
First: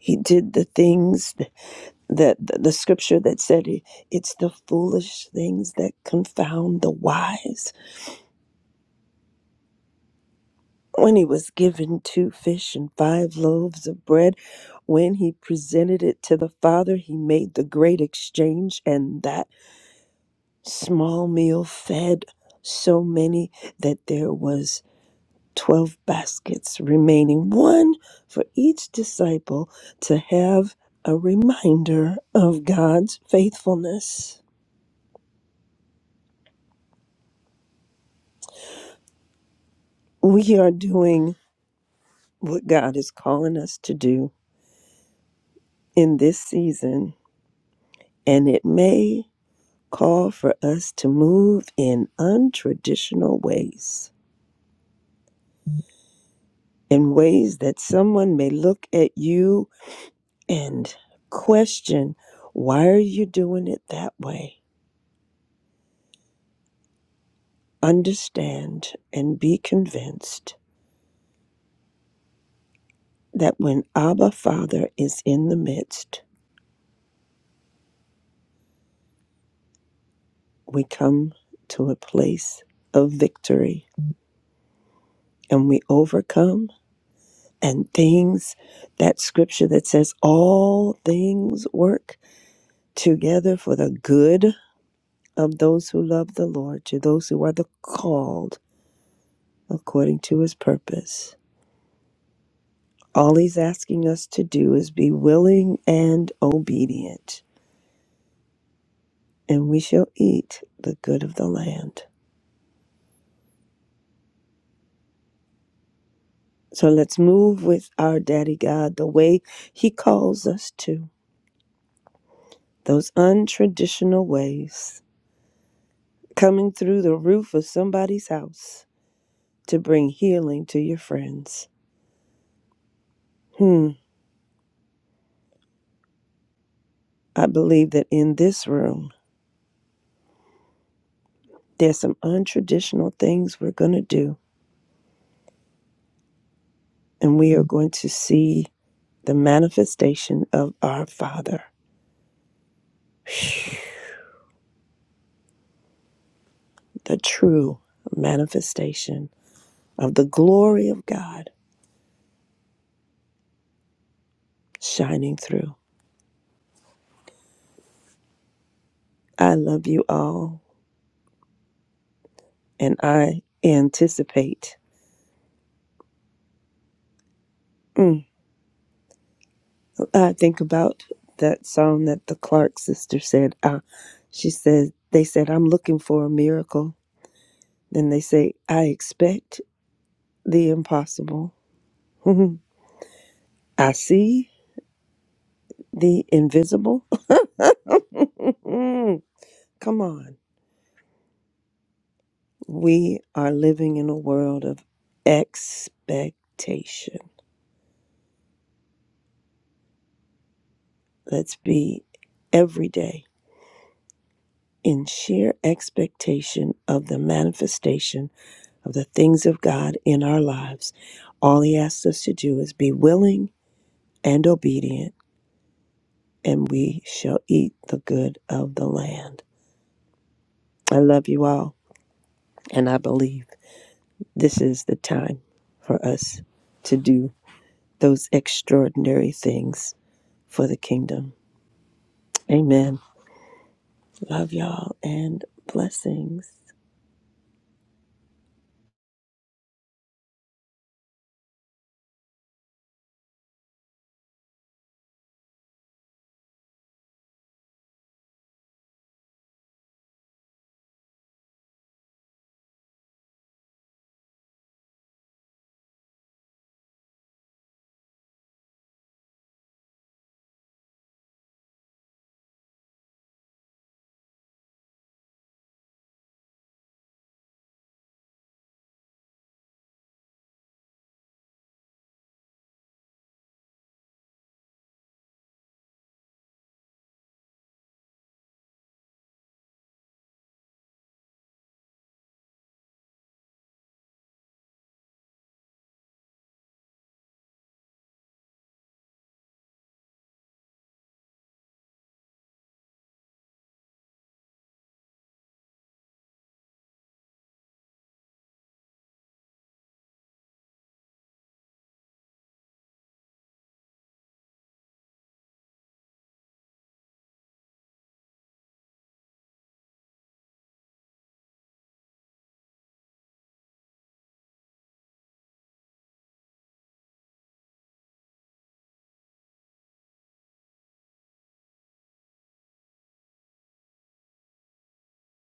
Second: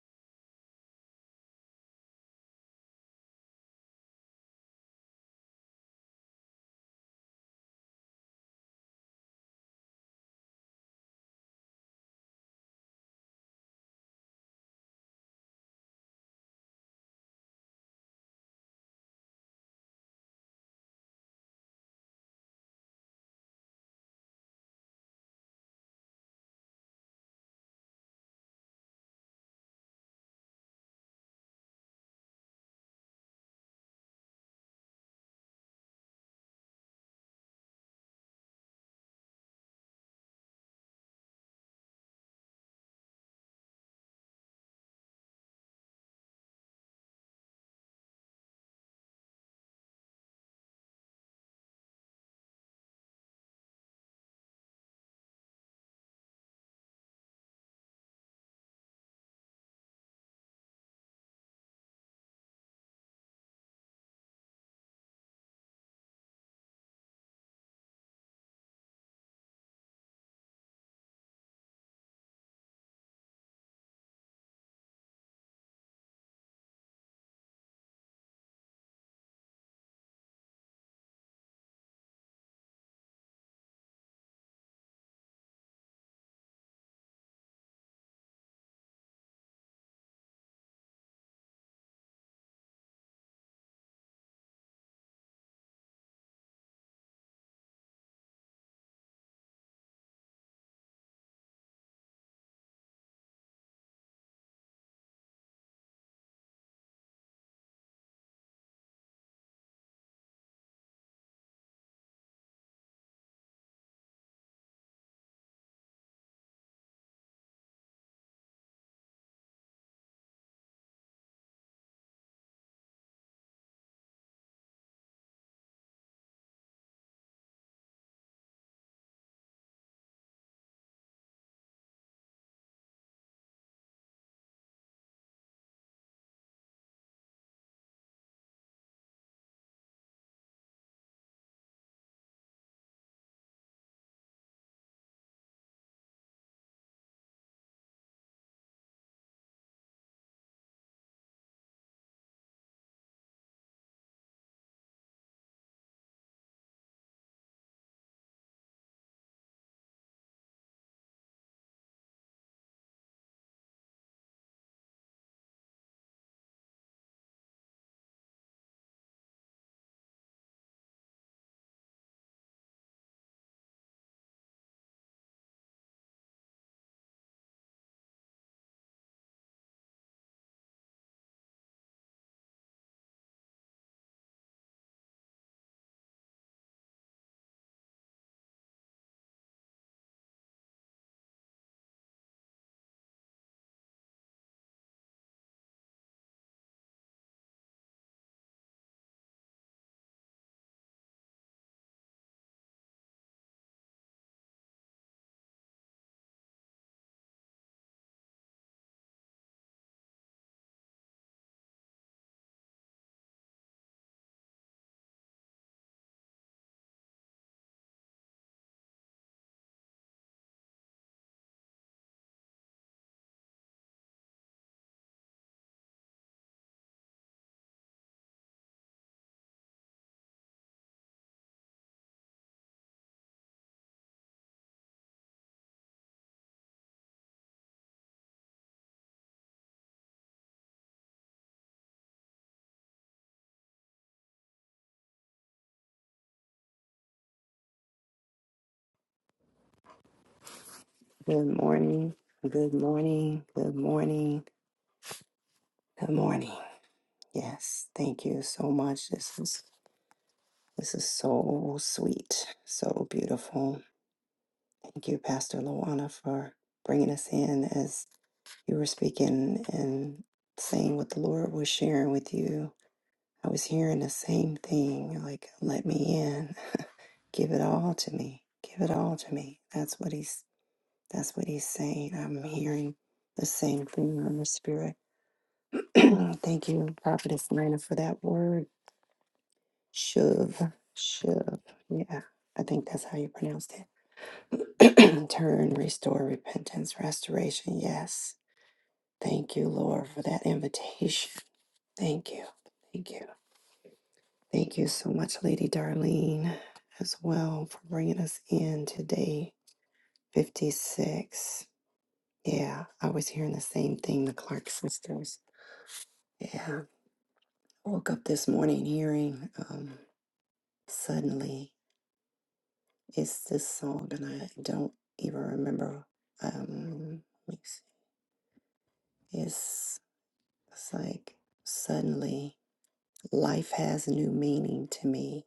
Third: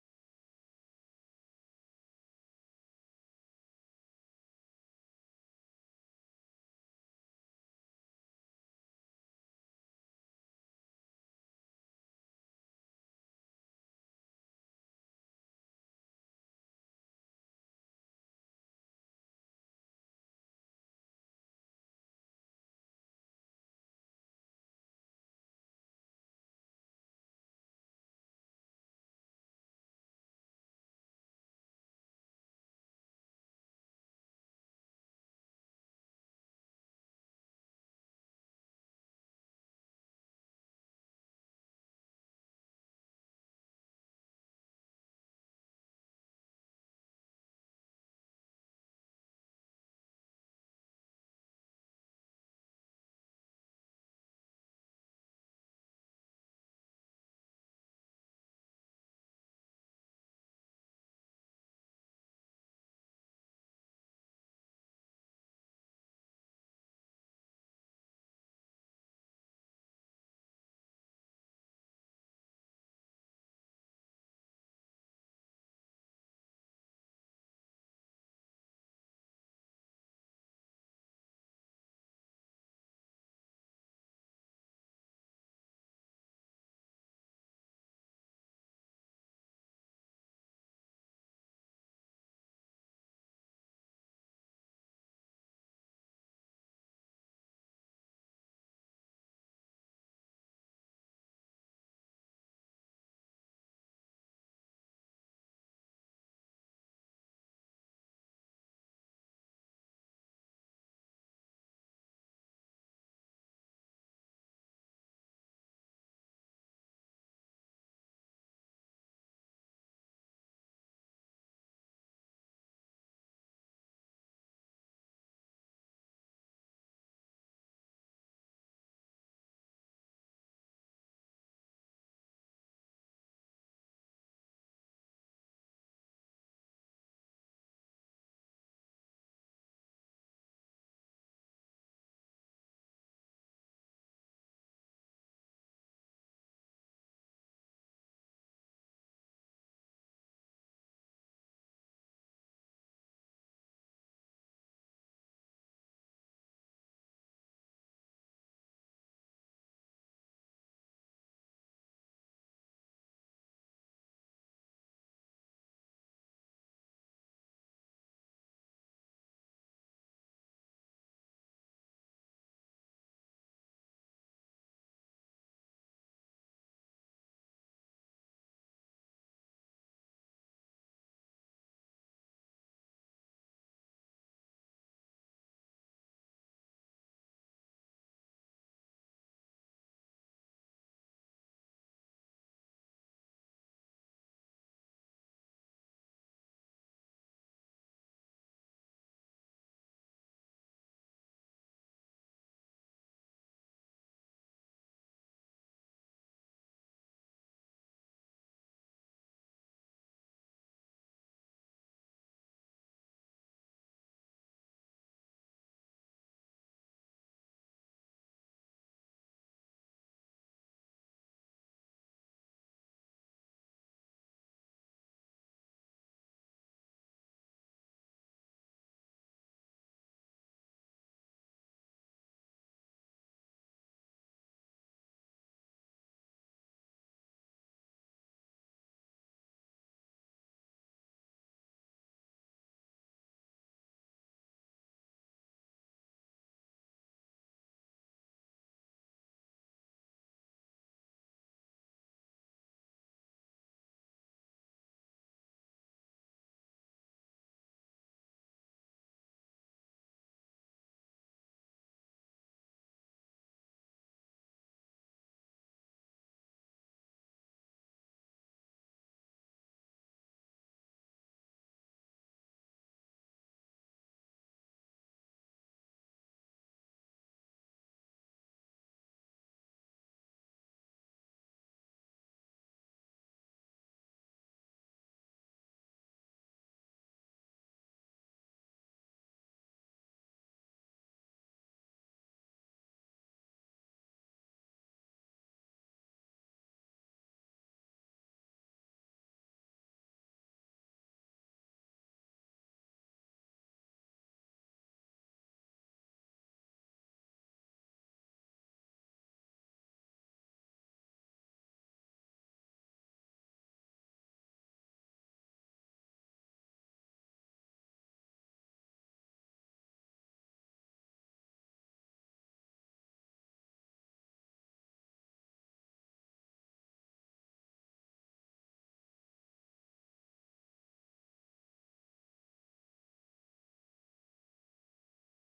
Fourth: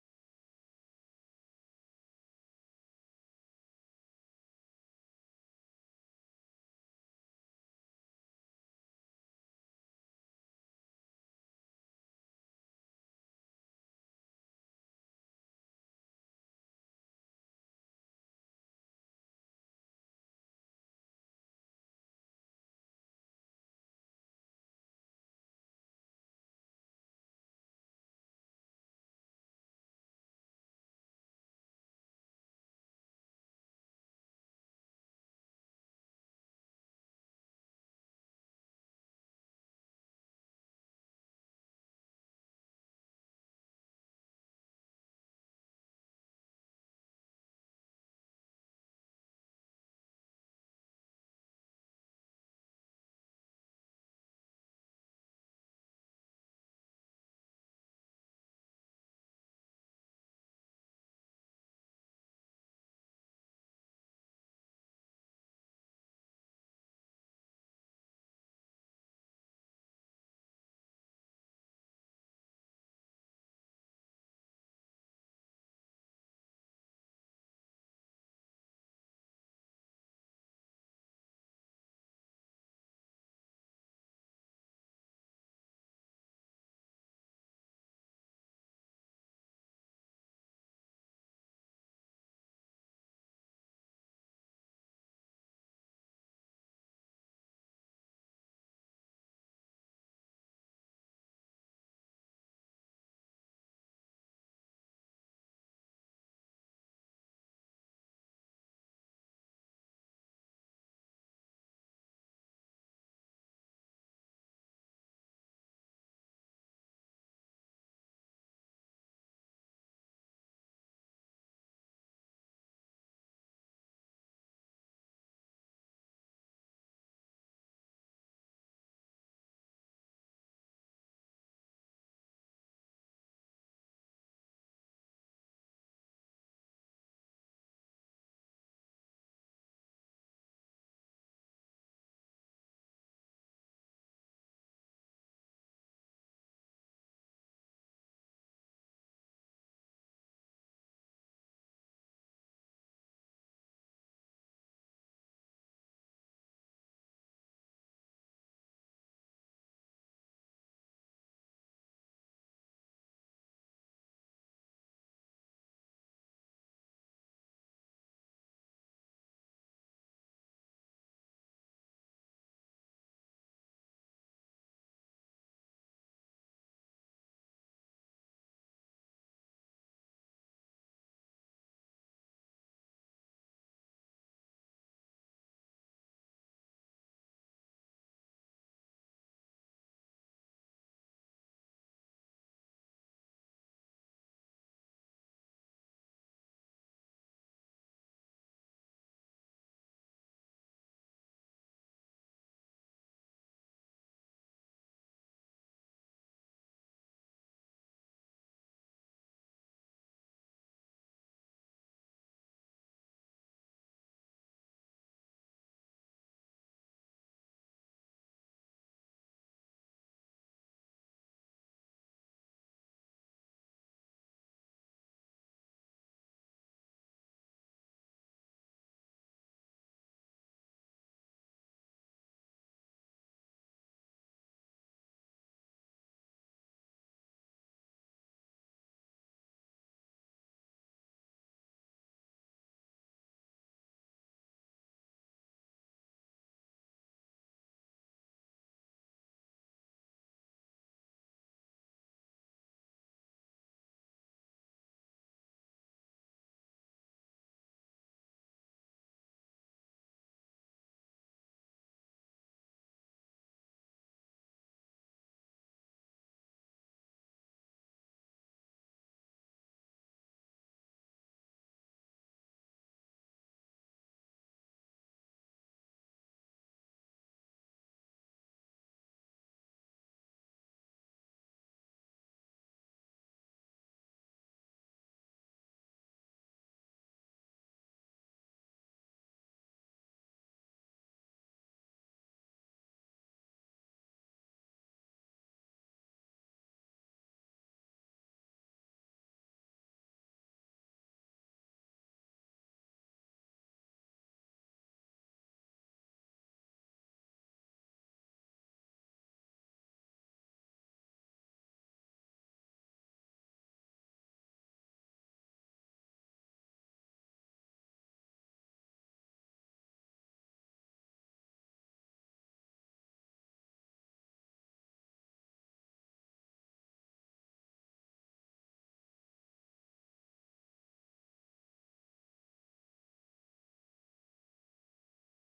Speaker 4: He did the things the, the the scripture that said it's the foolish things that confound the wise when he was given two fish and five loaves of bread when he presented it to the father he made the great exchange and that small meal fed so many that there was 12 baskets remaining one for each disciple to have a reminder of God's faithfulness we are doing what God is calling us to do in this season, and it may call for us to move in untraditional ways, in ways that someone may look at you and question, why are you doing it that way? Understand and be convinced that when Abba Father is in the midst, we come to a place of victory and we overcome and things that scripture that says all things work together for the good of those who love the lord to those who are the called according to his purpose all he's asking us to do is be willing and obedient and we shall eat the good of the land so let's move with our daddy god the way he calls us to those untraditional ways coming through the roof of somebody's house to bring healing to your friends. Hmm, I believe that in this room, there's some untraditional things we're going to do, and we are going to see the manifestation of our Father, the true manifestation of the glory of God shining through. I love you all, and I anticipate. Mm, I think about that song that the Clark sister said. Uh, she said, They said, I'm looking for a miracle. Then they say, I expect the impossible. *laughs* I see the invisible. *laughs* Come on. We are living in a world of expectation. Let's be every day in sheer expectation of the manifestation of the things of God in our lives. All He asks us to do is be willing and obedient, and we shall eat the good of the land. I love you all. And I believe this is the time for us to do those extraordinary things for the kingdom. Amen. Love y'all and blessings.
Speaker 2: Good morning, good morning, good morning, good morning. Yes, thank you so much. This is this is so sweet, so beautiful. Thank you, Pastor Luana, for bringing us in as you were speaking and saying what the Lord was sharing with you. I was hearing the same thing, like, let me in, give it all to me, give it all to me. That's what He's That's what he's saying. I'm hearing the same thing in the spirit. *clears throat* Thank you, Prophetess Nina, for that word. Shuv, shuv. Yeah, I think that's how you pronounced it. *clears throat* Turn, restore, repentance, restoration. Yes. Thank you, Lord, for that invitation. Thank you. Thank you. Thank you so much, Lady Darlene, as well, for bringing us in today. 56. Yeah, I was hearing the same thing, the Clark sisters. Yeah. woke up this morning hearing um, suddenly it's this song and i don't even remember um let me see. it's it's like suddenly life has new meaning to me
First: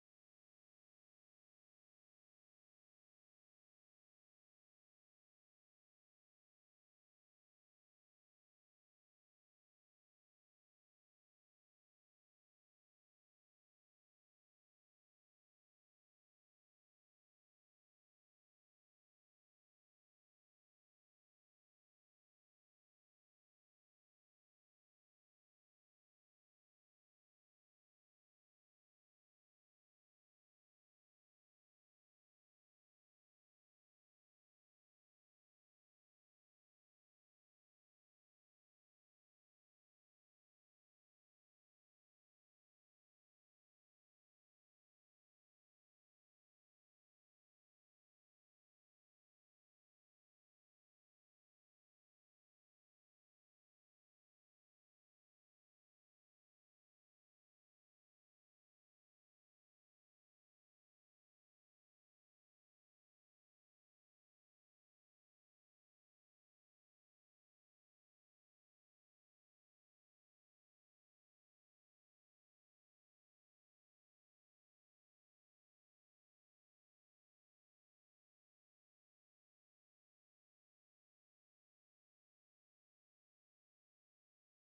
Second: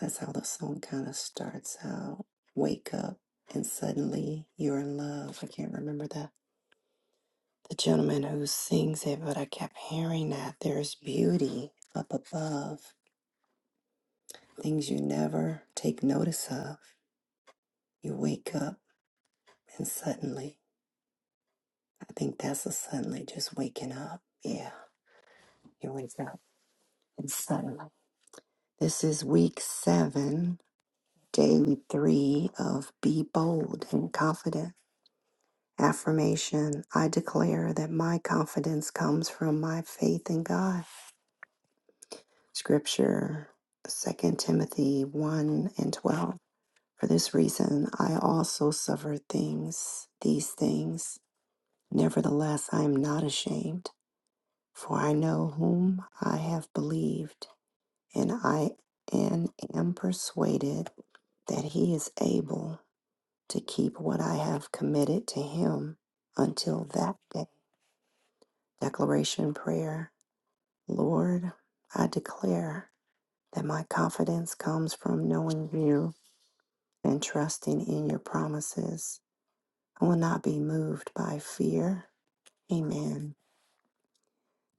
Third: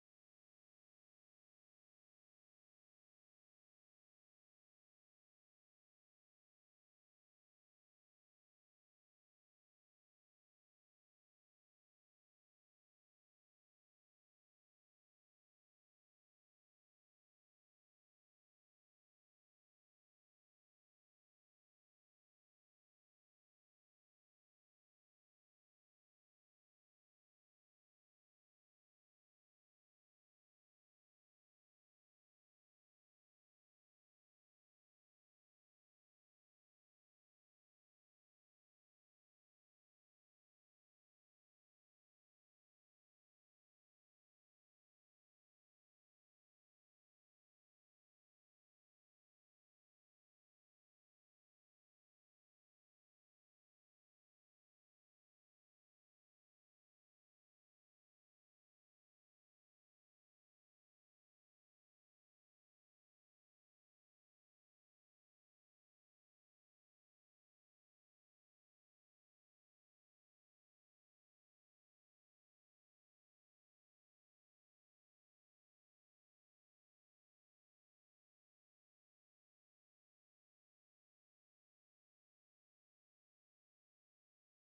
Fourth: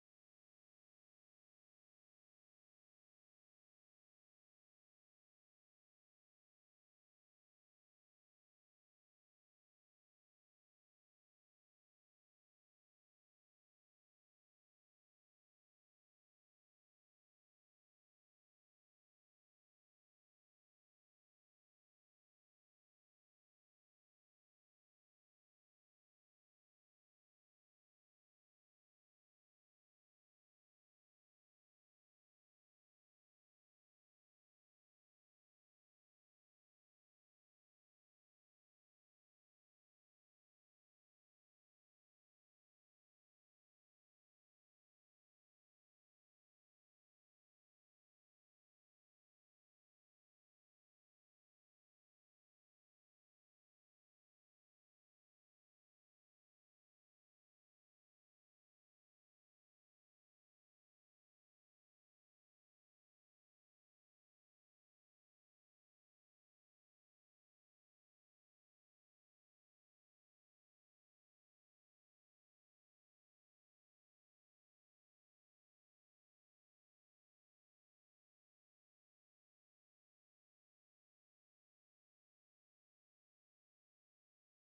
Speaker 2: that's how the song kind of starts out wake up and suddenly you're in love i can't remember the the gentleman who sings it but i kept hearing that there's beauty up above things you never take notice of you wake up And suddenly, I think that's a suddenly just waking up. Yeah, you wake up and suddenly. This is week seven, day three of Be Bold and Confident. Affirmation I declare that my confidence comes from my faith in God. Scripture Second Timothy 1 and 12. For this reason, I also suffer things, these things. Nevertheless, I am not ashamed For I know whom I have believed, and I and am persuaded that he is able to keep what I have committed to him until that day. Declaration prayer. Lord, I declare that my confidence comes from knowing you and trusting in your promises. I will not be moved by fear. Amen.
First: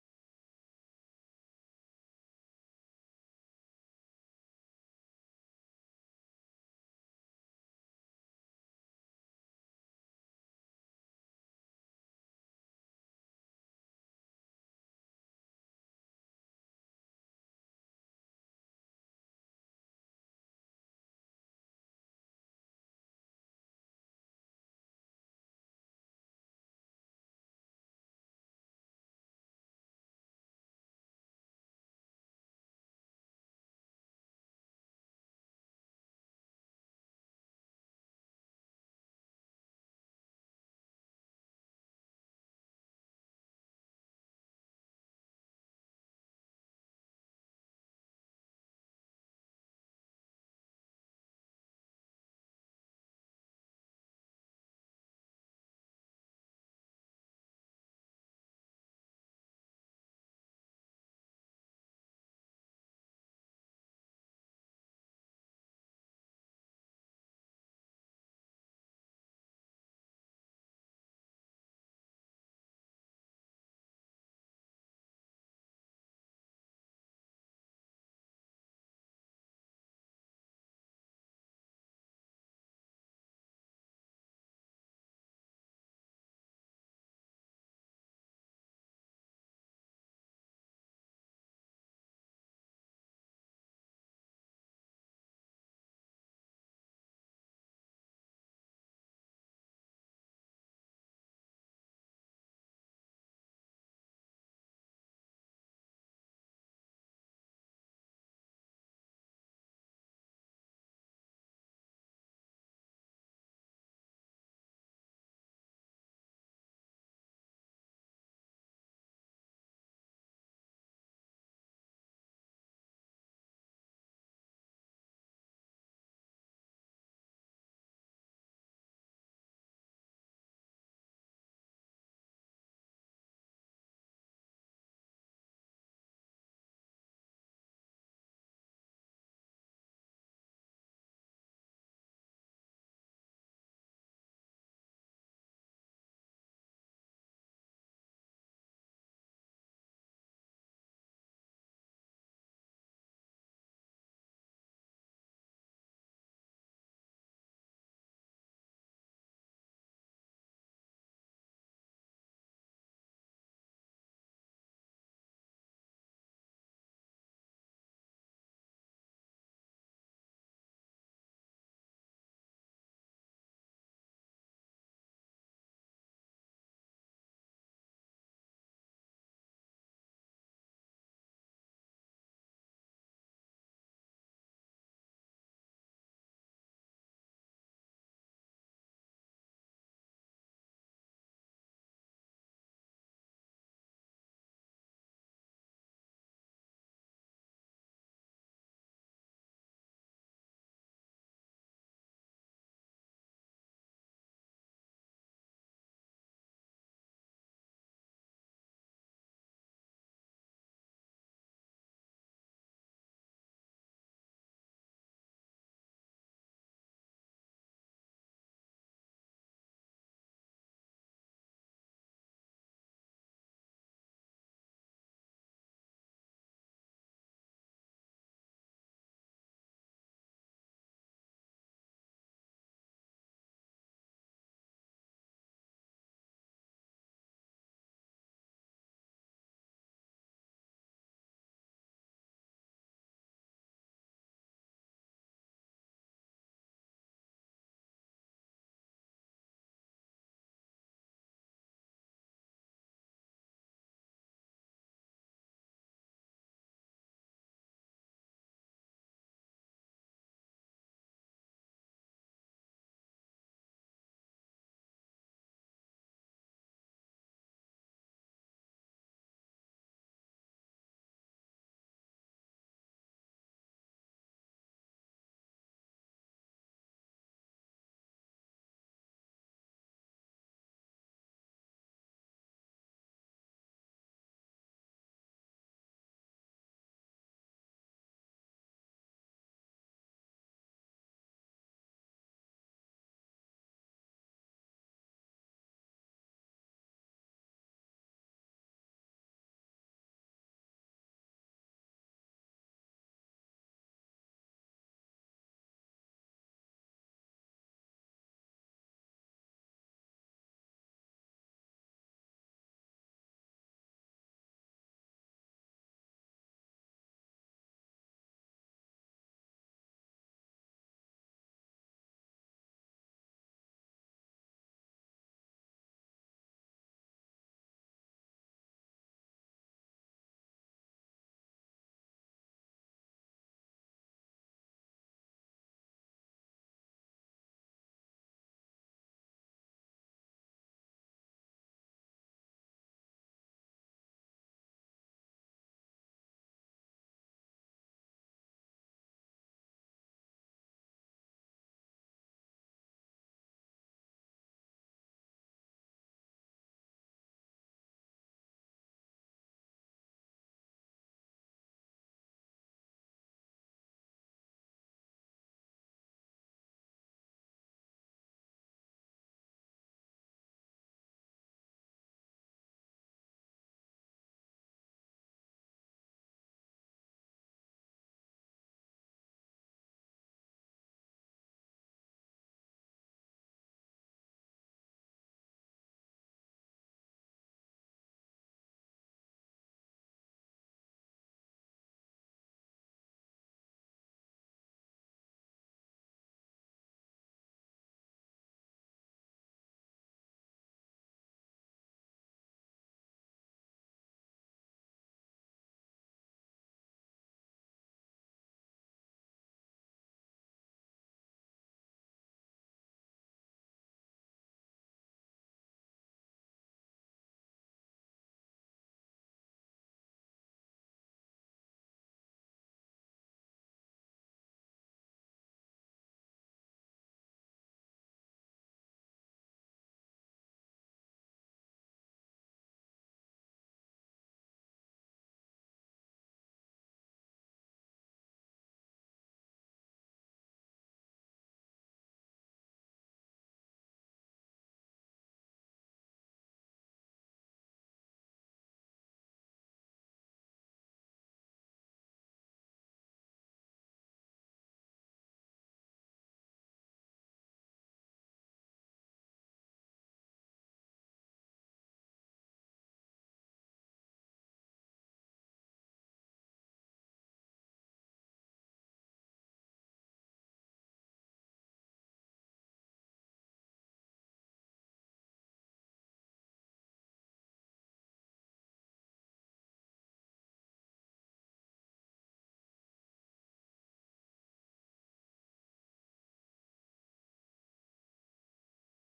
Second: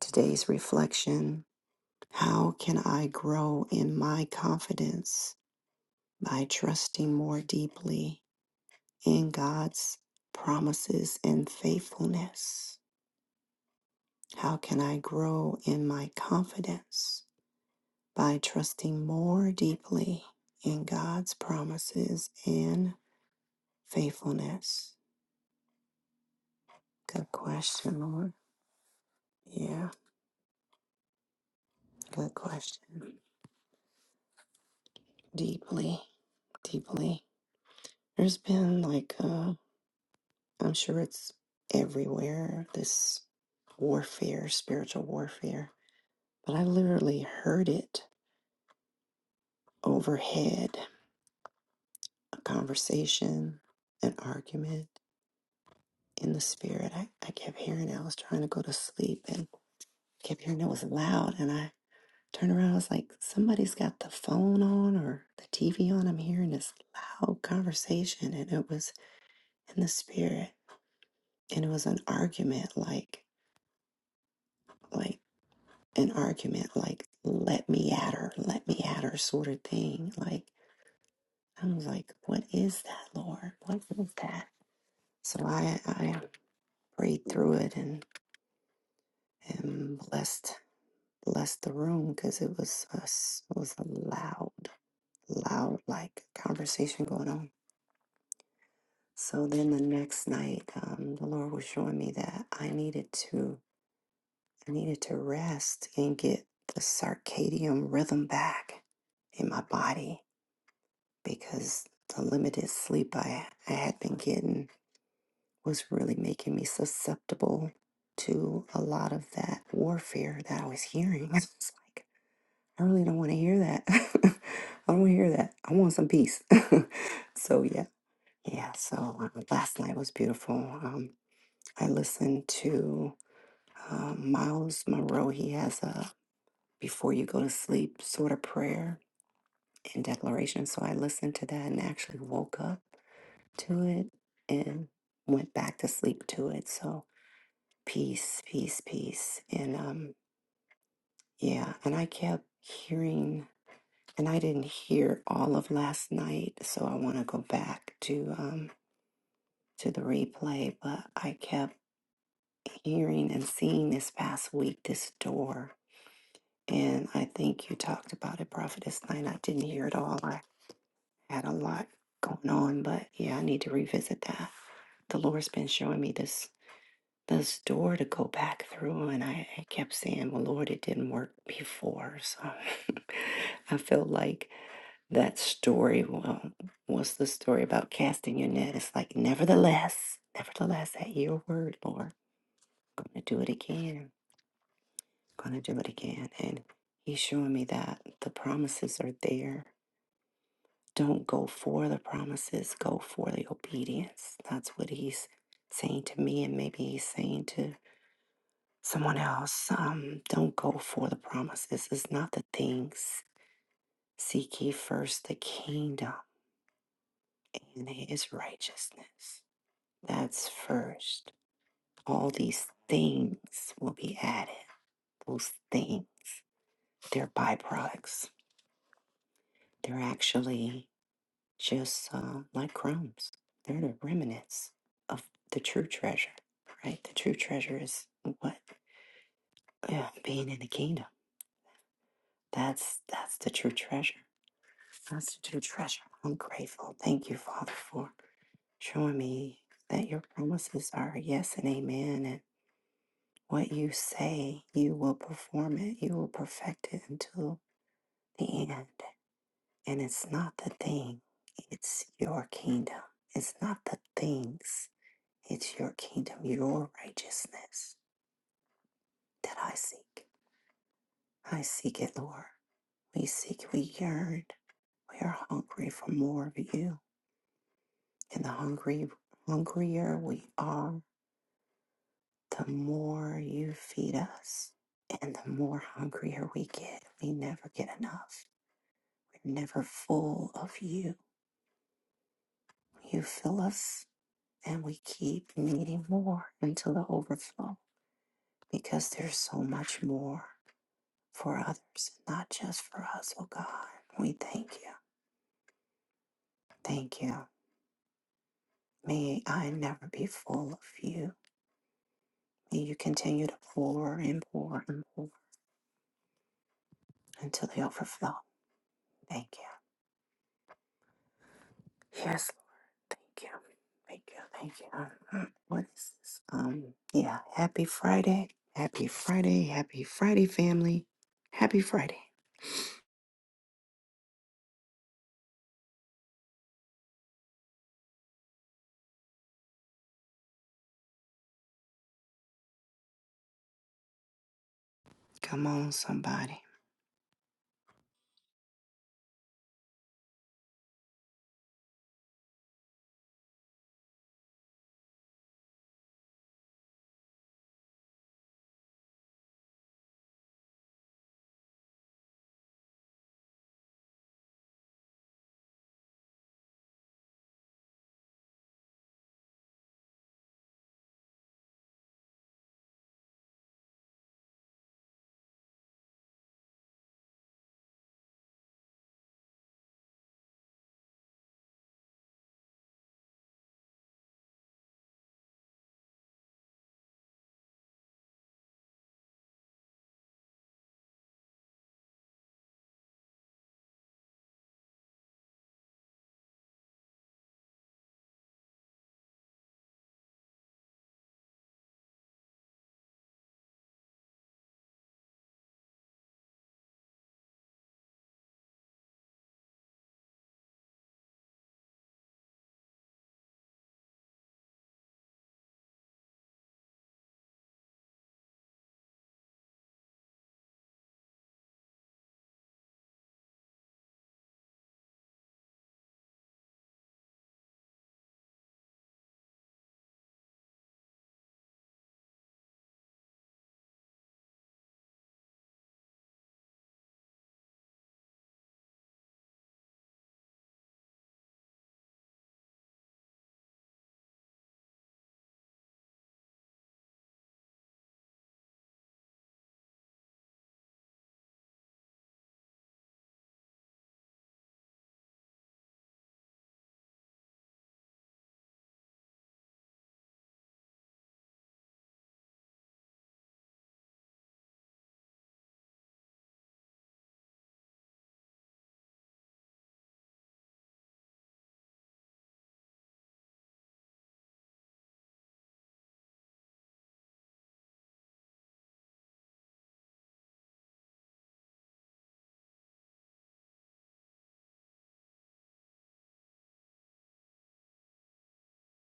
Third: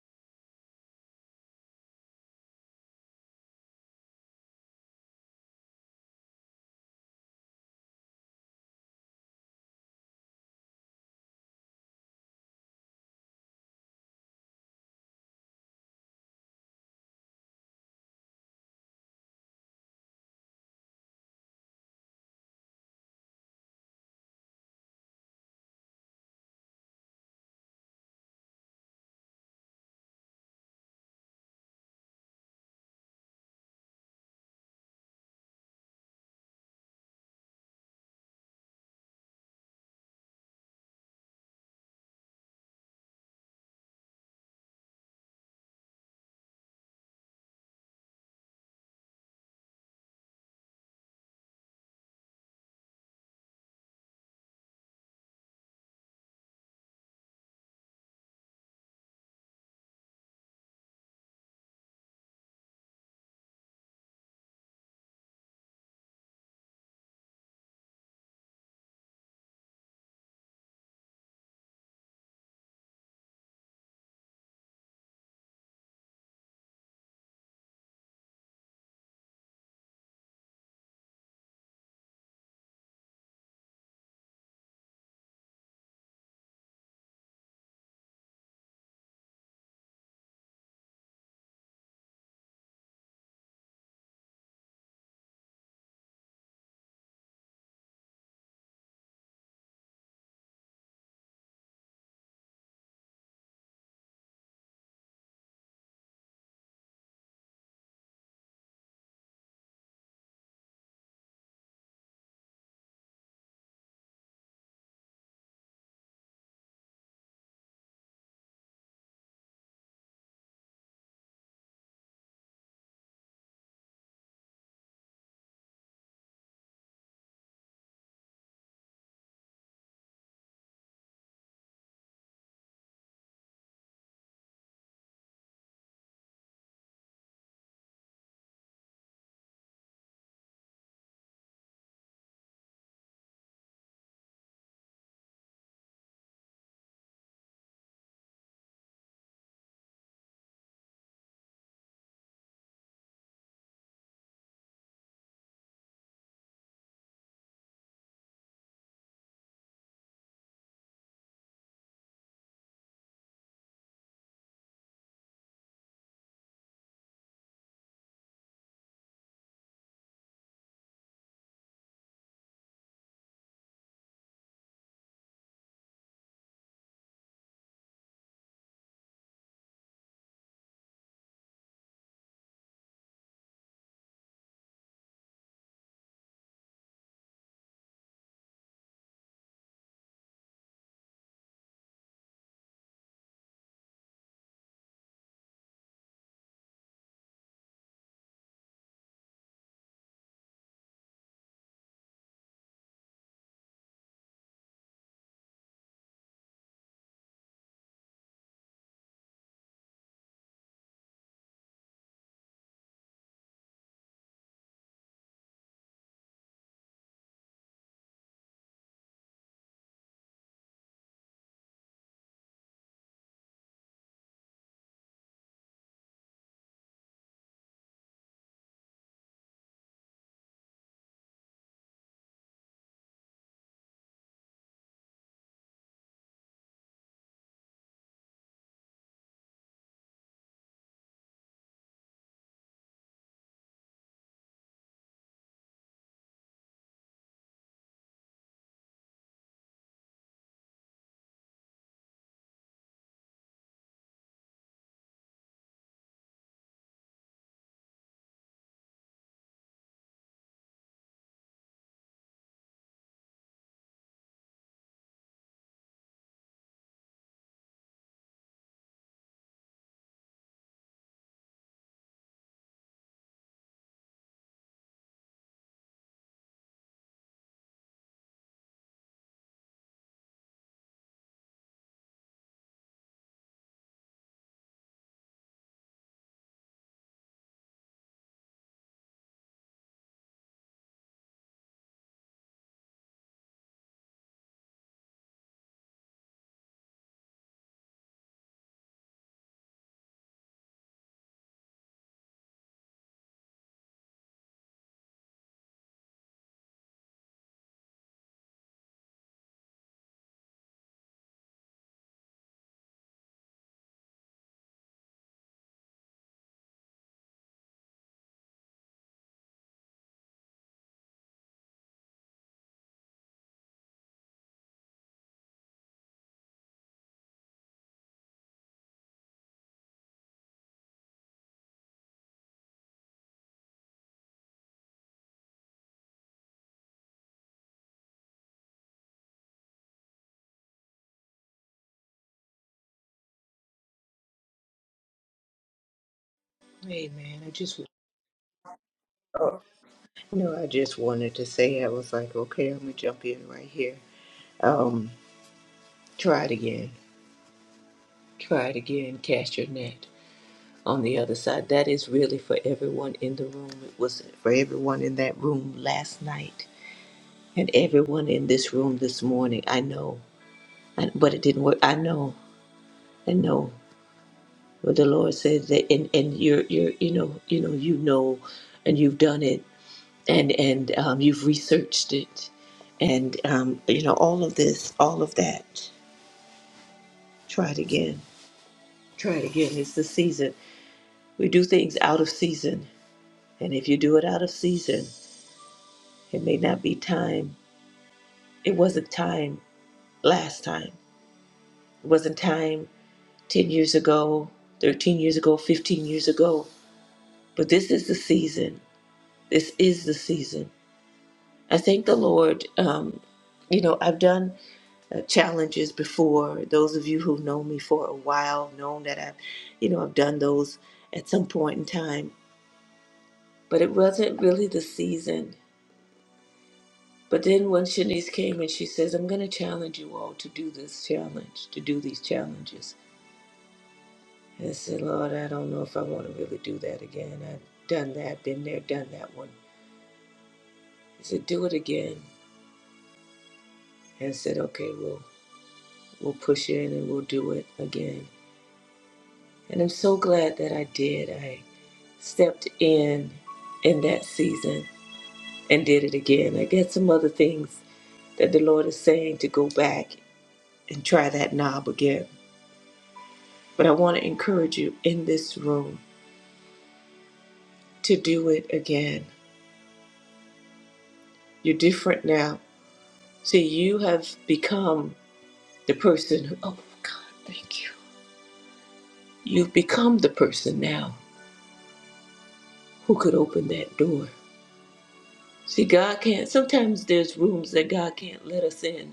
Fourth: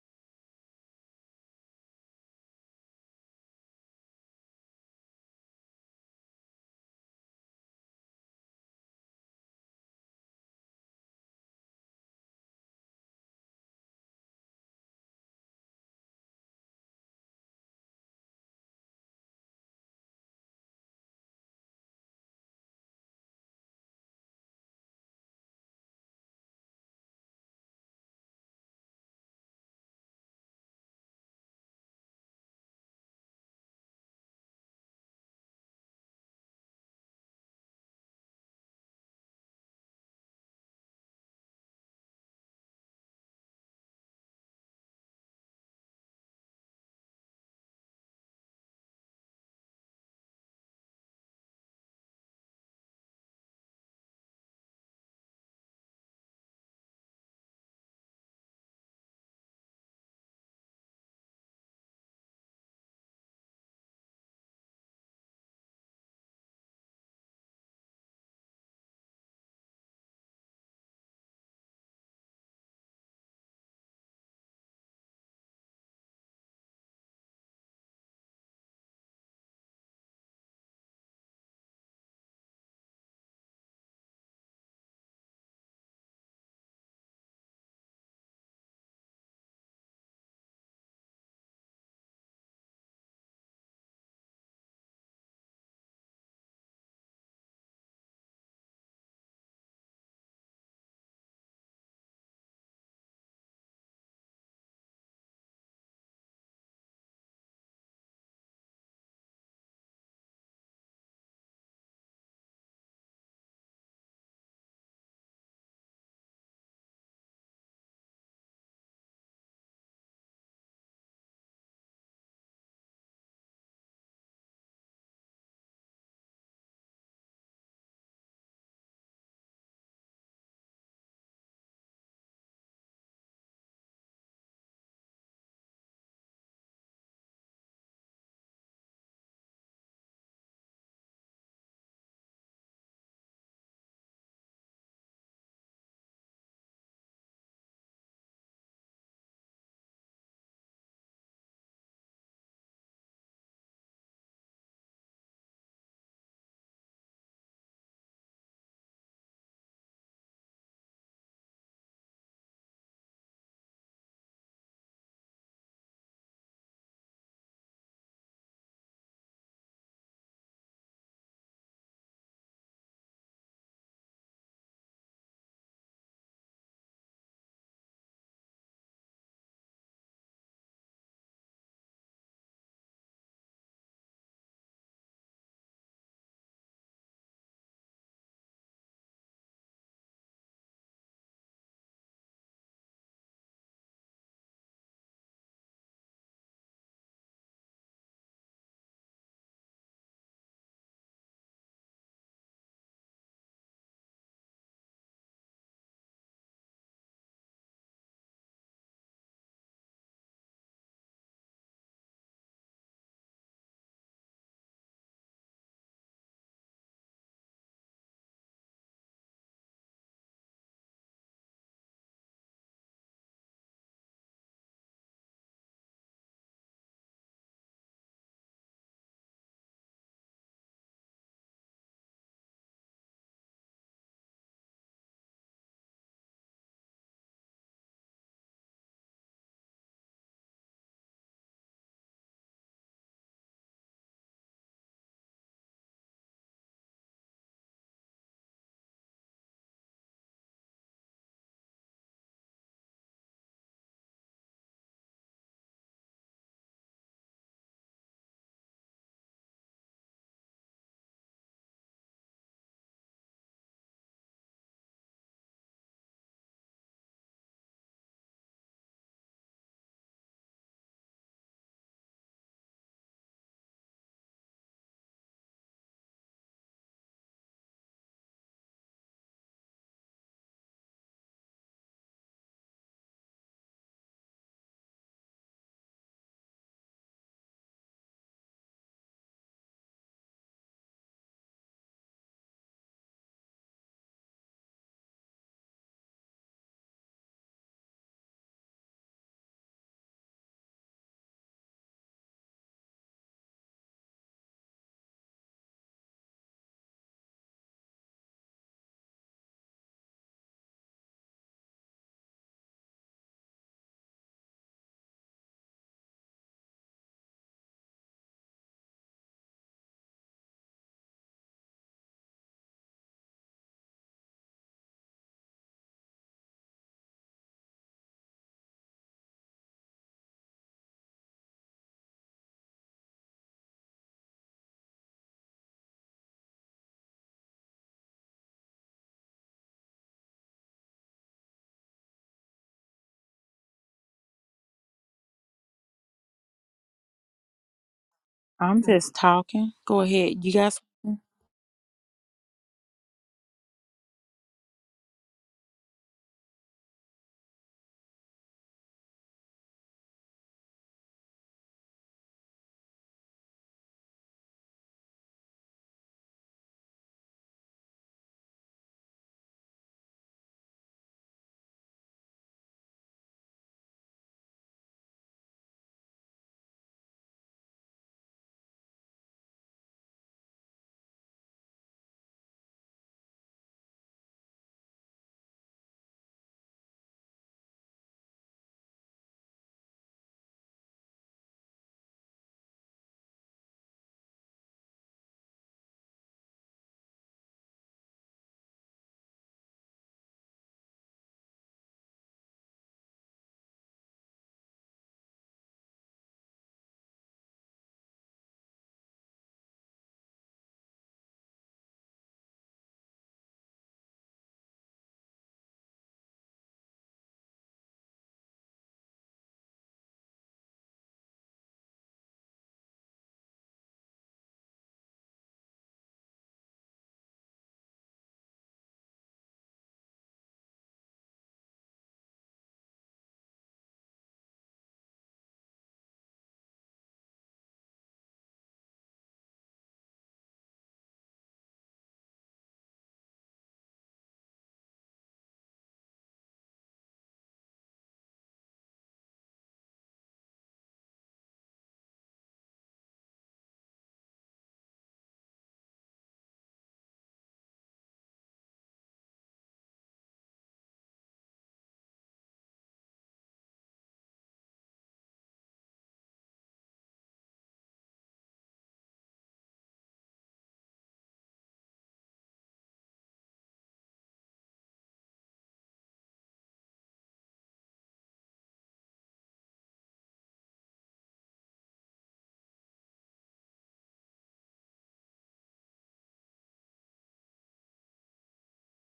Speaker 2: Today's reflection How can I grow in my confidence? by trusting more deeply in God's promises and faithfulness? How can I grow in my confidence by trusting more deeply in God's promises and faithfulness? Good question, Lord. Yeah, good question. Deeply, deeply. There's been like, uh, I'm sure it's everywhere, this warfare, spiritual warfare But I literally heard it overhead a conversation, an argument in the spirit. I, I kept hearing it. I was trying to go to sleep and kept hearing it was loud. And I turned around. I was like, somebody's got the phone on or the TV on. I'm hearing this loud conversation. And it was in the spirit. And it was an argument, like, like, an argument like let me at her let me at her sort of thing like i was like what is that lord what is that So I I prayed through it and and blessed blessed the room because it was a s it was a loud loud like conversation going on. So then the next night, um, the Lord was showing me that I needed to I needed to rest and get the circadian rhythm back in my body because the limited sleep I I had been getting was really making me susceptible to a lot of that warfare that I was hearing. *laughs* It's like, I really don't want to hear that. *laughs* I don't want to hear that. I want some peace. *laughs* so, yeah. Yeah. So, um, last night was beautiful. Um, I listened to um, Miles Monroe. He has a before you go to sleep sort of prayer and declaration. So, I listened to that and actually woke up to it and went back to sleep to it. So, peace, peace, peace. And um, yeah, and I kept hearing, and I didn't hear all of last night, so I want to go back to um to the replay. But I kept hearing and seeing this past week this door, and I think you talked about it, Prophetess Night. I didn't hear it all. I had a lot going on, but yeah, I need to revisit that. The Lord's been showing me this this door to go back through and I, I kept saying well lord it didn't work before so *laughs* i feel like that story well what's the story about casting your net it's like nevertheless nevertheless at your word lord i'm gonna do it again gonna do it again and he's showing me that the promises are there don't go for the promises go for the obedience that's what he's saying to me and maybe he's saying to someone else. Um, don't go for the promises. It's not the things. Seek ye first the kingdom and his righteousness. That's first. All these things will be added. Those things, they're byproducts. They're actually just uh, like crumbs. They're the remnants of the true treasure, right? The true treasure is what? Yeah, being in the kingdom. That's that's the true treasure Constitute treasure. I'm grateful. Thank you, Father, for showing me that your promises are yes and amen. And what you say, you will perform it. You will perfect it until the end. And it's not the thing, it's your kingdom. It's not the things, it's your kingdom, your righteousness that I seek. I seek it, Lord. We seek, we yearn, we are hungry for more of you. And the hungry, hungrier we are, the more you feed us. And the more hungrier we get, we never get enough. We're never full of you. You fill us, and we keep needing more until the overflow because there's so much more for others, not just for us, oh God. We thank you. Thank you. May I never be full of you. May you continue to pour and pour and pour until the overflow. Thank you. Yes, Thank you. Thank you. Thank you. *clears throat* What is this? Um, yeah. Happy Friday. Happy Friday. Happy Friday, family. Happy Friday. Come on, somebody.
Speaker 3: Hey man, I just
Speaker 1: I'm just
Speaker 3: oh,
Speaker 1: talking. Go ahead. You
Speaker 3: no, I
Speaker 1: guys.
Speaker 3: just wanted to say I was like, okay, I'm gonna jump in right here. Um, try it again, try it again, cast your net. on the other side. That is really for everyone in the room. It was for everyone in that room last night and everyone in this room this morning. I know, I, but it didn't work. I know, I know. But the Lord says that, and and you're you're you know you know you know, and you've done it, and and um, you've researched it, and um, you know all of this, all of that. Try it again. Try it again. It's the season. We do things out of season, and if you do it out of season. It may not be time. It wasn't time last time. It wasn't time 10 years ago, 13 years ago, 15 years ago. But this is the season. This is the season. I thank the Lord. Um, you know, I've done uh, challenges before. Those of you who know me for a while know that I've, you know, I've done those at some point in time. But it wasn't really the season. But then when Shanice came and she says, I'm going to challenge you all to do this challenge, to do these challenges. And I said, Lord, I don't know if I want to really do that again. I've done that, been there, done that one. I said, do it again. And I said, okay, we'll, we'll push in and we'll do it again. And I'm so glad that I did. I stepped in in that season and did it again. I got some other things that the Lord is saying to go back and try that knob again But I want to encourage you in this room to do it again. You're different now. See, you have become the person who, oh God, thank you. You've become the person now who could open that door. See, God can't, sometimes there's rooms that God can't let us in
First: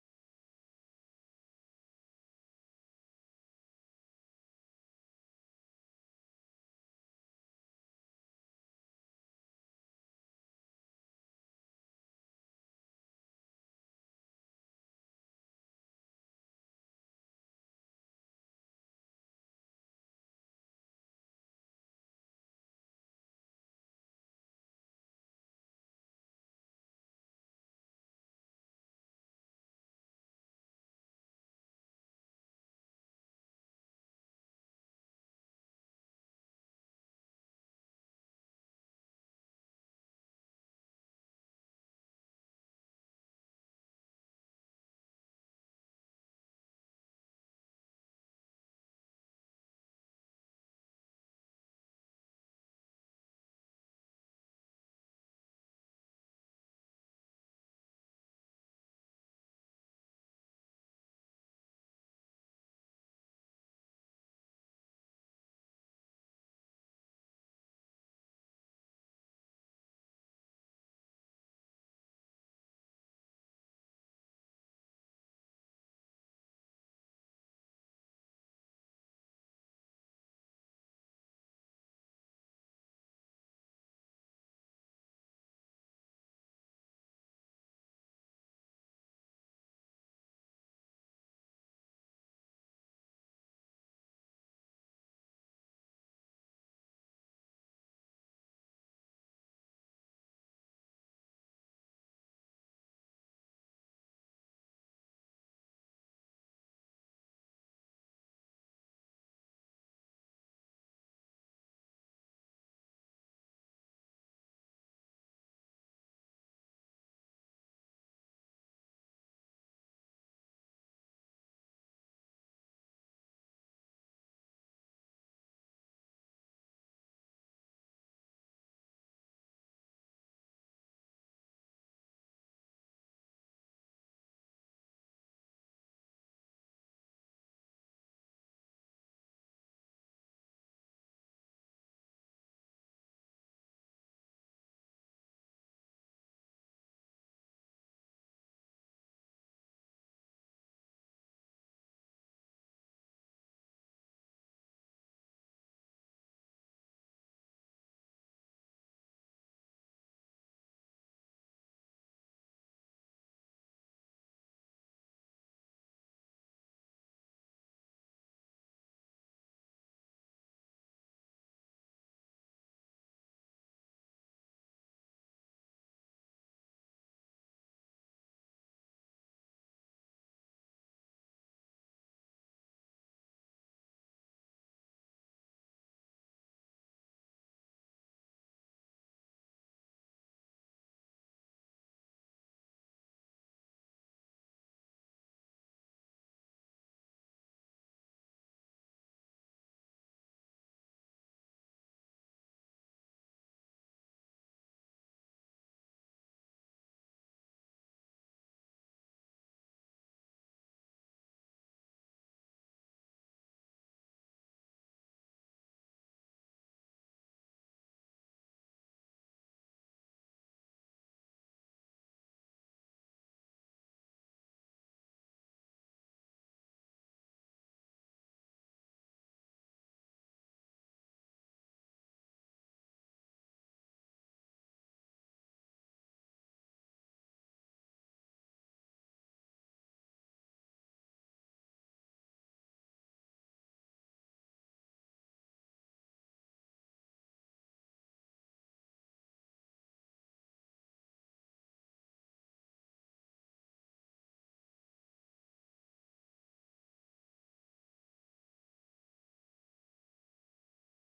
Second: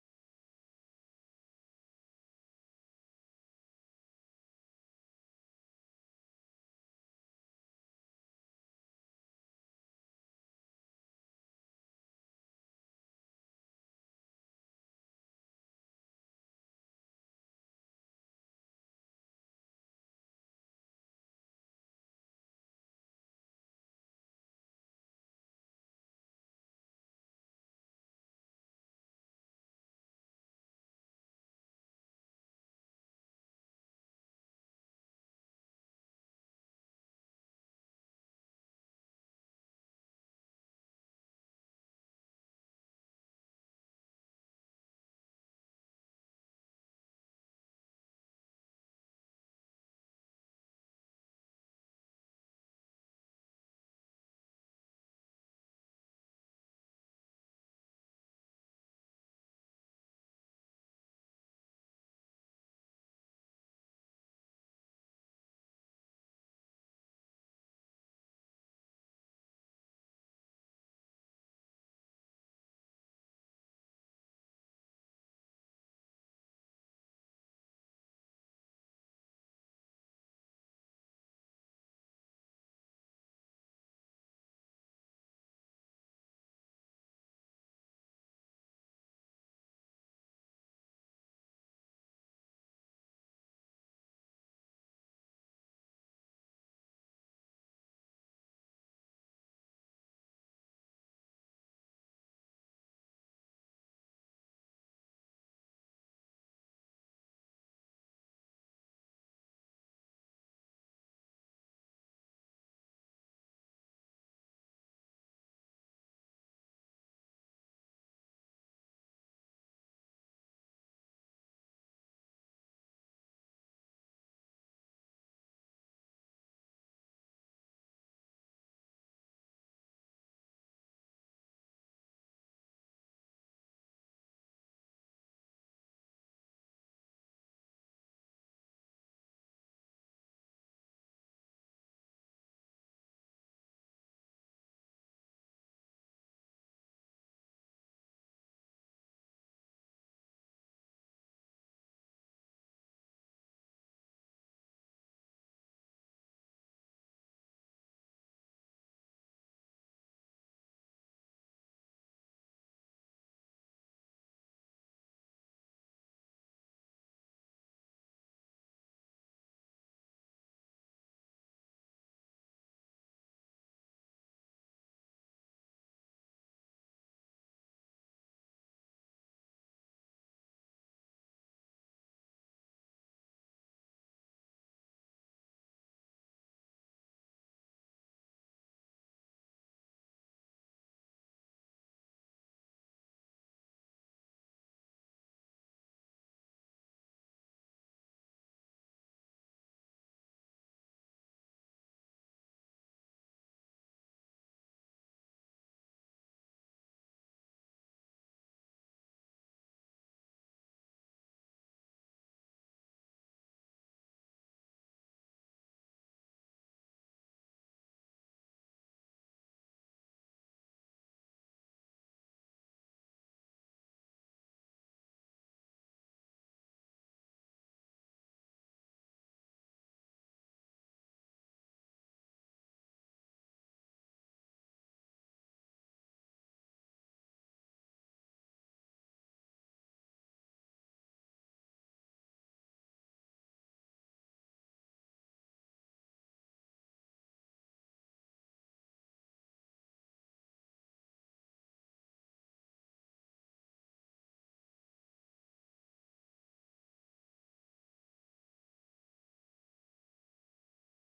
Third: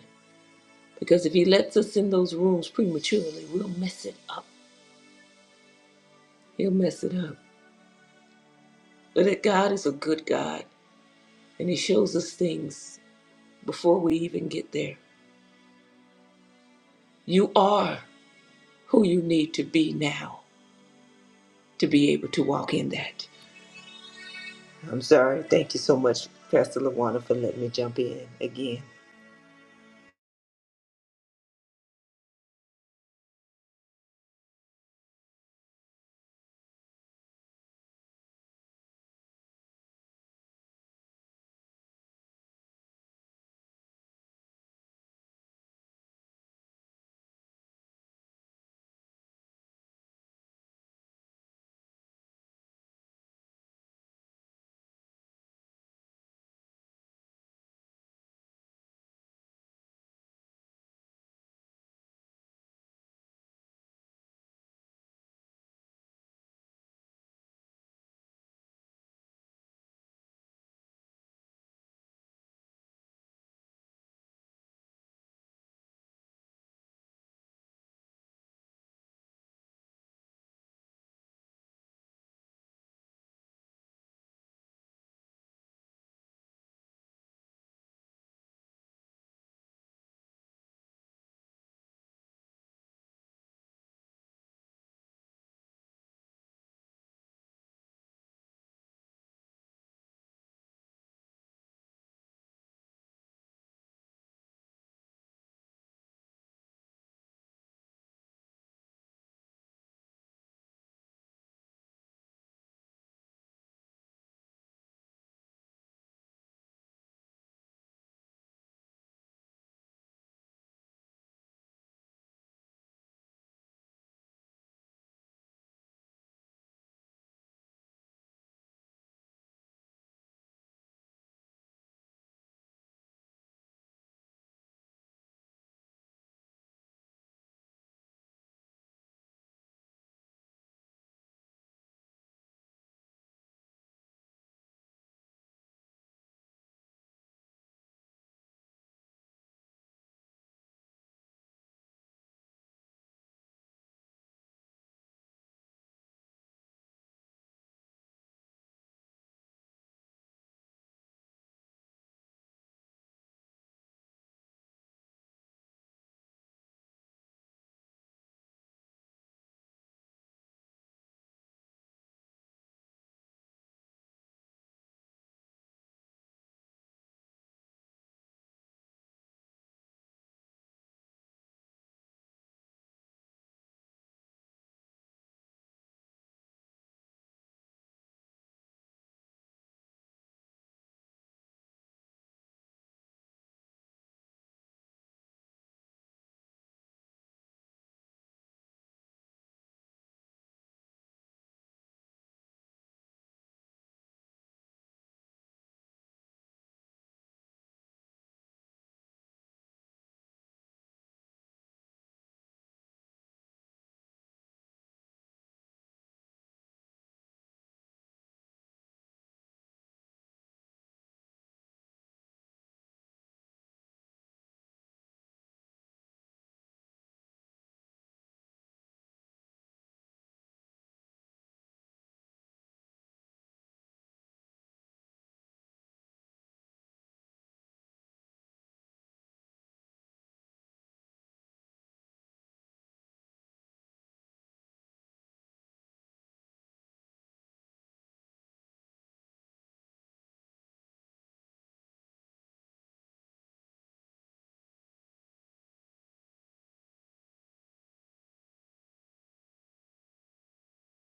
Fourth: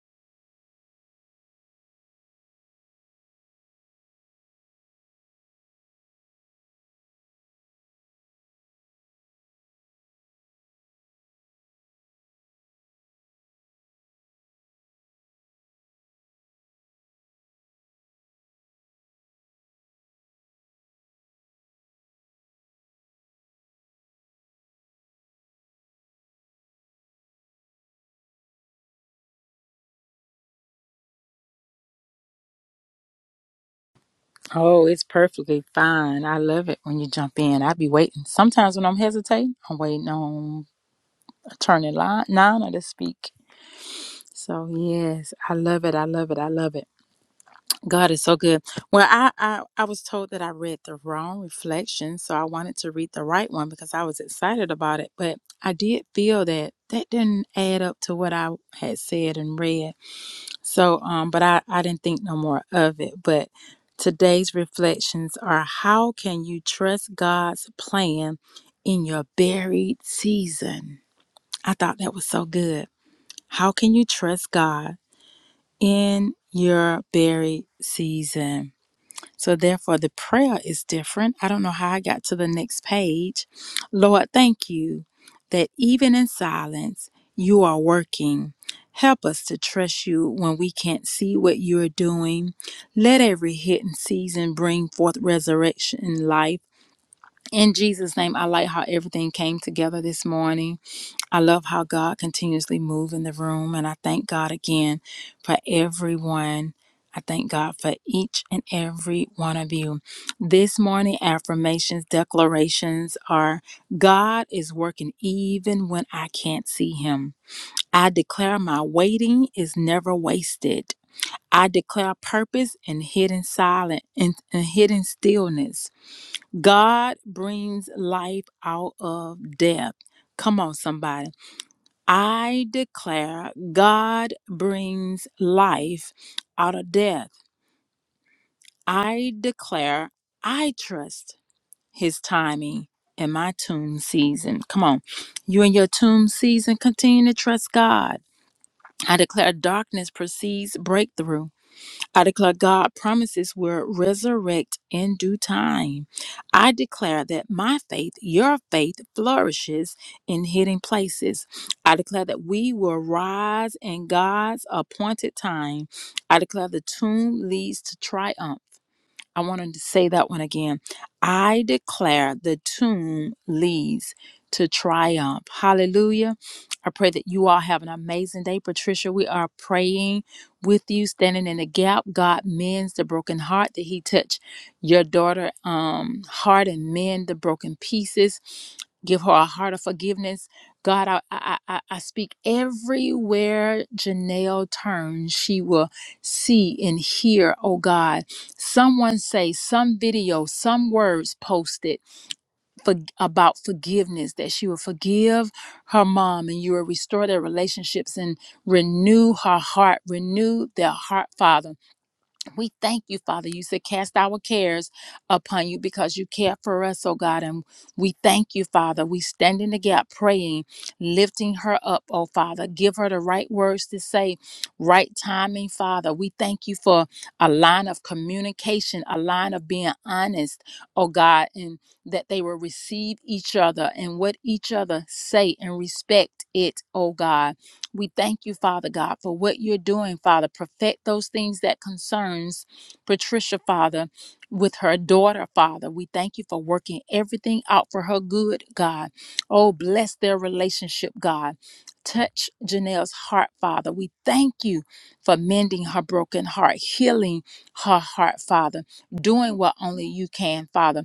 Speaker 3: because if He lets us in those rooms prematurely, we'll mess it up. He'll mess it up. But that God is a good God and He shows us things before we even get there. You are. who you need to be now to be able to walk in that. I'm sorry. Thank you so much, Pastor LaWanda, for letting me jump in again.
Speaker 1: Oh, it's perfectly fine. I love it when you jump in. I be waiting. Sometimes when I'm hesitating, I'm waiting on attorney line nine to speak. So yes, I love it. I love it. I love it. God is so good. Well, I, I I was told that I read the wrong reflection, so I wanted to read the right one because I was excited about it. But I did feel that that didn't add up to what I had said and read. So um, but I I didn't think no more of it. But today's reflections are: How can you trust God's plan in your buried season? I thought that was so good. How can you trust God? in your buried season. So, therefore, the prayer is different. I don't know how I got to the next page. Lord, thank you that even in silence, you are working. Help us to trust you when we can't see what you are doing. Let every hidden season bring forth resurrection in life. In Jesus' name, I like how everything came together this morning. I love how God continuously moves in the room and I thank God again for everyone. I thank God for each and every one of you. This morning affirmations, declarations are God is working even when I can't see him. I declare my waiting is never wasted. I declare purpose in hidden silence and hidden stillness. God brings life out of death. Come on, somebody. I declare God brings life out of death. I declare I trust his timing in my tomb season. Come on. You in your tomb season, continue to trust God. I declare darkness precedes breakthrough. I declare God promises will resurrect in due time. I declare that my faith, your faith, flourishes in hidden places. I declare that we will rise in God's appointed time. I declare the tomb leads to triumph. I wanted to say that one again. I declare the tomb leads to triumph. Hallelujah. I pray that you all have an amazing day. Patricia, we are praying with you, standing in the gap. God mends the broken heart that He touched your daughter um heart and mend the broken pieces. Give her a heart of forgiveness. God, I I I, I speak everywhere Janelle turns, she will see and hear, oh God someone say some video some words posted for about forgiveness that she will forgive her mom and you will restore their relationships and renew her heart renew their heart father we thank you, Father. You said, Cast our cares upon you because you care for us, oh God. And we thank you, Father. We stand in the gap praying, lifting her up, oh Father. Give her the right words to say, right timing, Father. We thank you for a line of communication, a line of being honest, oh God, and that they will receive each other and what each other say and respect it, oh God. We thank you, Father God, for what you're doing, Father. Perfect those things that concerns Patricia, Father, with her daughter, Father. We thank you for working everything out for her good, God. Oh, bless their relationship, God. Touch Janelle's heart, Father. We thank you for mending her broken heart, healing her heart, Father, doing what only you can, Father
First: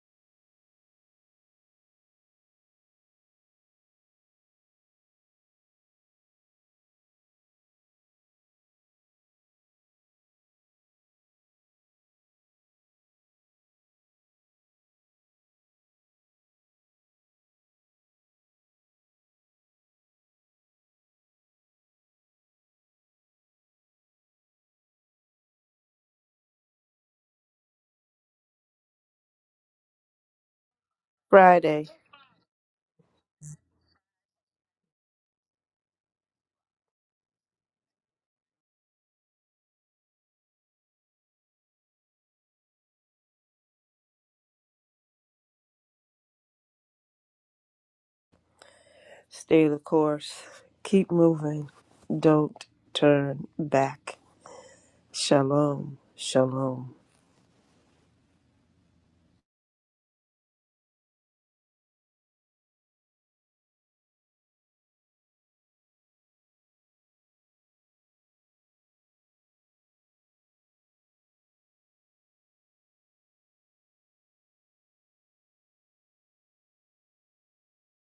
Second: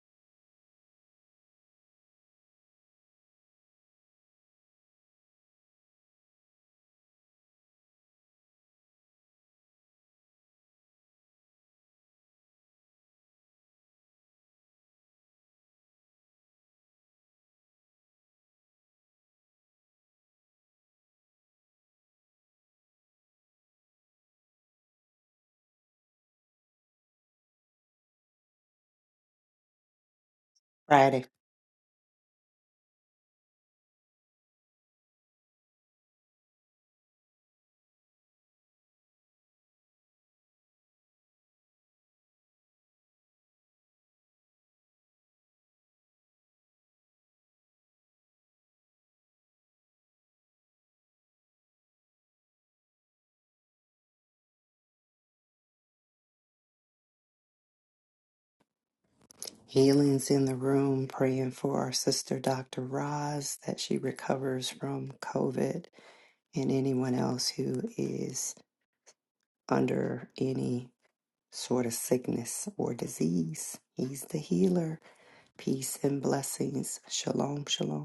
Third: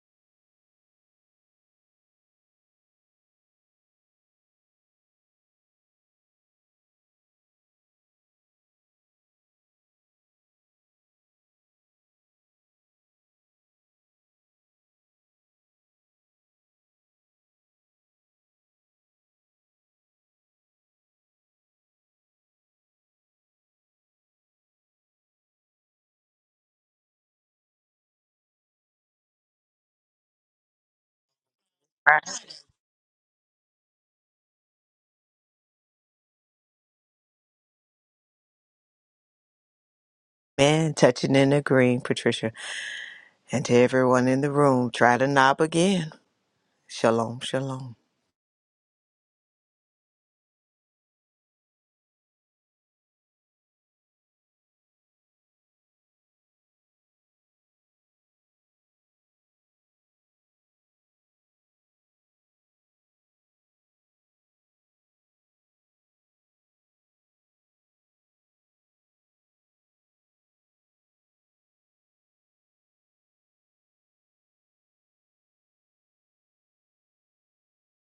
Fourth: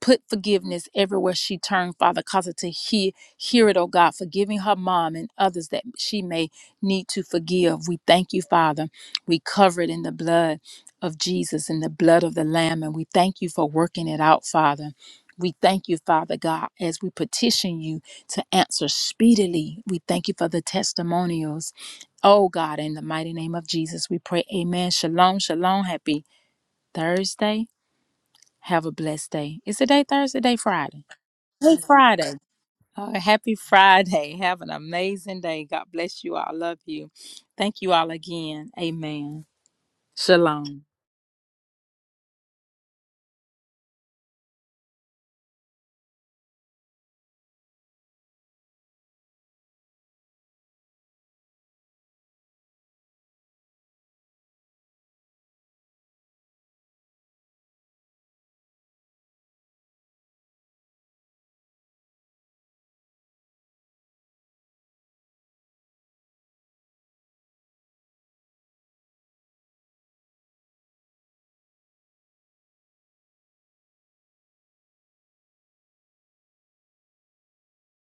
Speaker 1: Put forgiveness everywhere she turned, Father. Cause her to hear, hear it, oh God, forgiving her mom and others that she may need to forgive. We thank you, Father. We cover it in the blood of Jesus and the blood of the Lamb. And we thank you for working it out, Father. We thank you, Father God, as we petition you to answer speedily. We thank you for the testimonials. Oh God, in the mighty name of Jesus, we pray. Amen. Shalom, shalom. Happy Thursday. Have a blessed day. Is today Thursday? Day Friday.
Speaker 2: Friday.
Speaker 1: Hey,
Speaker 4: Friday.
Speaker 1: Friday. Uh, happy Friday. *laughs* Have an amazing day. God bless you. I love you. Thank you all again. Amen. Shalom.
Speaker 3: Man, touching and agreeing, Patricia. And to everyone in the room, try to knob again. Shalom, shalom.
Speaker 4: Stay the course. Keep moving. Don't turn back. Shalom. Shalom.
Speaker 2: Healing's in the room, praying for our sister, Dr. Roz, that she recovers from COVID and anyone else who is under any sort of sickness or disease. He's the healer. Peace and blessings. Shalom, shalom.